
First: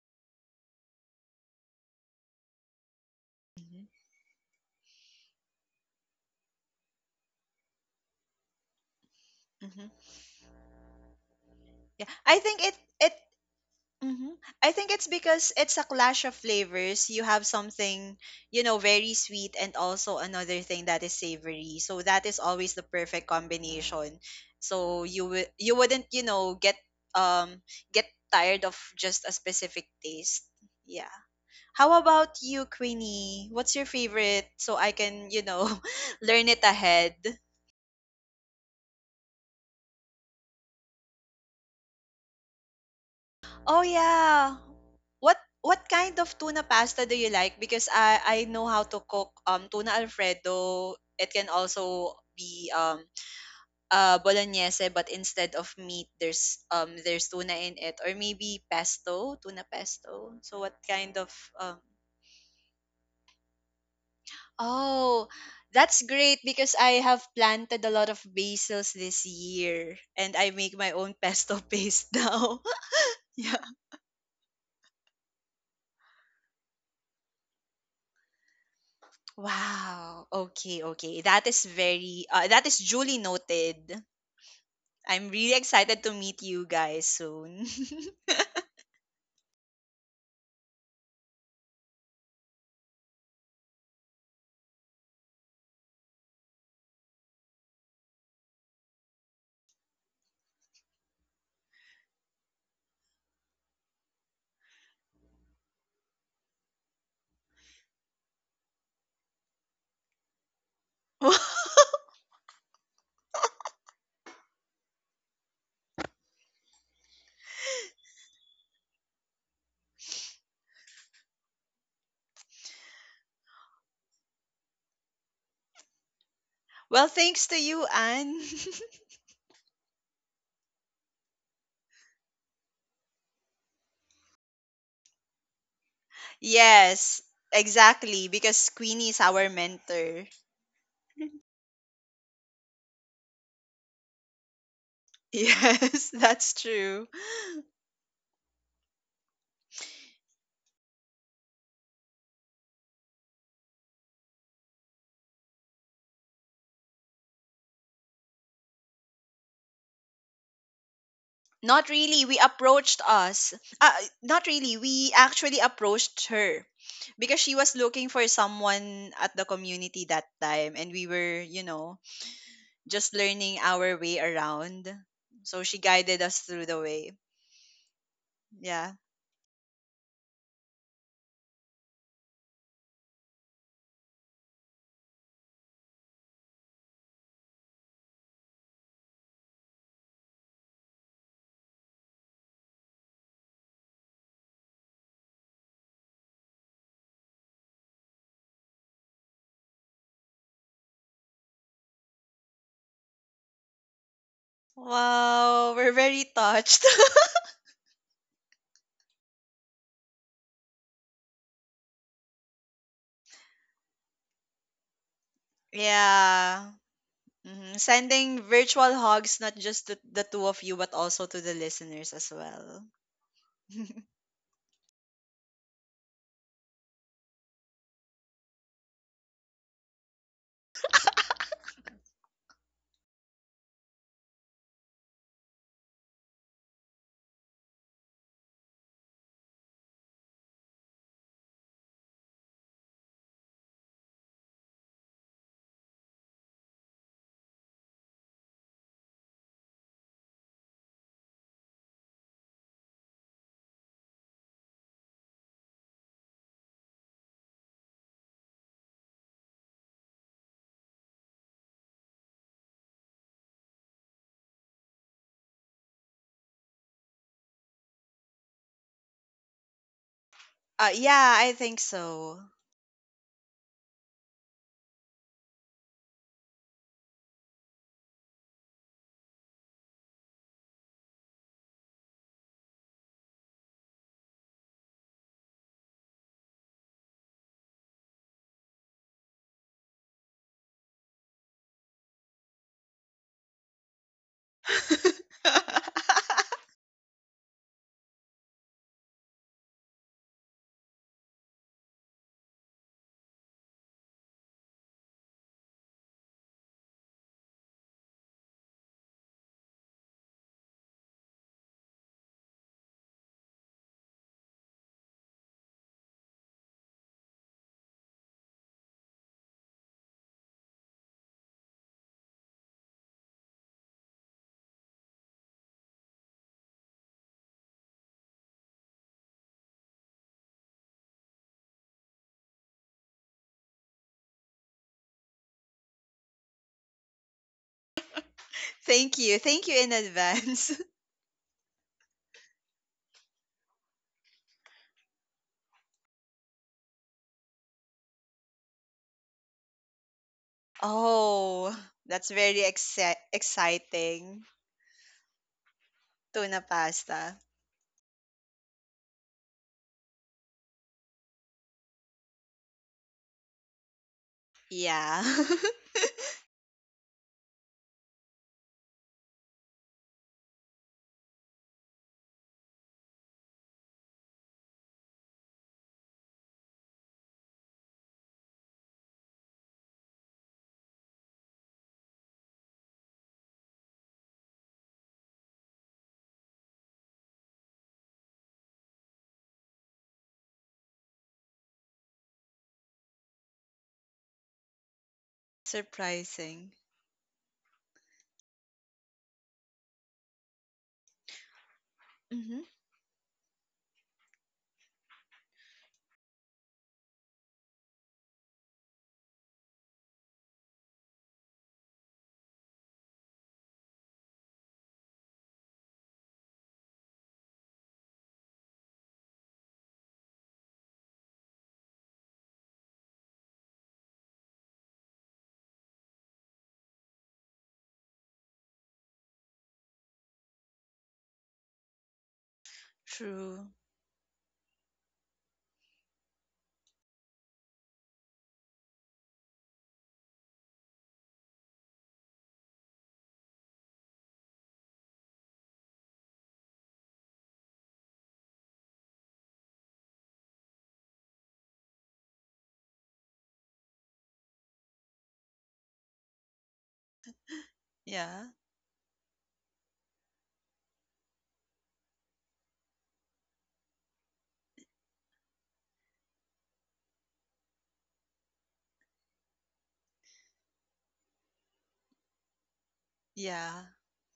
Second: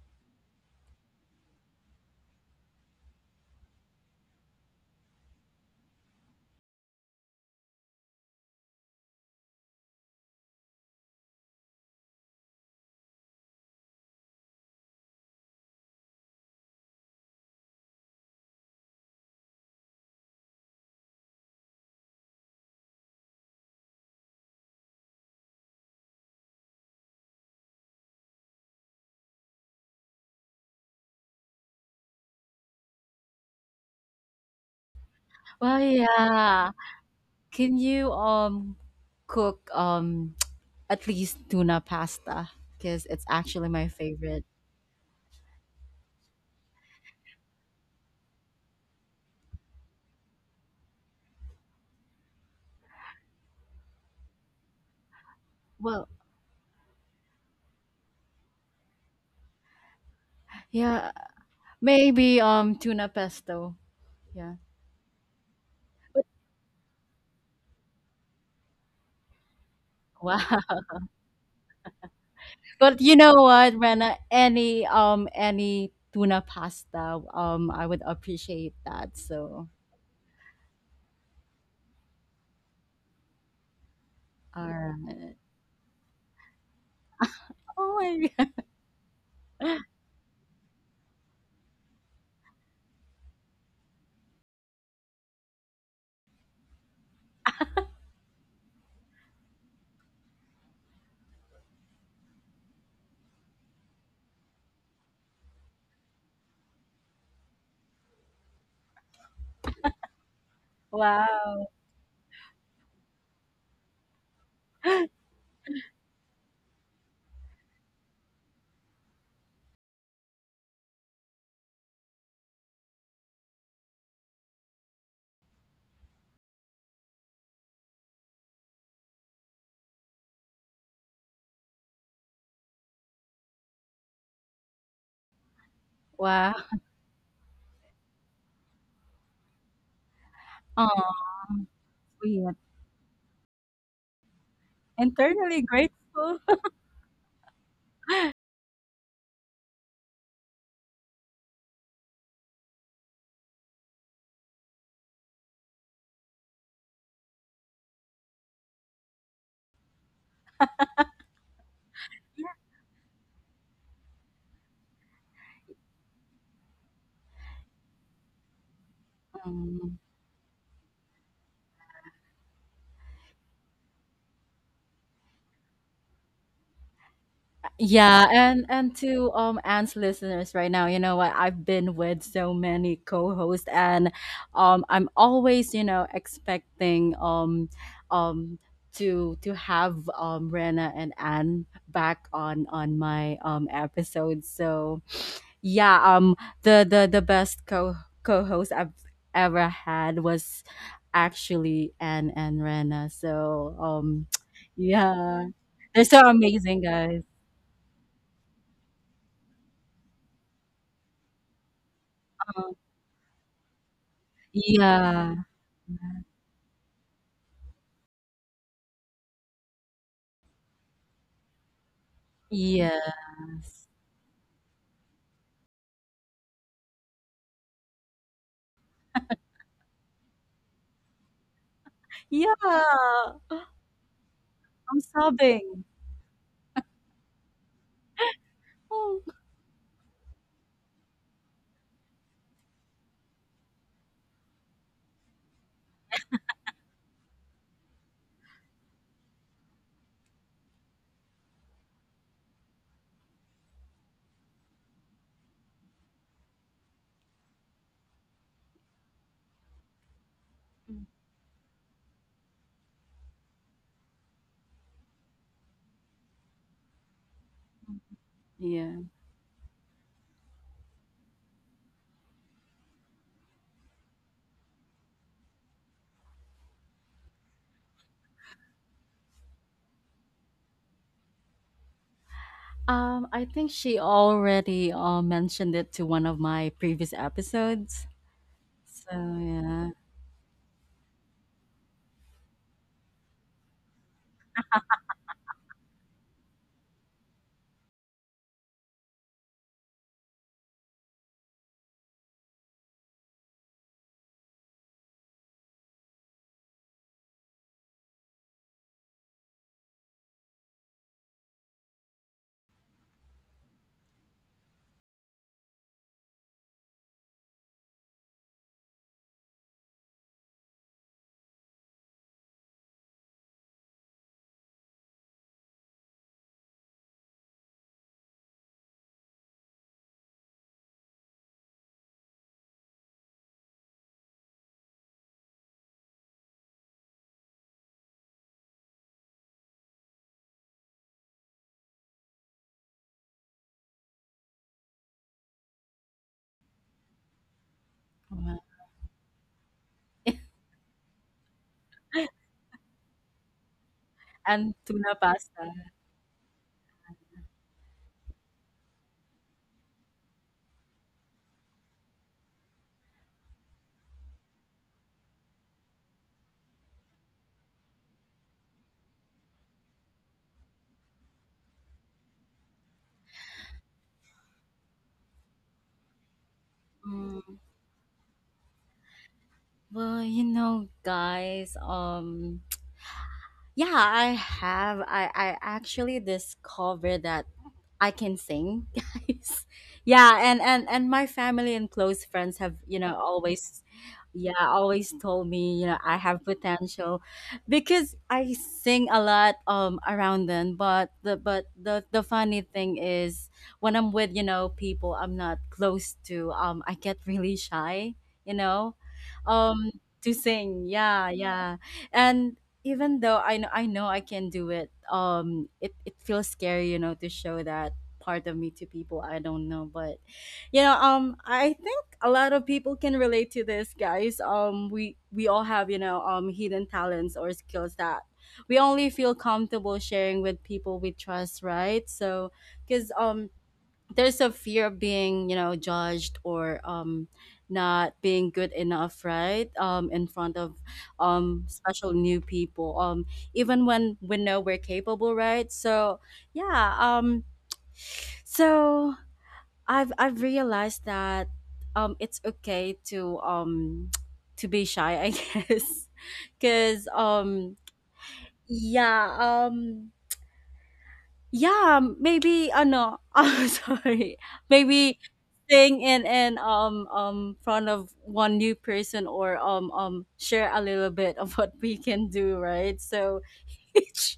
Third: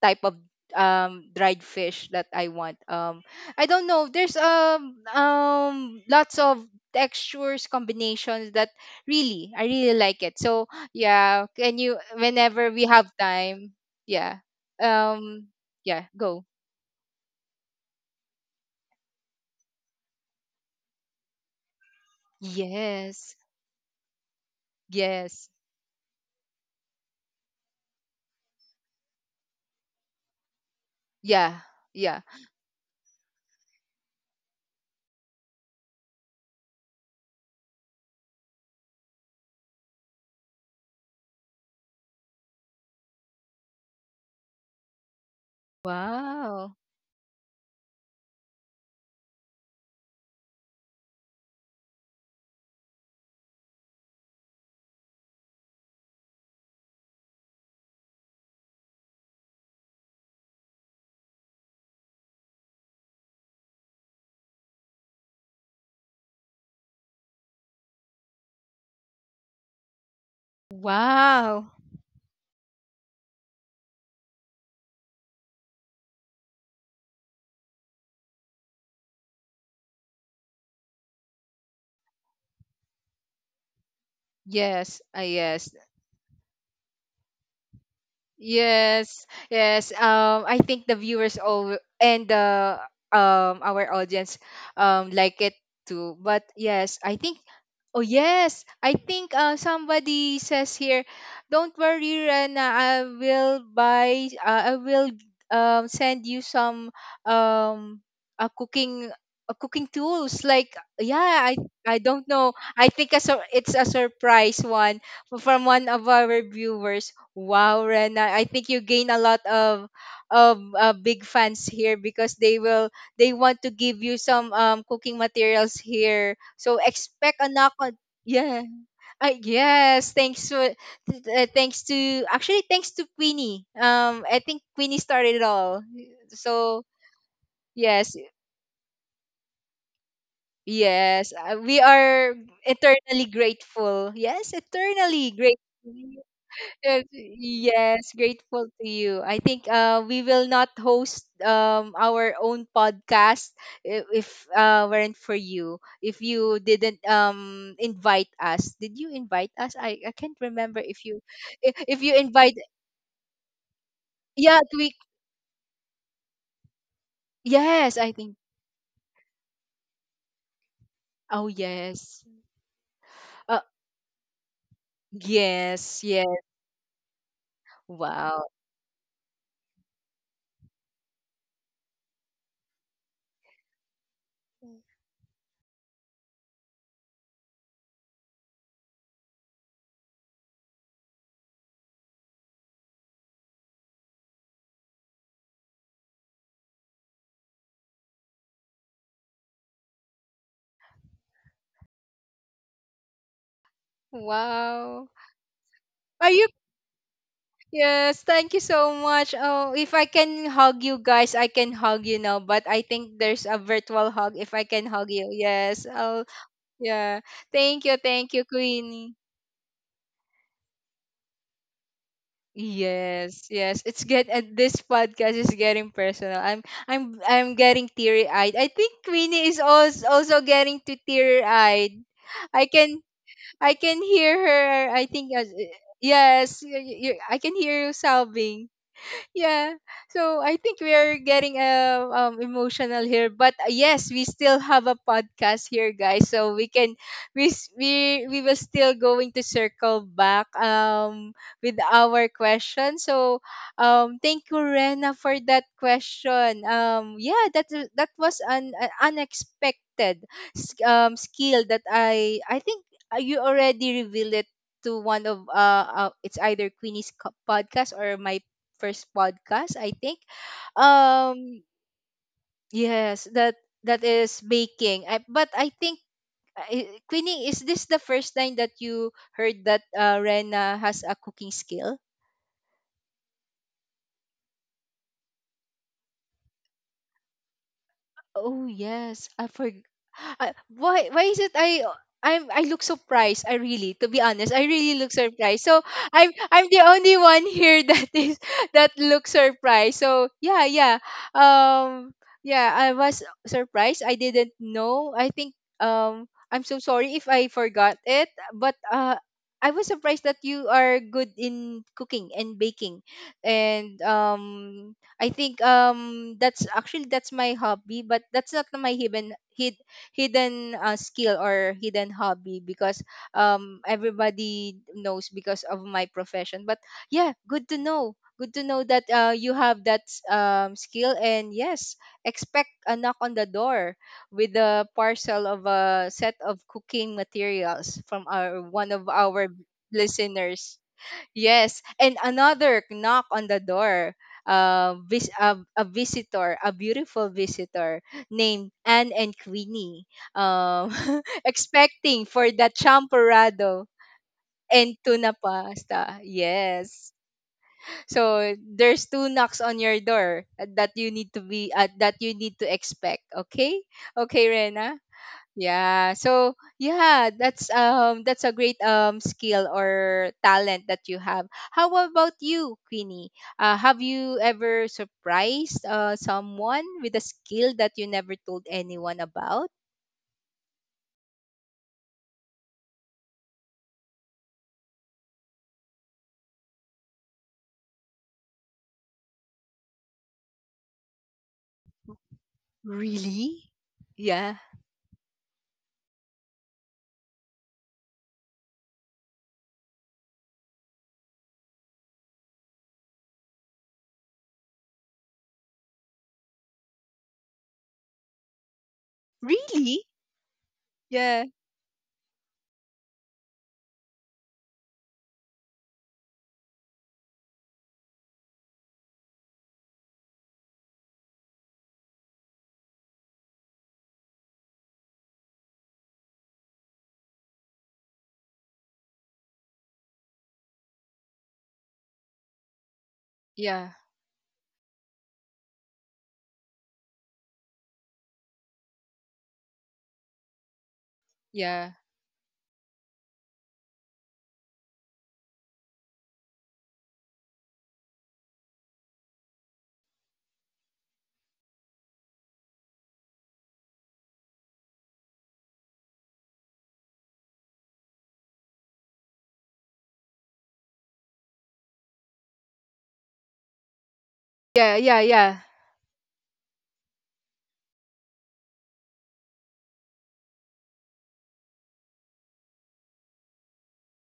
Speaker 1: type of dried fish that I want. I
Speaker 2: Mhm,
Speaker 1: don't know. There's lots of textures combinations that really I
Speaker 2: mhm.
Speaker 1: really like it. So yeah, can you
Speaker 2: Yeah, I think
Speaker 1: whenever
Speaker 2: it
Speaker 1: we have
Speaker 2: it.
Speaker 1: time,
Speaker 2: Mhm.
Speaker 1: yeah.
Speaker 2: I think it's
Speaker 1: Um
Speaker 2: because it's a
Speaker 1: yeah,
Speaker 2: clash of
Speaker 1: go.
Speaker 2: flavors. You have something, you know, very sweet, and also another thing that is savory. So that is always the perfect
Speaker 1: Yes.
Speaker 2: combination. So you
Speaker 1: Yes.
Speaker 2: would, you wouldn't, you know, um get tired of just a specific taste. Yeah.
Speaker 1: Yeah.
Speaker 2: How
Speaker 1: Yeah.
Speaker 2: about you, Queenie? What's your favorite? So I can, you know,
Speaker 3: Well,
Speaker 2: (laughs) learn it
Speaker 3: yeah.
Speaker 2: ahead.
Speaker 3: Can you cook (tsk) at least tuna pasta? Because it's actually
Speaker 2: Oh
Speaker 3: my favorite.
Speaker 2: yeah. What kind of tuna
Speaker 1: Wow.
Speaker 2: pasta do you like? Because I know how to cook tuna alfredo. It can also be bolognese, but instead of
Speaker 3: Well,
Speaker 2: meat, there's tuna in it, or maybe pesto, tuna pesto. So what
Speaker 3: yeah,
Speaker 2: kind of um
Speaker 3: maybe tuna pesto. Yeah.
Speaker 2: Oh, that's great because I have planted a lot of basils this year and
Speaker 3: Wow.
Speaker 2: I make
Speaker 3: (laughs)
Speaker 2: my own (laughs) pesto
Speaker 1: Wow.
Speaker 2: paste now. (laughs)
Speaker 3: But you know
Speaker 2: Yeah.
Speaker 3: what, Rena? Any tuna pasta, I would appreciate that. So,
Speaker 2: Wow. Okay, okay. That is very that is duly noted.
Speaker 3: all
Speaker 1: Yes,
Speaker 2: I'm
Speaker 3: right.
Speaker 2: really
Speaker 1: yes.
Speaker 2: excited to meet you guys soon.
Speaker 3: Oh my (laughs) God.
Speaker 1: Yes, yes. I think the viewers all and the our audience like it too. But yes, I think Oh yes, I think, somebody says here, "Don't worry, Rena. I will buy. I will send you some um, a cooking, a cooking tools." Like, yeah, I
Speaker 3: Wow.
Speaker 2: (laughs)
Speaker 1: I don't know. I think it's a surprise one from one of our viewers. Wow, Rena! I think you gain a lot of big fans here because they want to give you some cooking materials here, so
Speaker 2: Well,
Speaker 1: expect
Speaker 2: thanks
Speaker 1: a
Speaker 2: to
Speaker 1: knock
Speaker 2: you,
Speaker 1: on.
Speaker 2: Anne.
Speaker 1: Yeah, yes, thanks to thanks to, actually, thanks to Queenie. I think Queenie started it all.
Speaker 2: (laughs)
Speaker 3: Wow.
Speaker 1: So
Speaker 2: Yes,
Speaker 1: yes,
Speaker 2: exactly, because Queenie is our mentor. (laughs)
Speaker 3: Oh,
Speaker 1: yes, we are
Speaker 3: sweet.
Speaker 1: eternally grateful. Yes, eternally grateful.
Speaker 3: Internally
Speaker 2: Yes,
Speaker 3: grateful.
Speaker 2: that's
Speaker 1: Yes,
Speaker 2: true.
Speaker 1: yes, grateful to you. I think we will not host our own podcast if weren't for you. If you didn't invite us, did you invite us? I can't remember if you
Speaker 2: Not
Speaker 1: if you
Speaker 2: really. We
Speaker 1: invite.
Speaker 2: approached us. Uh, Not
Speaker 1: Yeah,
Speaker 2: really.
Speaker 1: we.
Speaker 2: We actually approached her because she was
Speaker 1: Yes, I
Speaker 2: looking for
Speaker 1: think.
Speaker 2: someone at the
Speaker 3: (laughs)
Speaker 2: community that time, and we were,
Speaker 1: Oh
Speaker 2: you know,
Speaker 1: yes.
Speaker 2: just
Speaker 1: Uh,
Speaker 2: learning our way around. So she
Speaker 1: yes,
Speaker 2: guided
Speaker 1: yes.
Speaker 2: us through the way.
Speaker 3: Yeah,
Speaker 1: Wow,
Speaker 3: and
Speaker 2: Yeah.
Speaker 3: to Anne's listeners right now, you know what? I've been with so many co-hosts and I'm always, you know, expecting um to have Rena and Anne back on my episode. So, yeah, the best co co-host I've ever had was actually Anne and Rena. So, (tsk)
Speaker 1: wow.
Speaker 3: yeah.
Speaker 2: Wow, we're
Speaker 3: They're so
Speaker 2: very
Speaker 1: Are you.
Speaker 3: amazing,
Speaker 2: touched.
Speaker 3: guys.
Speaker 1: Yes, thank you so much. Oh, if I can hug you guys, I can hug you now, but I think there's a virtual hug if I can hug you.
Speaker 3: Yeah.
Speaker 2: (laughs)
Speaker 1: Yes. Oh,
Speaker 2: Yeah.
Speaker 1: yeah.
Speaker 2: Mhm.
Speaker 1: Thank
Speaker 2: Sending
Speaker 1: you,
Speaker 2: virtual
Speaker 1: Queenie.
Speaker 2: hugs not just to the two of you but also to the listeners as well.
Speaker 3: Yes.
Speaker 1: Yes, yes. It's
Speaker 2: (laughs)
Speaker 1: get, and this podcast is getting personal. I'm getting teary-eyed. I think Queenie is also getting to teary-eyed.
Speaker 3: Yeah.
Speaker 1: I can I can hear her.
Speaker 3: I'm
Speaker 1: I think as
Speaker 3: sobbing.
Speaker 1: yes, you, I can hear you sobbing.
Speaker 3: Oh.
Speaker 1: Yeah, so I think we are getting emotional here, but yes, we still have a podcast here, guys, so we can we s- we will still going to circle back. With our question. So thank you, Rena, for that question. Yeah, that was an unexpected
Speaker 3: Mm.
Speaker 1: skill that I think you already revealed it to one of it's either Queenie's podcast or my
Speaker 3: Yeah.
Speaker 1: first podcast, I think.
Speaker 2: Yeah, I
Speaker 1: Um,
Speaker 2: think so.
Speaker 1: yes, that is baking. I, but I think Queenie, is this the first time that you heard that Rena has a cooking skill?
Speaker 3: I think she already mentioned it to one of my previous episodes.
Speaker 1: Oh
Speaker 3: So
Speaker 1: yes, I forg.
Speaker 3: yeah.
Speaker 1: I, why is it I. I'm, I look surprised. I really, to be honest, I really look
Speaker 2: (laughs)
Speaker 1: surprised. So I'm the only one here (laughs) that looks surprised. So yeah, yeah. Um yeah, I was surprised. I didn't know. I think I'm so sorry if I forgot it, but I was surprised that you are good in cooking and baking. And I think that's actually that's my hobby, but that's not my hidden skill or hidden hobby, because everybody knows because of my profession. But yeah, good to know. Good to know that you have that skill. And yes, expect a knock on the door with a parcel of a set of cooking materials from our one of
Speaker 2: Thank you.
Speaker 1: our
Speaker 2: Thank you in advance.
Speaker 1: listeners.
Speaker 2: (laughs)
Speaker 1: Yes, and another knock on the door. A, a visitor, a beautiful visitor
Speaker 3: Uh,
Speaker 1: named Anne and Queenie, um, (laughs)
Speaker 2: Oh,
Speaker 1: expecting
Speaker 2: that's
Speaker 1: for
Speaker 2: very
Speaker 1: the champorado
Speaker 2: exciting.
Speaker 3: and
Speaker 1: and
Speaker 3: tuna
Speaker 1: tuna
Speaker 3: pasta.
Speaker 1: pasta.
Speaker 2: Tuna
Speaker 1: Yes.
Speaker 2: pasta.
Speaker 1: So there's two knocks on your door that you need to be that you need to expect. Okay, okay, Rena.
Speaker 2: Yeah.
Speaker 1: Yeah. So yeah, that's a great skill or talent that you have. How about you, Queenie? Have you ever surprised someone with a
Speaker 3: Mm,
Speaker 1: skill that you never told anyone about?
Speaker 3: well, you know, guys, yeah, I have I actually discovered that I can sing, (laughs) guys. Yeah, and my family and close friends have, you know,
Speaker 1: Really?
Speaker 3: always
Speaker 1: Yeah.
Speaker 3: yeah, always told
Speaker 2: (laughs)
Speaker 3: me, you know, I have
Speaker 2: Surprising.
Speaker 3: potential because I sing a lot around them, but the funny
Speaker 2: Mhm.
Speaker 3: thing is when I'm with, you know, people I'm not close to, I get really shy, you know. Um,
Speaker 1: Really?
Speaker 3: to sing. Yeah,
Speaker 1: Yeah.
Speaker 3: yeah. And even though I know I can do it, it, it feels scary, you know, to show that part of me to people I don't know. But you know, I think a lot of people can relate to this, guys. We all have hidden talents or skills that we only feel comfortable sharing with people we trust, right? So, because
Speaker 2: True.
Speaker 1: Yeah.
Speaker 3: there's a fear of being judged or not being good enough, right? Um, in front of
Speaker 1: Yeah.
Speaker 3: special new people even when we know we're capable, right? So yeah, so I've realized that it's okay to (tsk) to be shy, I guess, (laughs) because
Speaker 2: Yeah.
Speaker 3: yeah um yeah, maybe no, (laughs) I'm sorry.
Speaker 1: Yeah.
Speaker 3: Maybe
Speaker 1: Yeah.
Speaker 3: sing in front of one new person or share a little bit of what we can do, right? So
Speaker 2: Yeah.
Speaker 3: (laughs) each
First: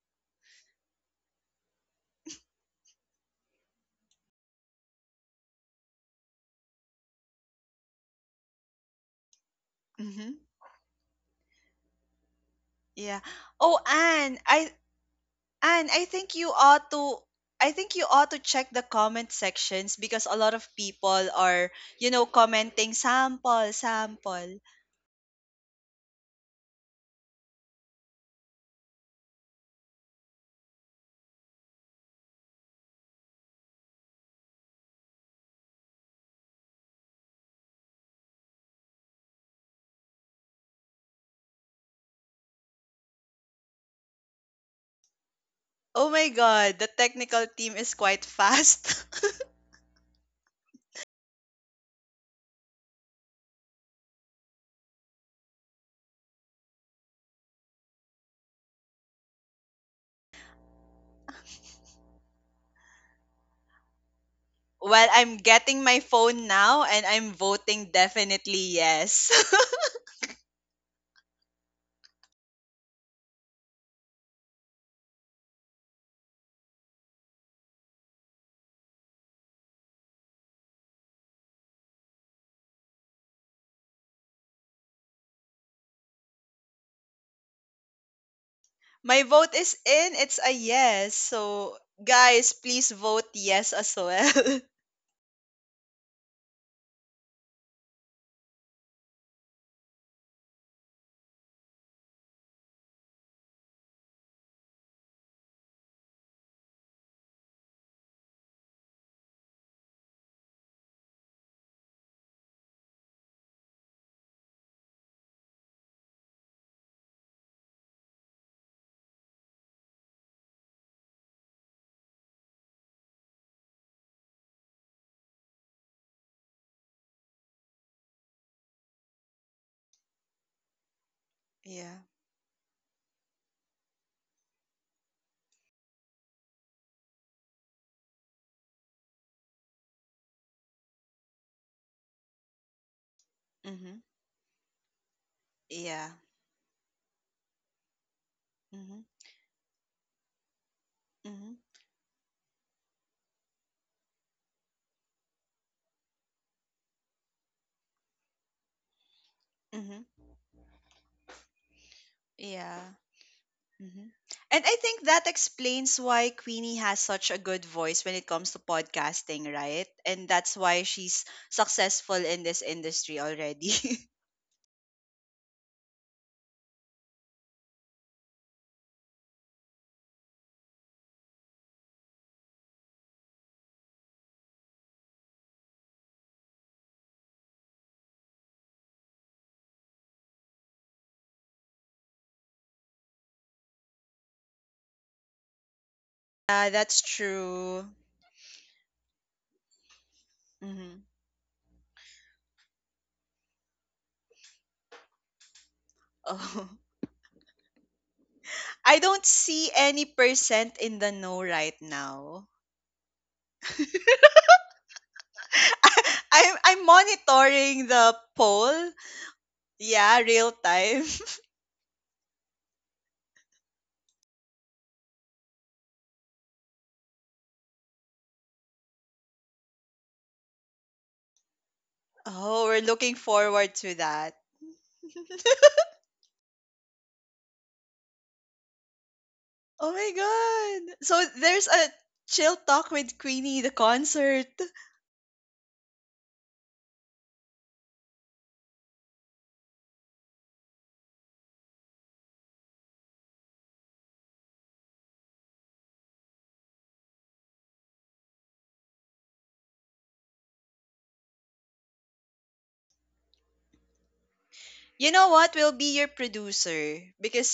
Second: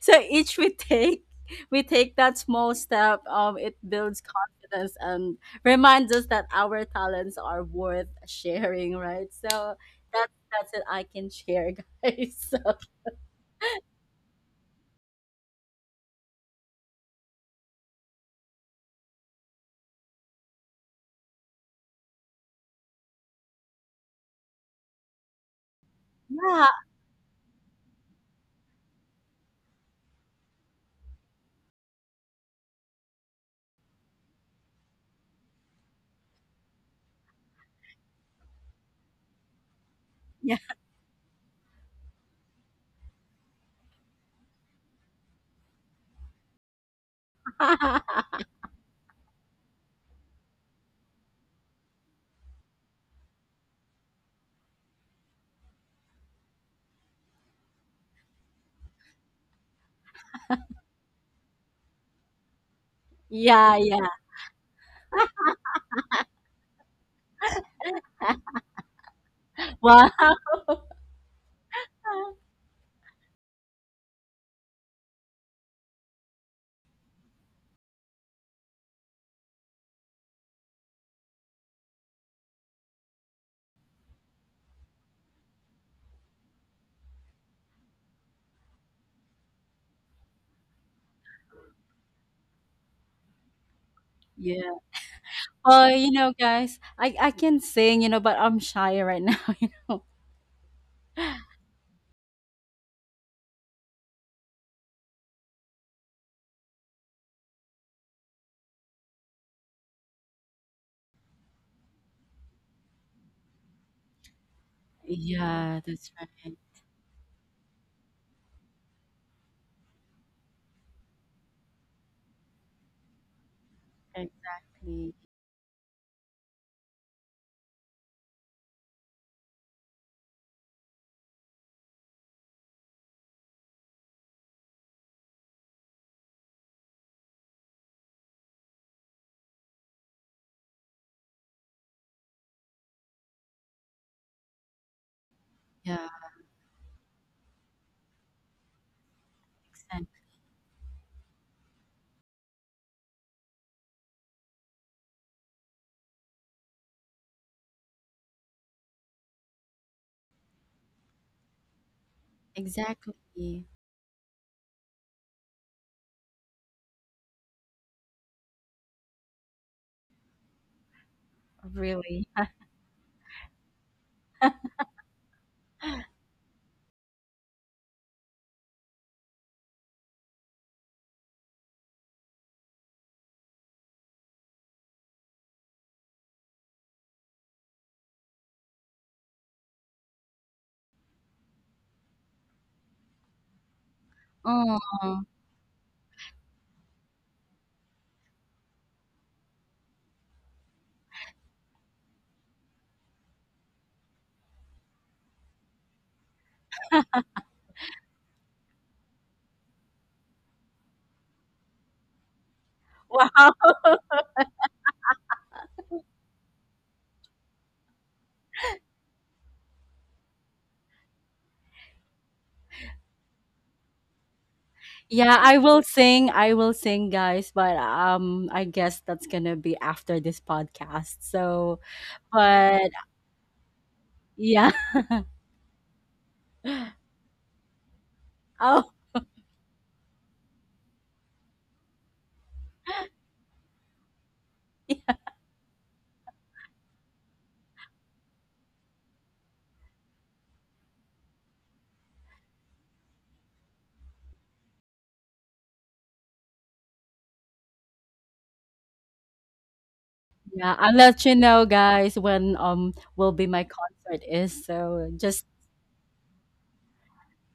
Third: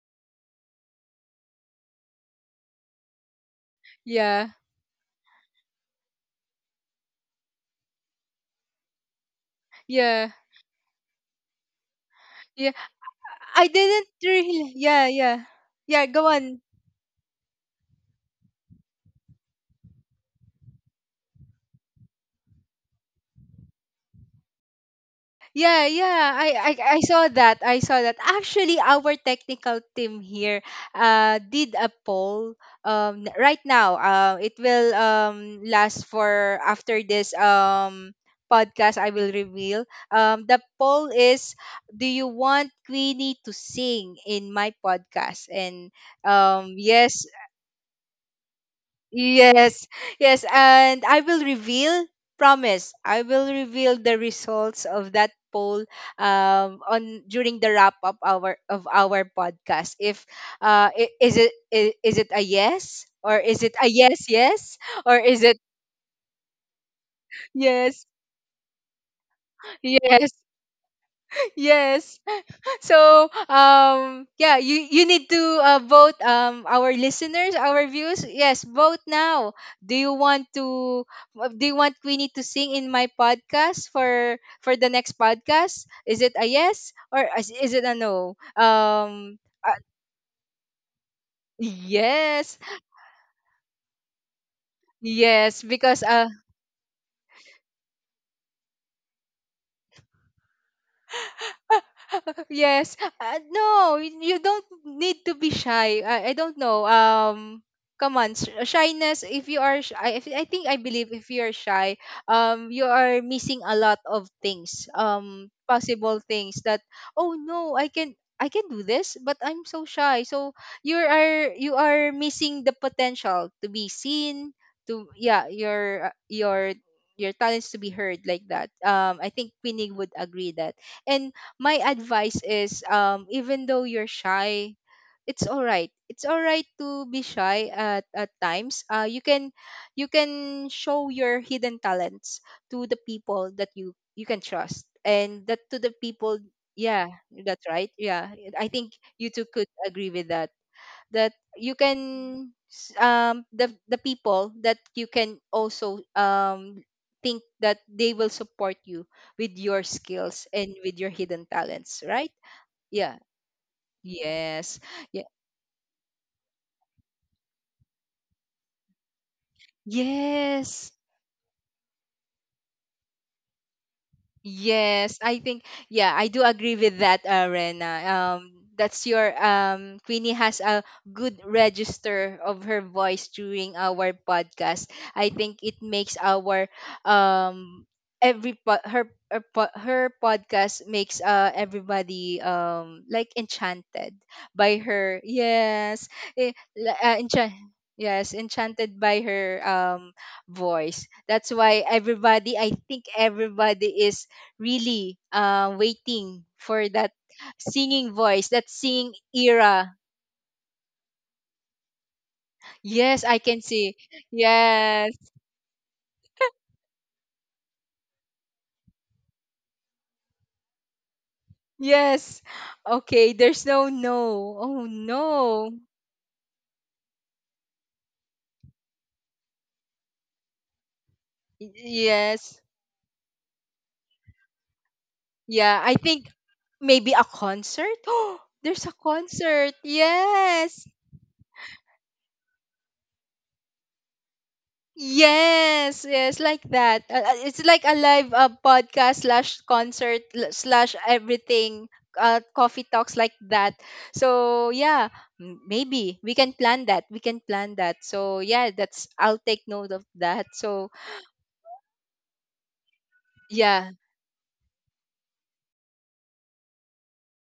Speaker 3: so each we take that small step. It
Speaker 1: Yeah.
Speaker 3: builds
Speaker 1: Yeah.
Speaker 3: confidence and reminds us that our talents are worth sharing, right? So
Speaker 1: Yeah.
Speaker 2: Mhm.
Speaker 3: that's it I can share, guys. (laughs)
Speaker 1: Yeah.
Speaker 3: So
Speaker 2: Yeah.
Speaker 1: I
Speaker 2: Oh,
Speaker 1: didn't
Speaker 2: Anne, I
Speaker 1: really. Yeah. Yeah.
Speaker 2: Anne,
Speaker 1: Yeah. Go on.
Speaker 2: I think you ought to check the comment sections because a lot of people are, you know, commenting sample, sample.
Speaker 1: Yeah, yeah.
Speaker 3: yeah,
Speaker 1: I saw that. I saw that. Actually, our technical team here did a poll right now. It will last for after this podcast, I will reveal.
Speaker 3: yeah,
Speaker 1: The poll is, do you want Queenie to sing in my podcast? And
Speaker 2: Oh my god, the
Speaker 1: yes.
Speaker 2: technical team is quite fast. (laughs)
Speaker 1: Yes, yes, and I will reveal, promise, I will reveal the results of that poll on during the wrap up our of our podcast. If is it is it a yes
Speaker 3: (laughs)
Speaker 1: or is it
Speaker 3: yeah,
Speaker 1: a
Speaker 3: yeah.
Speaker 1: yes, yes,
Speaker 2: Well,
Speaker 1: or
Speaker 2: I'm
Speaker 1: is it
Speaker 2: getting my phone now and I'm voting
Speaker 1: yes,
Speaker 2: definitely yes. (laughs)
Speaker 1: yes,
Speaker 3: Wow.
Speaker 1: (laughs) yes.
Speaker 3: (laughs)
Speaker 1: So yeah, you need to vote. Our listeners, our views, yes, vote now. Do you want to do you want Queenie to sing in my podcast for the next podcast? Is it a yes, or is it a no?
Speaker 2: My vote is
Speaker 1: Uh,
Speaker 2: in. It's a yes. So, guys,
Speaker 1: yes,
Speaker 2: please vote yes as well.
Speaker 3: Yeah.
Speaker 1: yes,
Speaker 3: Oh,
Speaker 1: because
Speaker 3: you know, guys, I can sing, you know, but I'm shy right now, (laughs) you know.
Speaker 1: (laughs) yes. No, you don't need to be shy. I don't know. Come on, shyness. If you are, I think I believe if you are shy, you are missing a lot of things.
Speaker 3: Yeah, that's
Speaker 1: Possible
Speaker 3: right.
Speaker 1: things that oh no, I can. I can do this, but I'm so shy. So you are missing the potential to be seen. To
Speaker 3: Exactly.
Speaker 1: yeah, your talents to be heard like that. I think Queenie would agree that. And my
Speaker 2: (laughs) Yeah.
Speaker 1: advice is even though you're shy, it's all right to be shy at times. Uh, you can show your hidden talents to the people that you can trust, and that to the
Speaker 3: Yeah,
Speaker 2: Yeah.
Speaker 1: people. Yeah, that's right. Yeah, I think
Speaker 2: Mm-hmm.
Speaker 1: you two could
Speaker 3: and
Speaker 1: agree with that, that
Speaker 2: Mm-hmm.
Speaker 1: you can the people that you can also think that they will support you with your
Speaker 2: Mm-hmm.
Speaker 1: skills and with your hidden talents, right?
Speaker 2: Yeah.
Speaker 1: Yeah,
Speaker 3: exactly.
Speaker 2: Mm-hmm. And I
Speaker 1: yes,
Speaker 2: think
Speaker 1: yeah.
Speaker 2: that explains why Queenie has such a good voice when it comes to podcasting, right? And that's why
Speaker 1: Yes.
Speaker 2: she's successful
Speaker 3: Really.
Speaker 2: in this industry already. (laughs)
Speaker 1: Yes, I think yeah, I do agree with that, Rena. That's your Queenie has a good register of her voice during our podcast. I think it makes our um every her podcast makes everybody like enchanted by
Speaker 3: Oh,
Speaker 1: her. Yes, eh,
Speaker 2: Yeah,
Speaker 1: la-
Speaker 2: that's
Speaker 1: enchan
Speaker 2: true.
Speaker 1: yes, enchanted by her
Speaker 2: Mm-hmm.
Speaker 1: voice. That's why everybody, I think everybody is really waiting
Speaker 2: Oh.
Speaker 1: for that singing voice, that
Speaker 2: (laughs) I
Speaker 1: singing
Speaker 2: don't see
Speaker 1: era.
Speaker 2: any percent in the know right now.
Speaker 1: Yes, I
Speaker 3: wow.
Speaker 1: can
Speaker 3: (laughs)
Speaker 1: see. Yes,
Speaker 2: (laughs) I'm monitoring the poll. Yeah, real time. (laughs)
Speaker 1: yes. Okay, there's no no. Oh
Speaker 3: Yeah, I
Speaker 1: no.
Speaker 3: will sing. I will sing, guys, but I guess that's going to be after this podcast. So,
Speaker 1: Yes.
Speaker 2: Oh, we're
Speaker 3: but
Speaker 2: looking forward to that.
Speaker 3: yeah.
Speaker 2: (laughs)
Speaker 1: Yeah, I think
Speaker 3: (laughs)
Speaker 1: maybe a concert. (gasps) Oh,
Speaker 3: Oh,
Speaker 1: there's a concert.
Speaker 2: Oh my
Speaker 1: Yes.
Speaker 2: god. So there's a chill talk with Queenie the concert.
Speaker 3: yeah.
Speaker 1: Yes, yes, like that. It's like a live podcast slash concert slash everything. Coffee talks like that. So yeah, maybe we can plan that. We can plan that. So yeah, that's I'll take note of that.
Speaker 3: Yeah, I'll
Speaker 1: So
Speaker 3: let you know, guys, when will be my
Speaker 1: yeah,
Speaker 3: concert is. So,
Speaker 2: You know
Speaker 3: just
Speaker 2: what? We'll be your producer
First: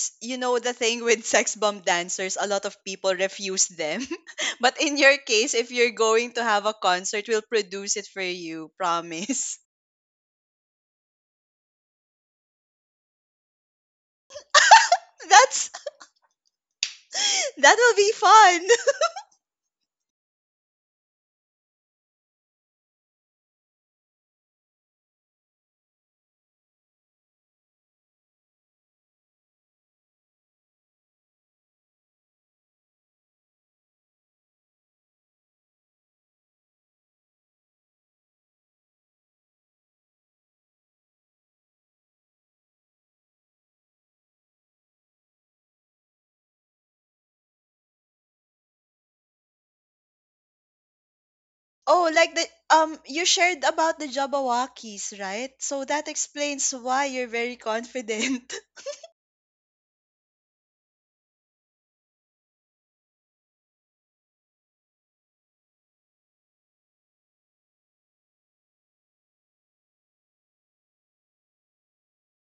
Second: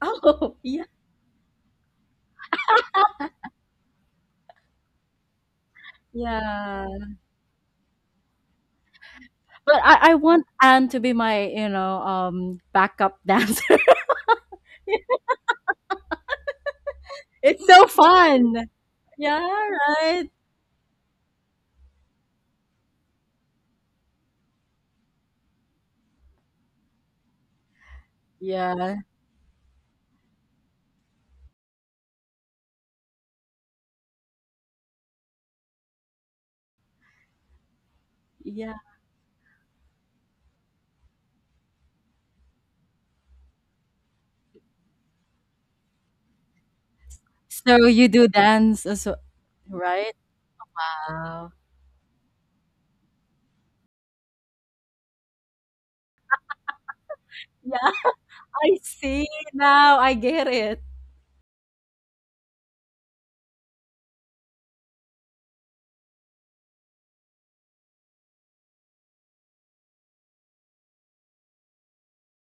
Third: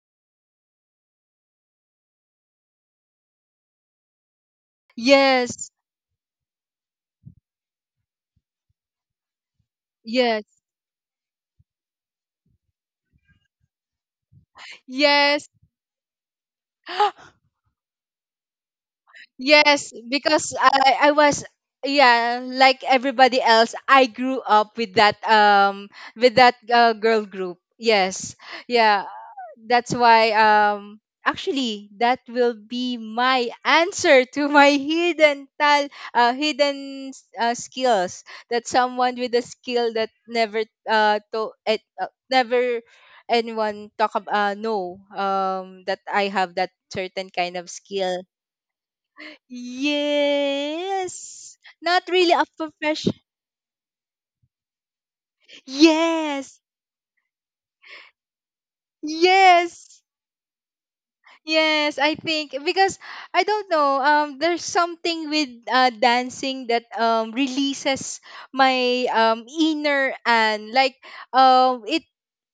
Speaker 3: (laughs)
Speaker 2: you
Speaker 3: oh,
Speaker 2: know the
Speaker 3: yeah.
Speaker 2: thing with (laughs) sex bomb dancers, a lot of people refuse them. (laughs) But in your case, if
Speaker 1: yes,
Speaker 2: you're going to have a
Speaker 3: Yeah.
Speaker 2: concert, we'll produce it for you, promise.
Speaker 3: But I want
Speaker 1: yes,
Speaker 3: Anne to be my, you know, backup dancer. (laughs)
Speaker 2: (laughs)
Speaker 1: yes.
Speaker 2: That's
Speaker 1: (gasps)
Speaker 3: it's
Speaker 2: that
Speaker 3: so
Speaker 2: will be fun.
Speaker 3: fun. Yeah,
Speaker 1: Yes,
Speaker 3: right.
Speaker 1: because I was yeah, like everybody else, I grew up with that girl group. Yes.
Speaker 3: Yeah,
Speaker 1: Yeah, that's why actually that will be my answer to my hidden skills. That
Speaker 3: yeah.
Speaker 1: someone with a skill that never to it never anyone talk about know that I have that certain kind of
Speaker 3: So you
Speaker 1: skill.
Speaker 3: do dance as well, right? Wow.
Speaker 1: Yes, not
Speaker 2: Oh,
Speaker 1: really
Speaker 2: like the
Speaker 1: a profession.
Speaker 2: you shared about the Jabberwockies, right? So that
Speaker 1: Yes,
Speaker 2: explains why you're very
Speaker 3: Yeah,
Speaker 2: confident.
Speaker 3: (laughs) I
Speaker 2: (laughs)
Speaker 3: see now.
Speaker 1: yes.
Speaker 3: I get it.
Speaker 1: Yes, I think because I don't know. There's something with dancing that releases my inner and like um it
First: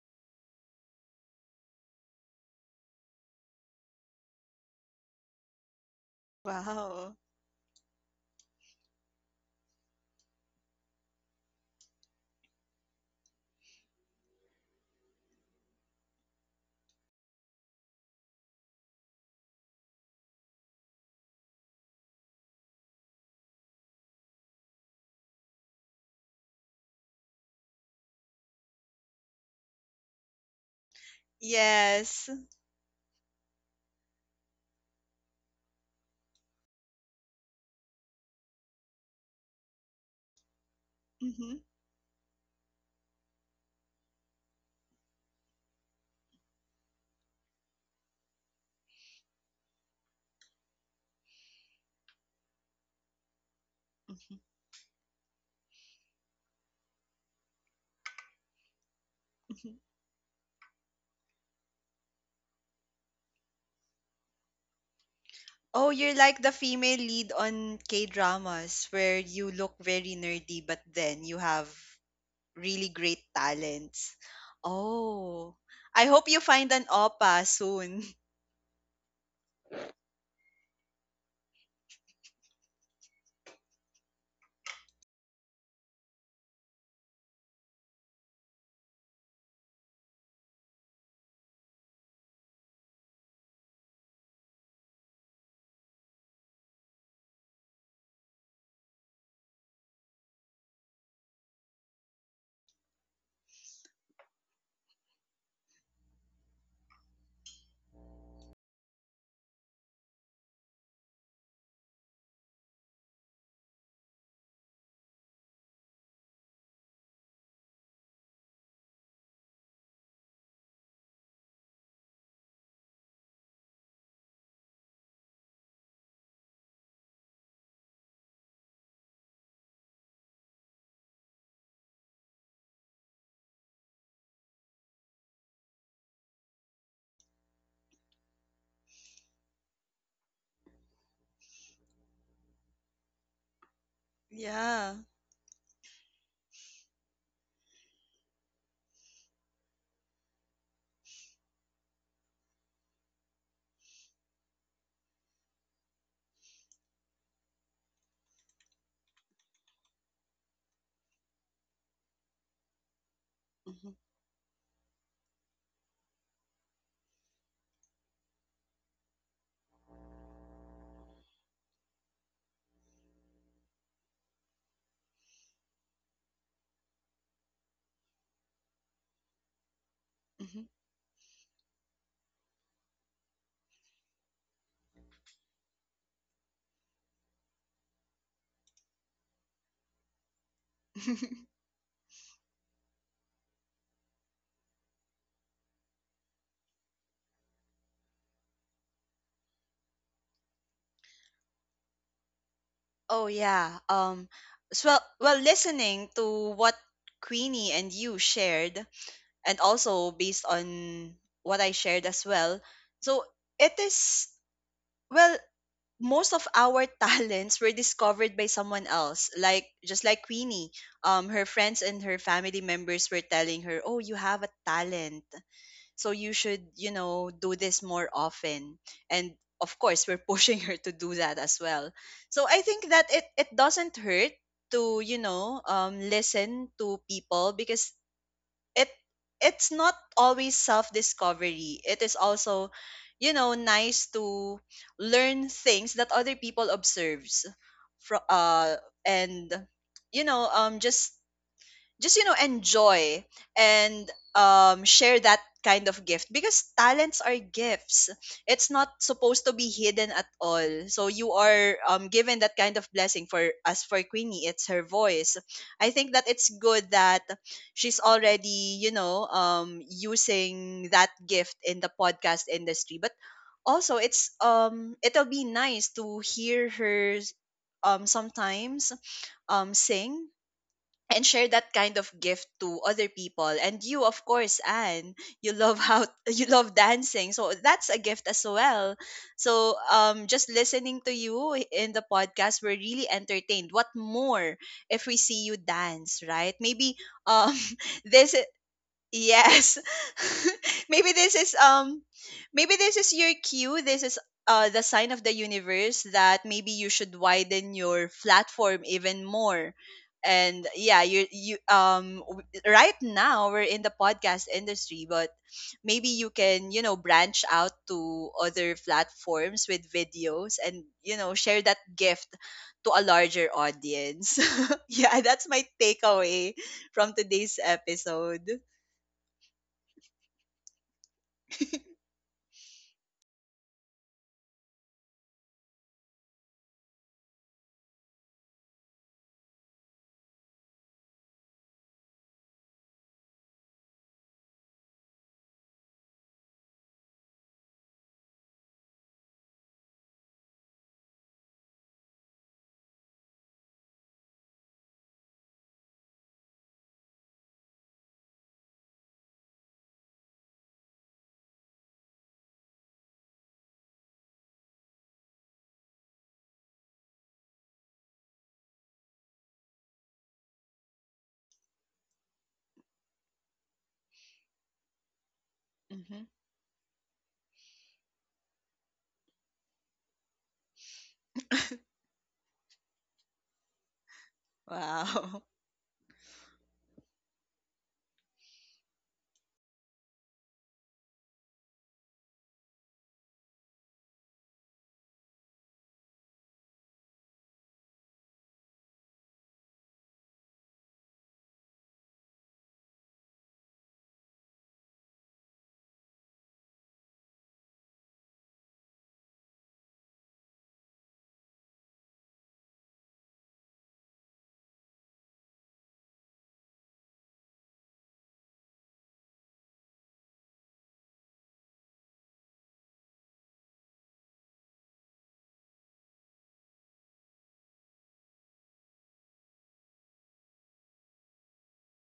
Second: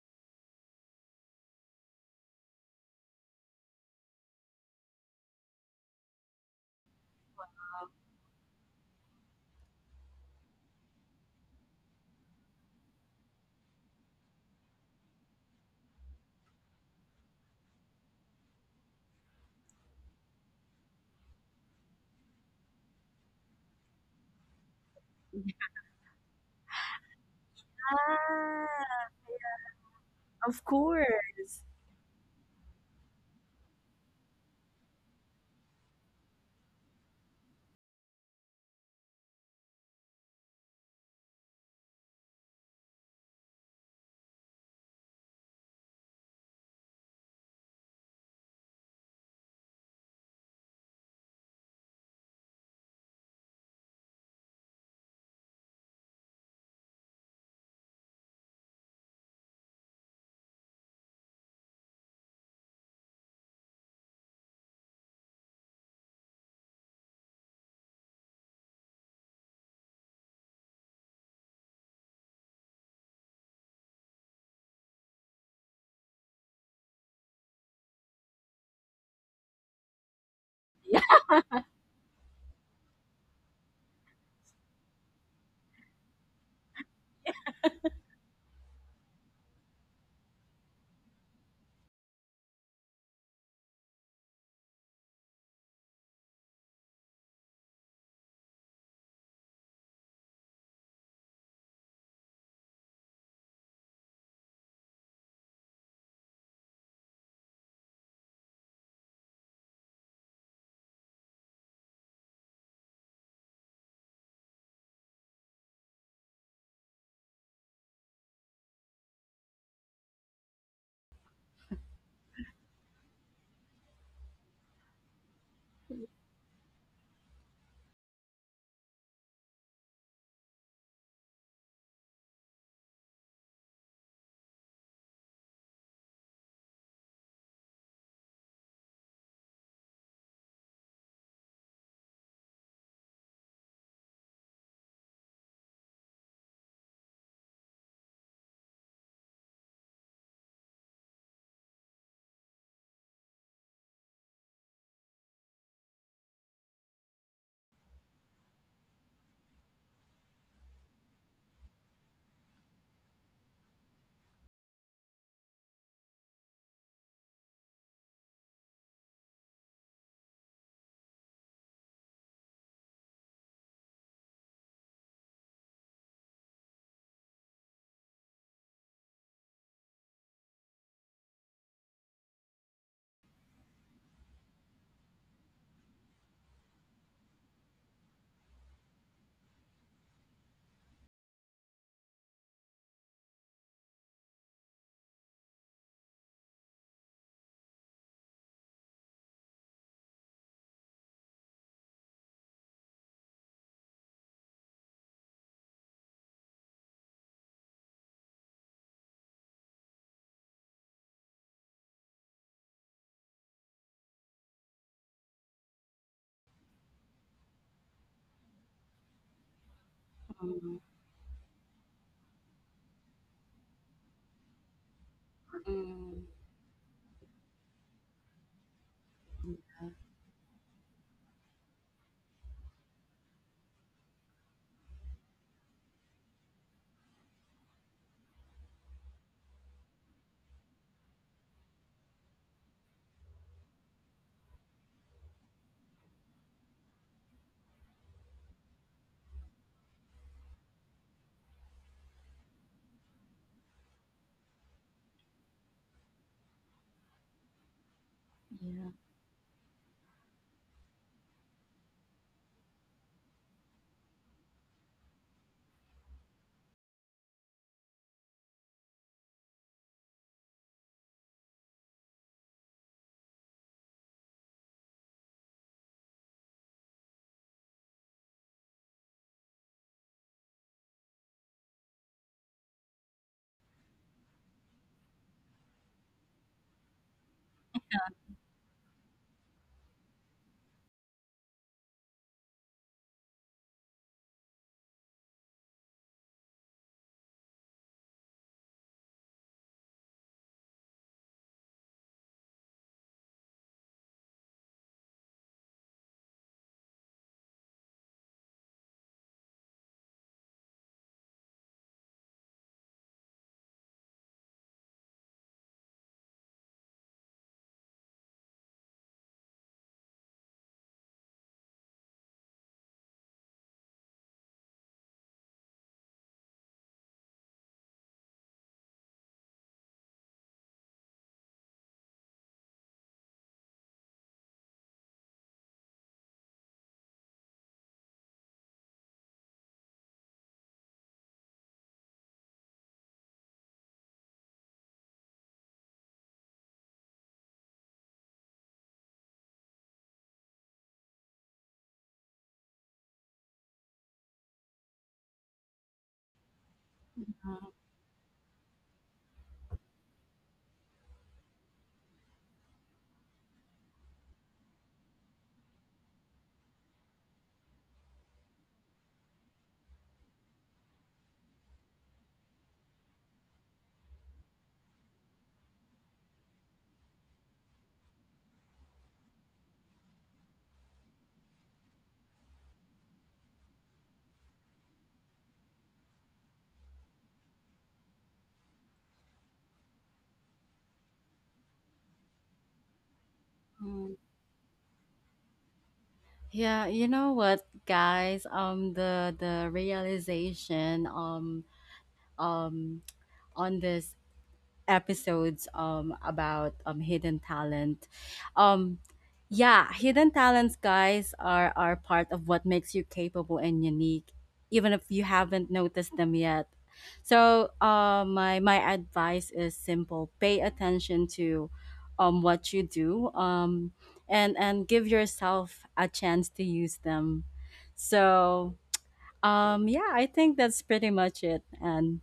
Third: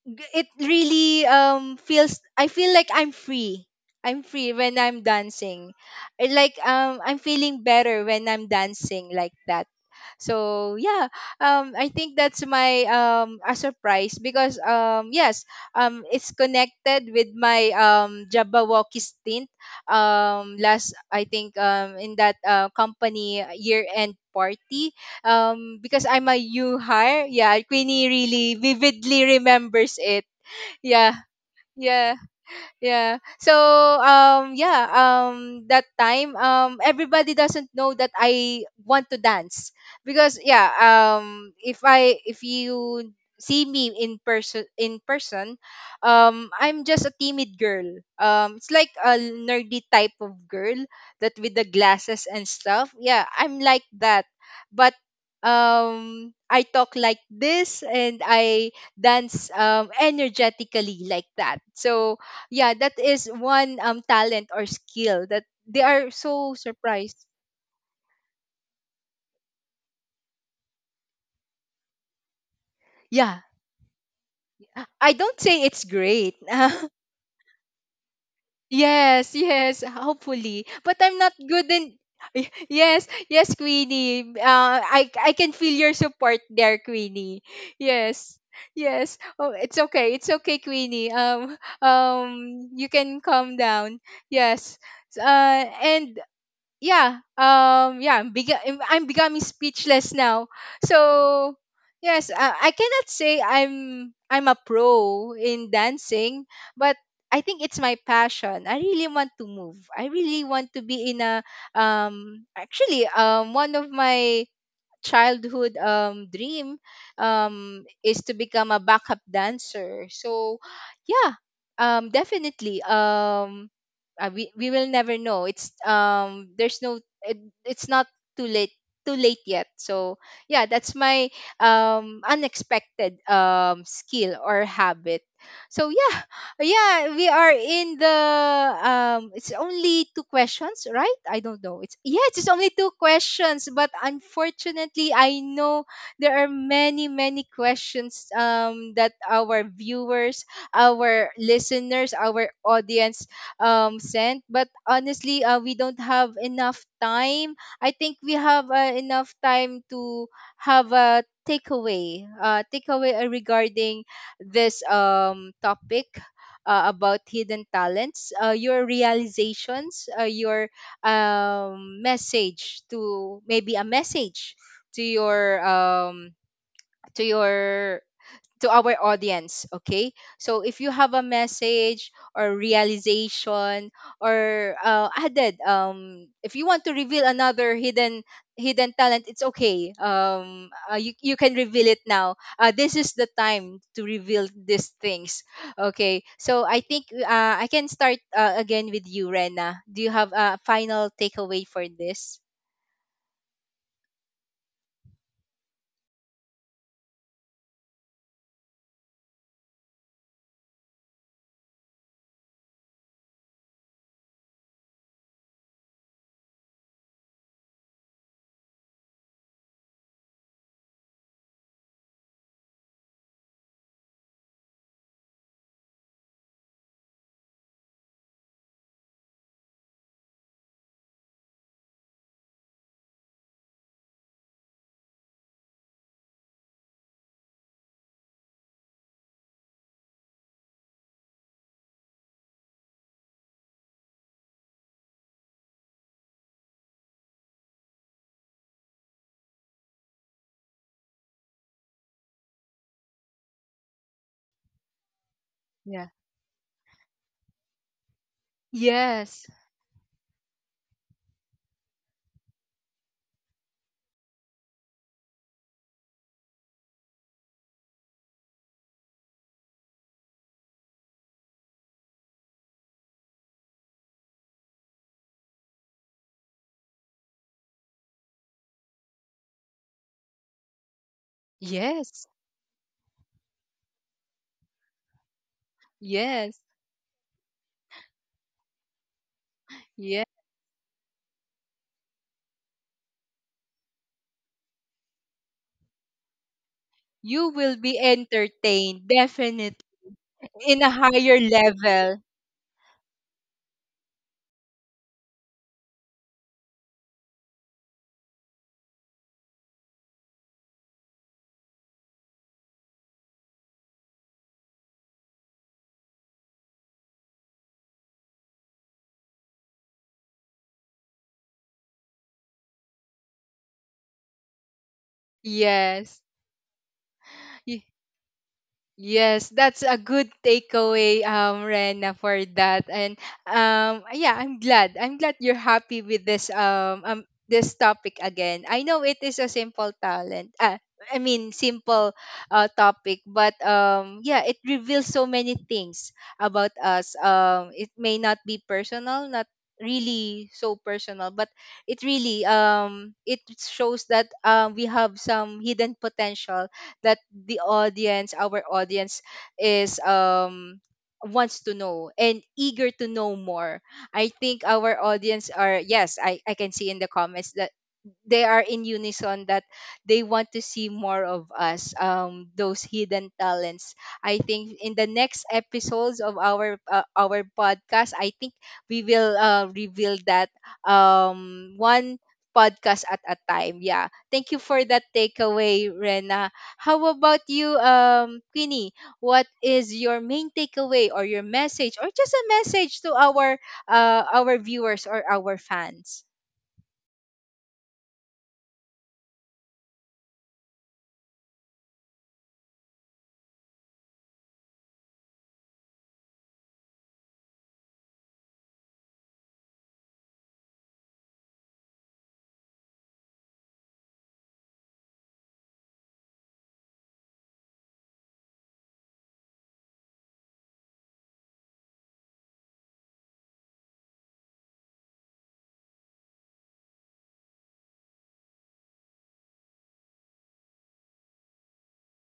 Speaker 1: it really feels I feel like I'm free. I'm free when I'm dancing.
Speaker 2: Wow.
Speaker 1: I'm feeling better when I'm dancing like that. So yeah, I think that's my a surprise, because yes, it's connected with my Jabberwocky stint last I think in that company year end party, because I'm a new hire. Yeah, Queenie really
Speaker 3: Ah,
Speaker 1: vividly remembers it.
Speaker 3: of
Speaker 1: Yeah,
Speaker 3: course.
Speaker 1: yeah.
Speaker 2: Yes.
Speaker 1: Yeah, so yeah, that time, everybody doesn't know that I want to dance, because yeah,
Speaker 2: Mm-hmm.
Speaker 1: if I if you see me in person, I'm just a timid girl, it's like a nerdy type of girl, that with the glasses and stuff. Yeah, I'm like that,
Speaker 2: Mm-hmm.
Speaker 1: but I talk like this and I dance energetically like that. So yeah, that is one talent or skill that they
Speaker 2: Oh,
Speaker 1: are
Speaker 2: you're like
Speaker 1: so
Speaker 2: the female
Speaker 1: surprised.
Speaker 2: lead on K-dramas where you look very nerdy but then you have really great
Speaker 1: Yeah,
Speaker 2: talents.
Speaker 1: I don't
Speaker 2: Oh.
Speaker 1: say it's
Speaker 2: I hope
Speaker 1: great.
Speaker 2: you
Speaker 1: (laughs)
Speaker 2: find an oppa soon. (laughs)
Speaker 1: Yes, yes, hopefully, but I'm not good in. (laughs) Yes, yes, Queenie, I can feel your support there, Queenie. Yes, yes. Oh, it's okay, it's okay, Queenie. You can calm down. Yes. And yeah, yeah, I'm becoming speechless now. So yes, I cannot say I'm a pro in dancing, but I think it's my passion. I really want to move. I really want to be in a actually one of my childhood dream, is to become a backup dancer. So, yeah, definitely. We will never know. It's there's no. It's not too late. Too late yet. So yeah, that's my unexpected skill or habit. So yeah, yeah, we are in the it's only two questions, right? I don't know. It's yeah, it's only two questions, but
Speaker 2: Yeah.
Speaker 1: unfortunately I know there are many, many questions that our viewers, our listeners, our audience sent. But honestly, we don't have enough time. I think we have enough time to have a takeaway. Takeaway
Speaker 2: Mm-hmm.
Speaker 1: regarding this topic, about hidden talents, your realizations, your message to maybe a message to your um, to your to our audience. Okay, so if you have a message or realization or added if you want to reveal another hidden talent, it's okay. You can reveal it now. This is the time to reveal these things. Okay, so I think I can start again with you, Rena. Do you have a final takeaway for this?
Speaker 2: Oh yeah. So, well, well, listening to what Queenie and you shared, and also based on what I shared as well. So it is, well, most of our (laughs) talents were discovered by someone else, like just like
Speaker 3: Mm,
Speaker 2: Queenie, her friends and her family members were telling her, oh, you have a talent,
Speaker 3: mm,
Speaker 2: so you should, you know, do this more often. And of course we're (laughs) pushing her to do that as well. So I think that it doesn't hurt to, you know, listen to people, because it it's not always self discovery, it is also, you know, nice to learn things that other people observes from and, you know, just, you know, enjoy and share that kind
Speaker 1: Yeah.
Speaker 2: of gift, because talents are gifts. It's
Speaker 3: yeah.
Speaker 2: not
Speaker 1: Yes,
Speaker 2: supposed to be hidden at all, so you are given that kind of blessing. For, as for Queenie, it's her voice. I think that it's good that she's already, you know, using that gift in the podcast industry. But also it's it'll be nice to hear her sometimes sing and share that kind of
Speaker 1: yes,
Speaker 2: gift to other people. And you, of course, Anne, you love how (laughs) you
Speaker 1: yes,
Speaker 2: love dancing, so that's a gift as well. So
Speaker 1: yes,
Speaker 2: just listening to you in the podcast, we're really entertained. What more if we see you dance, right? Maybe
Speaker 1: you
Speaker 2: um
Speaker 1: will be
Speaker 2: (laughs) this.
Speaker 1: entertained, definitely,
Speaker 2: Yes.
Speaker 1: in a
Speaker 2: (laughs) Maybe
Speaker 1: higher
Speaker 2: this is
Speaker 1: level.
Speaker 2: maybe this is your cue. This is the sign of the universe that maybe you should widen your platform even more. And yeah, you right now we're in the podcast industry, but maybe you can, you know, branch out to other platforms with videos and, you know, share that gift to a larger audience. (laughs) Yeah, that's my
Speaker 1: Yes.
Speaker 2: takeaway from today's episode.
Speaker 1: Yes, that's a good takeaway,
Speaker 2: (laughs)
Speaker 1: Rena, for that. And yeah, I'm glad. I'm glad you're happy with this topic again. I know it is a simple talent. I mean, simple topic, but yeah, it reveals so many things about us. It may not be personal, not really so personal, but it really it shows that we have some hidden potential that the audience, our audience, is wants to know and eager to know more. I think our audience are, yes, I can see in the comments that they are in unison that they want to see more of us, those hidden talents. I think in the next episodes
Speaker 2: Mm-hmm.
Speaker 1: of our podcast, I think we will reveal that,
Speaker 2: (laughs)
Speaker 1: one podcast at a time. Yeah, thank you for that
Speaker 2: Wow.
Speaker 1: takeaway, Rena. How about you, Queenie? What is your main takeaway or your message or just a message to
Speaker 3: Mm.
Speaker 1: our viewers or our fans?
Speaker 3: Yeah, you know what, guys? The realization um on this episodes about hidden talent. Um, yeah, hidden talents guys are part of what makes you capable and unique even if you haven't noticed them yet. So, my my advice is simple. Pay attention to what you do and give yourself a chance to use them. So, yeah, I think that's pretty much it and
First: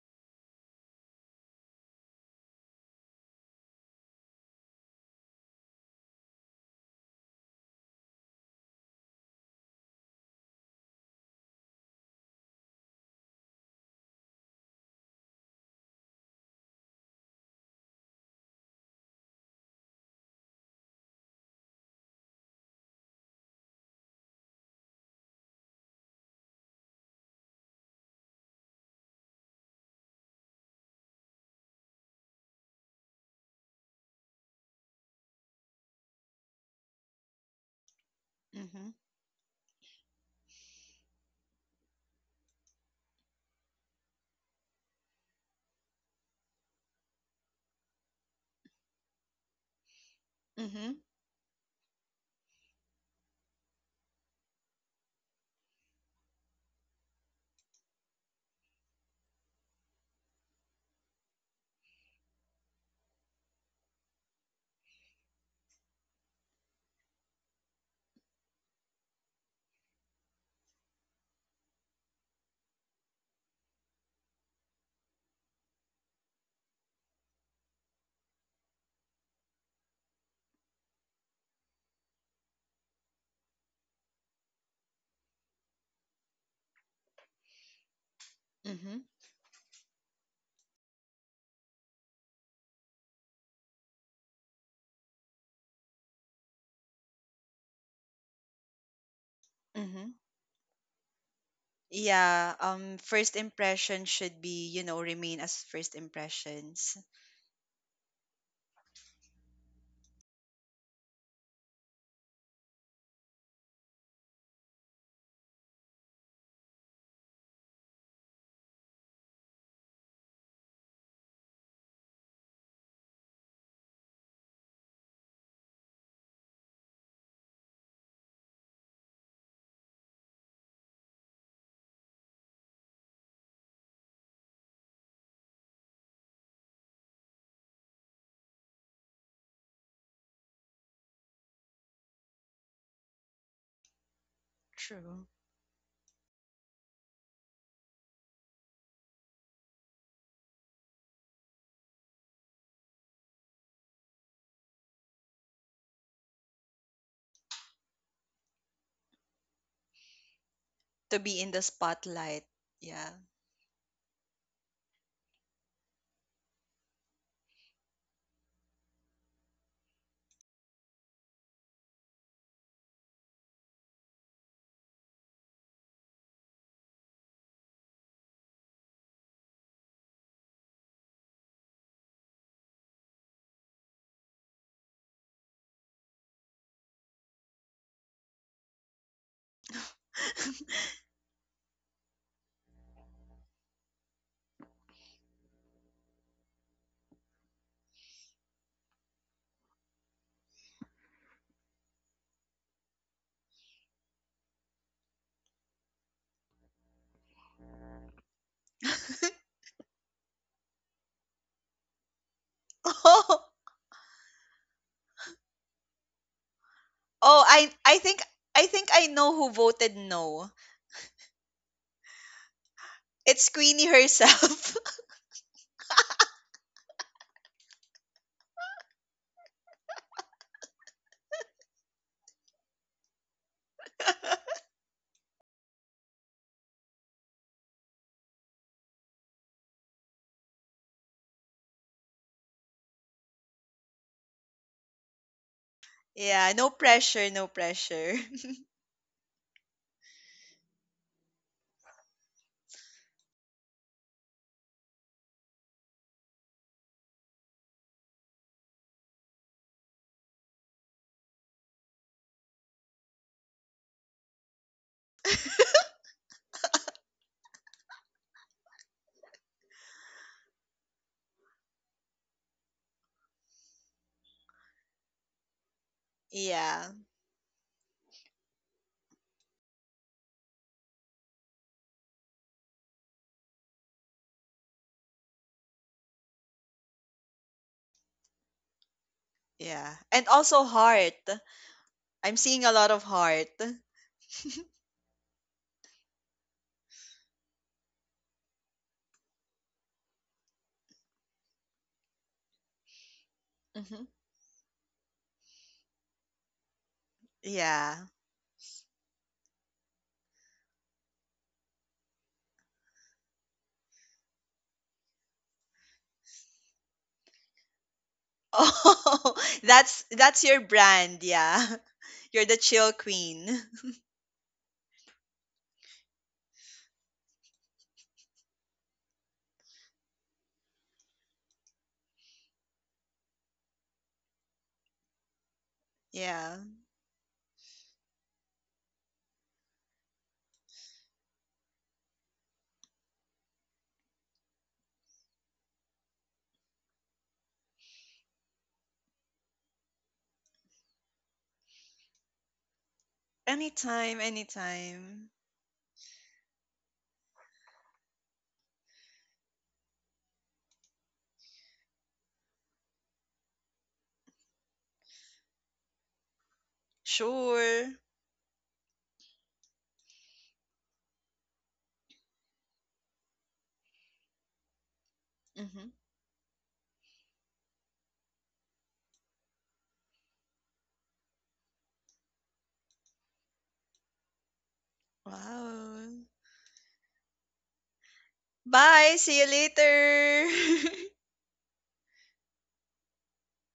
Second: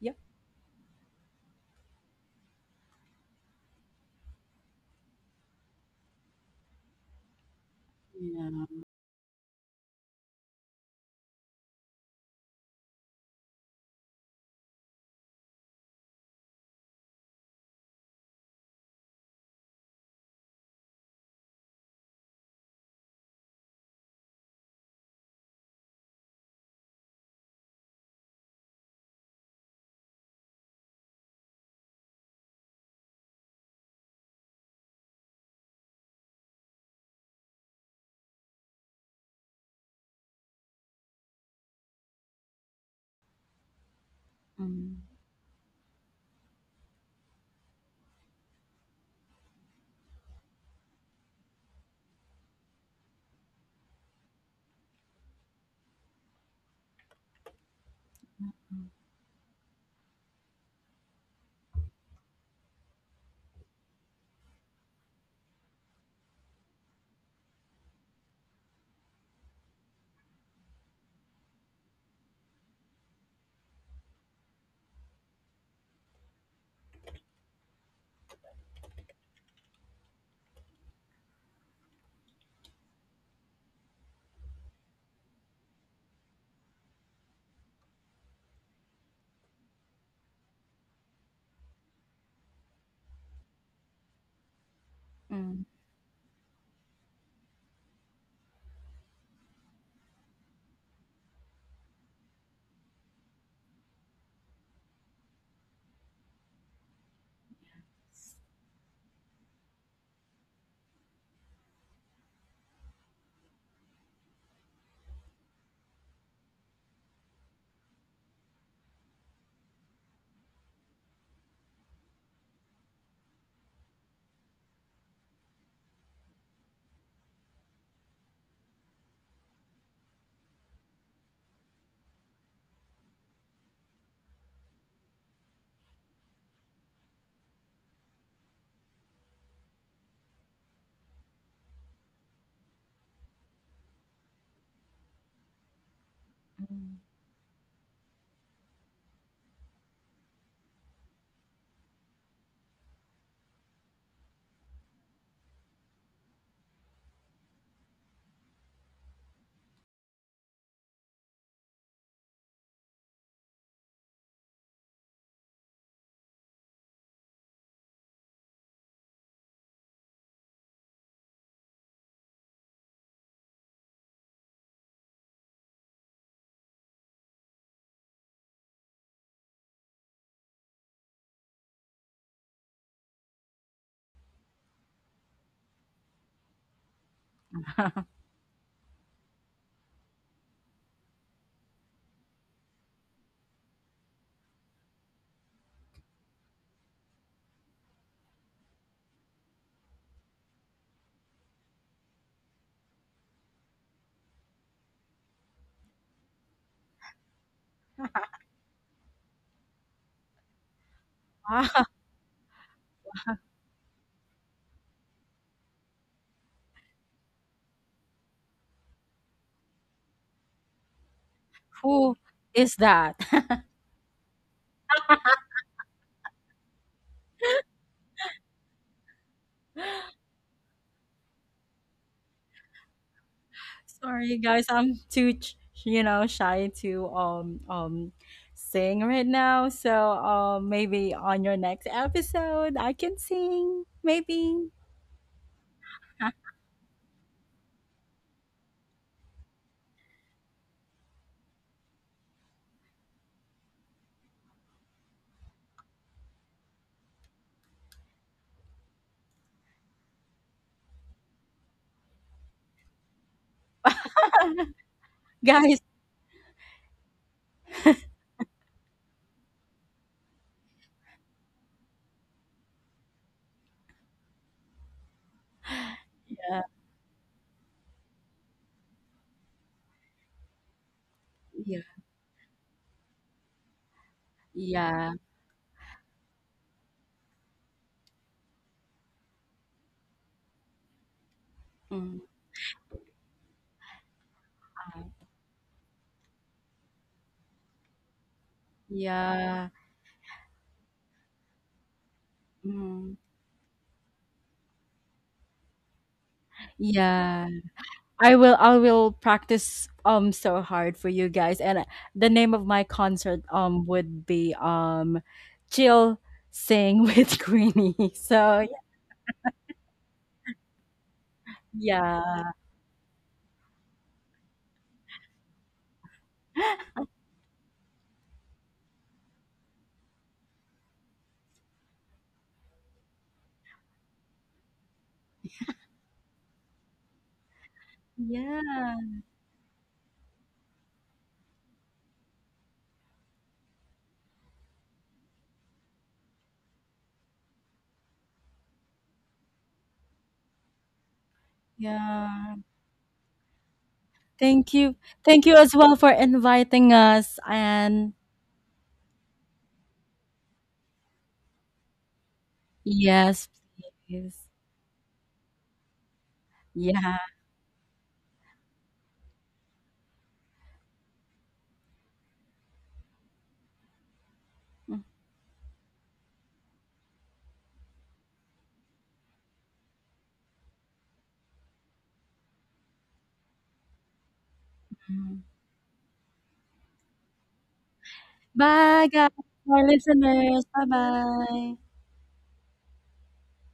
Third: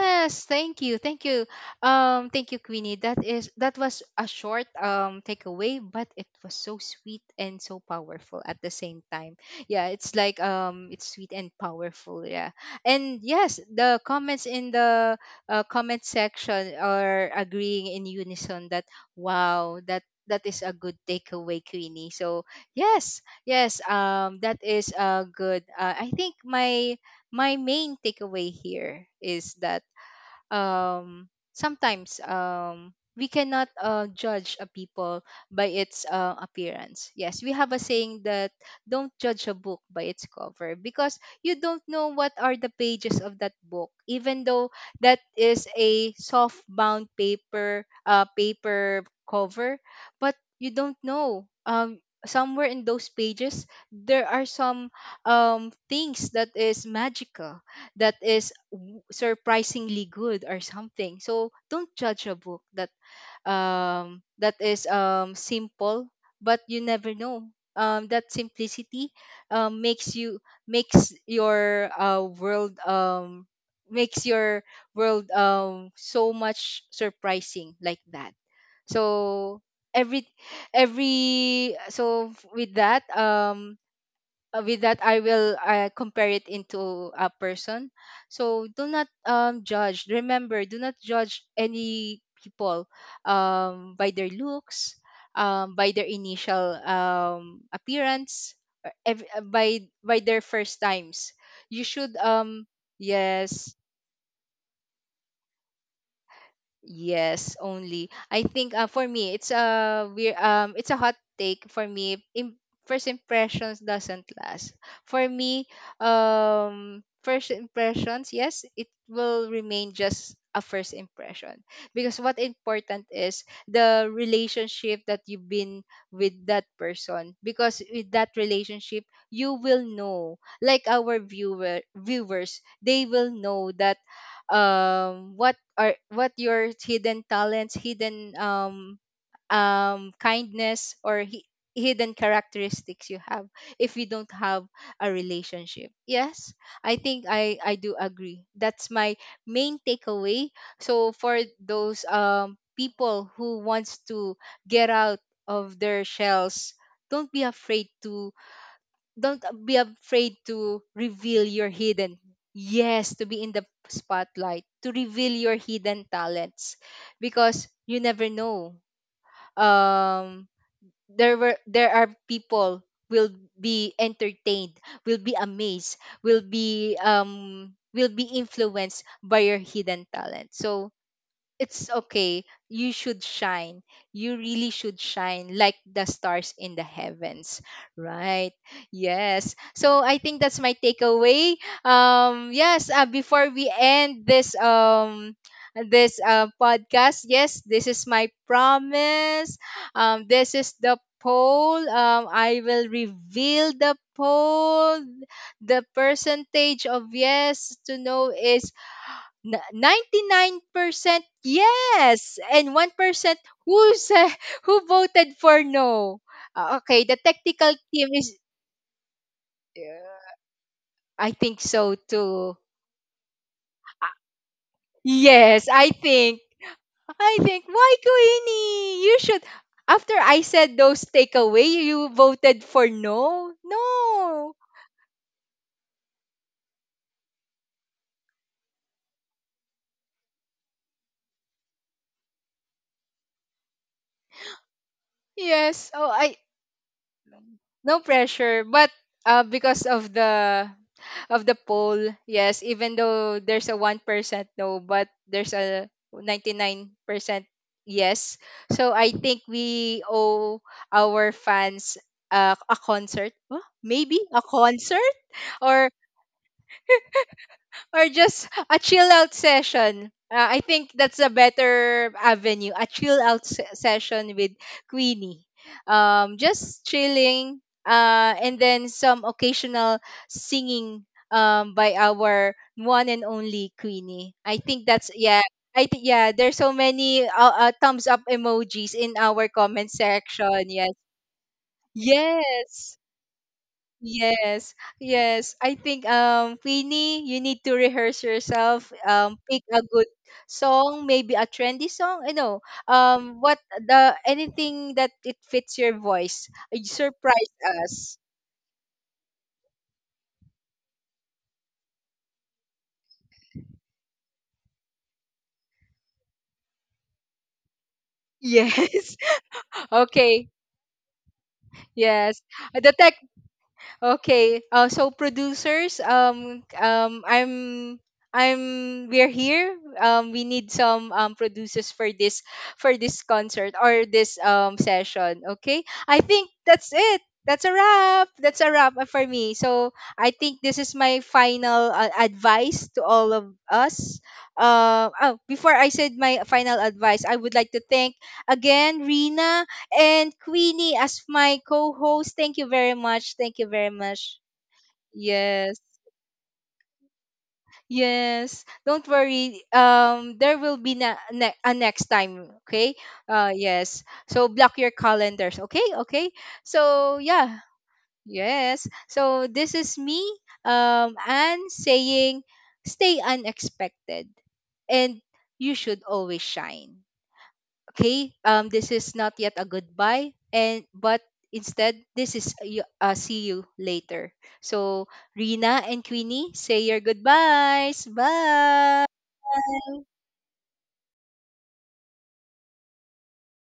Speaker 3: yep.
Speaker 1: Yes, thank you. Thank you. Thank you, Queenie. That is that was a short takeaway, but it was so sweet and so powerful
Speaker 3: Yeah.
Speaker 1: at the same time. Yeah, it's like it's sweet and powerful, yeah. And yes, the comments in the comment section are agreeing in unison that wow, that is a good takeaway, Queenie. So, yes. Yes, that is a good, I think my my main takeaway here is that sometimes we cannot judge a people by its appearance. Yes, we have a saying that
Speaker 2: Mm-hmm.
Speaker 1: don't judge a book by its cover because you don't know what are the pages of that book. Even though
Speaker 3: Mm.
Speaker 1: that is a soft bound paper, paper cover, but you don't
Speaker 2: Mm-hmm.
Speaker 1: know. Somewhere in those pages, there are some things that is magical, that is surprisingly good or something. So don't judge a book that that is simple, but you never know that simplicity um makes you makes your world, makes your world so much surprising like that. So every every so with that, with that, I will compare it into a person. So do
Speaker 2: Mm-hmm.
Speaker 1: not, judge, remember, do not judge any people by their looks,
Speaker 3: Mm.
Speaker 1: by their initial appearance, or
Speaker 2: Mm-hmm.
Speaker 1: by their first times. You should
Speaker 2: Yeah, first
Speaker 1: yes.
Speaker 2: impression should be, you know, remain as first impressions.
Speaker 1: Yes, only. I think for me, it's a weird, it's a hot take for me. First impressions doesn't last. For me, first impressions, yes, it will remain just a first impression, because what important is the relationship that you've been with that person, because with that relationship you will know, like our viewers they will know that what or what your hidden talents, hidden kindness or hidden characteristics you have, if you don't have a
Speaker 2: True.
Speaker 1: relationship. Yes, I think I do agree, that's my main takeaway. So for those people who wants to get out of their shells, don't be afraid to don't be afraid to
Speaker 2: To be
Speaker 1: reveal
Speaker 2: in the
Speaker 1: your hidden,
Speaker 2: spotlight.
Speaker 1: yes,
Speaker 2: Yeah.
Speaker 1: to be in the spotlight, to reveal your hidden talents. Because you never know, um there are people will be entertained, will be amazed, will be influenced by your hidden talent. So it's okay. You should shine. You really should shine like the stars in the heavens.
Speaker 3: (laughs)
Speaker 1: Right. Yes. So I think that's my
Speaker 2: (laughs)
Speaker 1: takeaway. Yes, before we end this podcast, yes, this is my promise. This is the poll. I will reveal the poll. The percentage of yes to no is 99%
Speaker 3: Ah, (laughs)
Speaker 1: yes and 1%
Speaker 2: Oh,
Speaker 1: who (laughs) who voted for no. Okay, the technical
Speaker 2: I
Speaker 1: team
Speaker 2: think
Speaker 1: is,
Speaker 2: I know who voted
Speaker 1: uh,
Speaker 2: no.
Speaker 1: I think so
Speaker 3: who
Speaker 1: too.
Speaker 3: is that?
Speaker 2: It's
Speaker 3: (laughs)
Speaker 2: Queenie
Speaker 1: Uh,
Speaker 2: herself.
Speaker 1: Yes, I think. I think, why Queenie? You should, after I said those takeaway, you voted for no.
Speaker 3: Sorry,
Speaker 1: No.
Speaker 2: (laughs)
Speaker 3: guys, I'm too, you know, shy to sing right now. So maybe on your next episode I can sing. Maybe,
Speaker 1: Yes. Oh,
Speaker 3: (laughs)
Speaker 1: I
Speaker 3: huh?
Speaker 2: Yeah, no pressure, no
Speaker 1: No
Speaker 2: pressure.
Speaker 1: pressure, but because of the poll, yes, even though there's a 1% no, but there's a 99% yes, so I think we owe our fans a concert. Huh? Maybe a concert,
Speaker 3: Guys.
Speaker 1: or or just a chill out session. I think that's a better avenue. A chill out session with Queenie.
Speaker 2: (laughs)
Speaker 3: Yeah,
Speaker 1: Just
Speaker 2: Yeah.
Speaker 1: chilling, and then some occasional singing
Speaker 3: yeah,
Speaker 1: by our one and only Queenie. I think that's
Speaker 3: yeah,
Speaker 1: yeah. I think yeah. There's so many thumbs up emojis in our comment
Speaker 2: Yeah. And
Speaker 1: section.
Speaker 2: also
Speaker 1: Yes.
Speaker 2: heart.
Speaker 3: mm,
Speaker 2: I'm seeing a lot
Speaker 1: Yes.
Speaker 2: of heart.
Speaker 1: Yes,
Speaker 3: uh,
Speaker 1: yes. I think, Queenie, you need to rehearse yourself. Pick
Speaker 3: yeah,
Speaker 1: a good song, maybe a trendy song. I know.
Speaker 3: mm,
Speaker 1: What
Speaker 2: Hmm.
Speaker 1: the anything that it fits your voice.
Speaker 3: yeah.
Speaker 1: Surprise
Speaker 2: Yeah. (laughs)
Speaker 1: us.
Speaker 3: I will practice so hard for you guys, and the name of my concert would be chill sing with (laughs) Queenie. So
Speaker 1: Yes.
Speaker 2: Oh,
Speaker 1: (laughs)
Speaker 2: that's
Speaker 1: Okay.
Speaker 2: your brand, yeah. (laughs)
Speaker 1: Yes.
Speaker 2: You're
Speaker 3: yeah.
Speaker 2: the
Speaker 1: The
Speaker 2: chill
Speaker 1: tech.
Speaker 2: queen. (laughs)
Speaker 1: Okay. So producers, I'm, we're here. We need some producers for this concert or this session. Okay. I think
Speaker 2: Yeah.
Speaker 1: that's it. That's a wrap. That's a
Speaker 3: Yeah.
Speaker 1: wrap for me. So I think this is my final advice to all of us. Oh, Before I said my final advice, I would like to thank again Rina and Queenie as my co-host.
Speaker 3: Yeah.
Speaker 1: Thank you very much. Thank you very
Speaker 2: Anytime,
Speaker 1: much.
Speaker 3: Thank you.
Speaker 2: anytime.
Speaker 3: Thank you as
Speaker 1: Yes.
Speaker 3: well for inviting us and
Speaker 1: Yes. Don't worry. There will be a next time, okay?
Speaker 3: yes,
Speaker 1: Yes. So
Speaker 3: please.
Speaker 1: block your calendars, okay? Okay. So
Speaker 3: Yeah.
Speaker 1: yeah.
Speaker 2: Sure.
Speaker 1: Yes. So this is me and saying, stay unexpected, and you
Speaker 2: Hmm.
Speaker 1: should always shine. Okay, this is not yet a goodbye, and but instead this is a a see you later. So
Speaker 3: Mhm.
Speaker 1: Rina and
Speaker 2: Wow.
Speaker 1: Queenie, say your goodbyes. Bye.
Speaker 3: Bye
Speaker 2: Bye,
Speaker 3: guys,
Speaker 2: see you
Speaker 3: our listeners.
Speaker 2: later. (laughs)
Speaker 3: Bye-bye.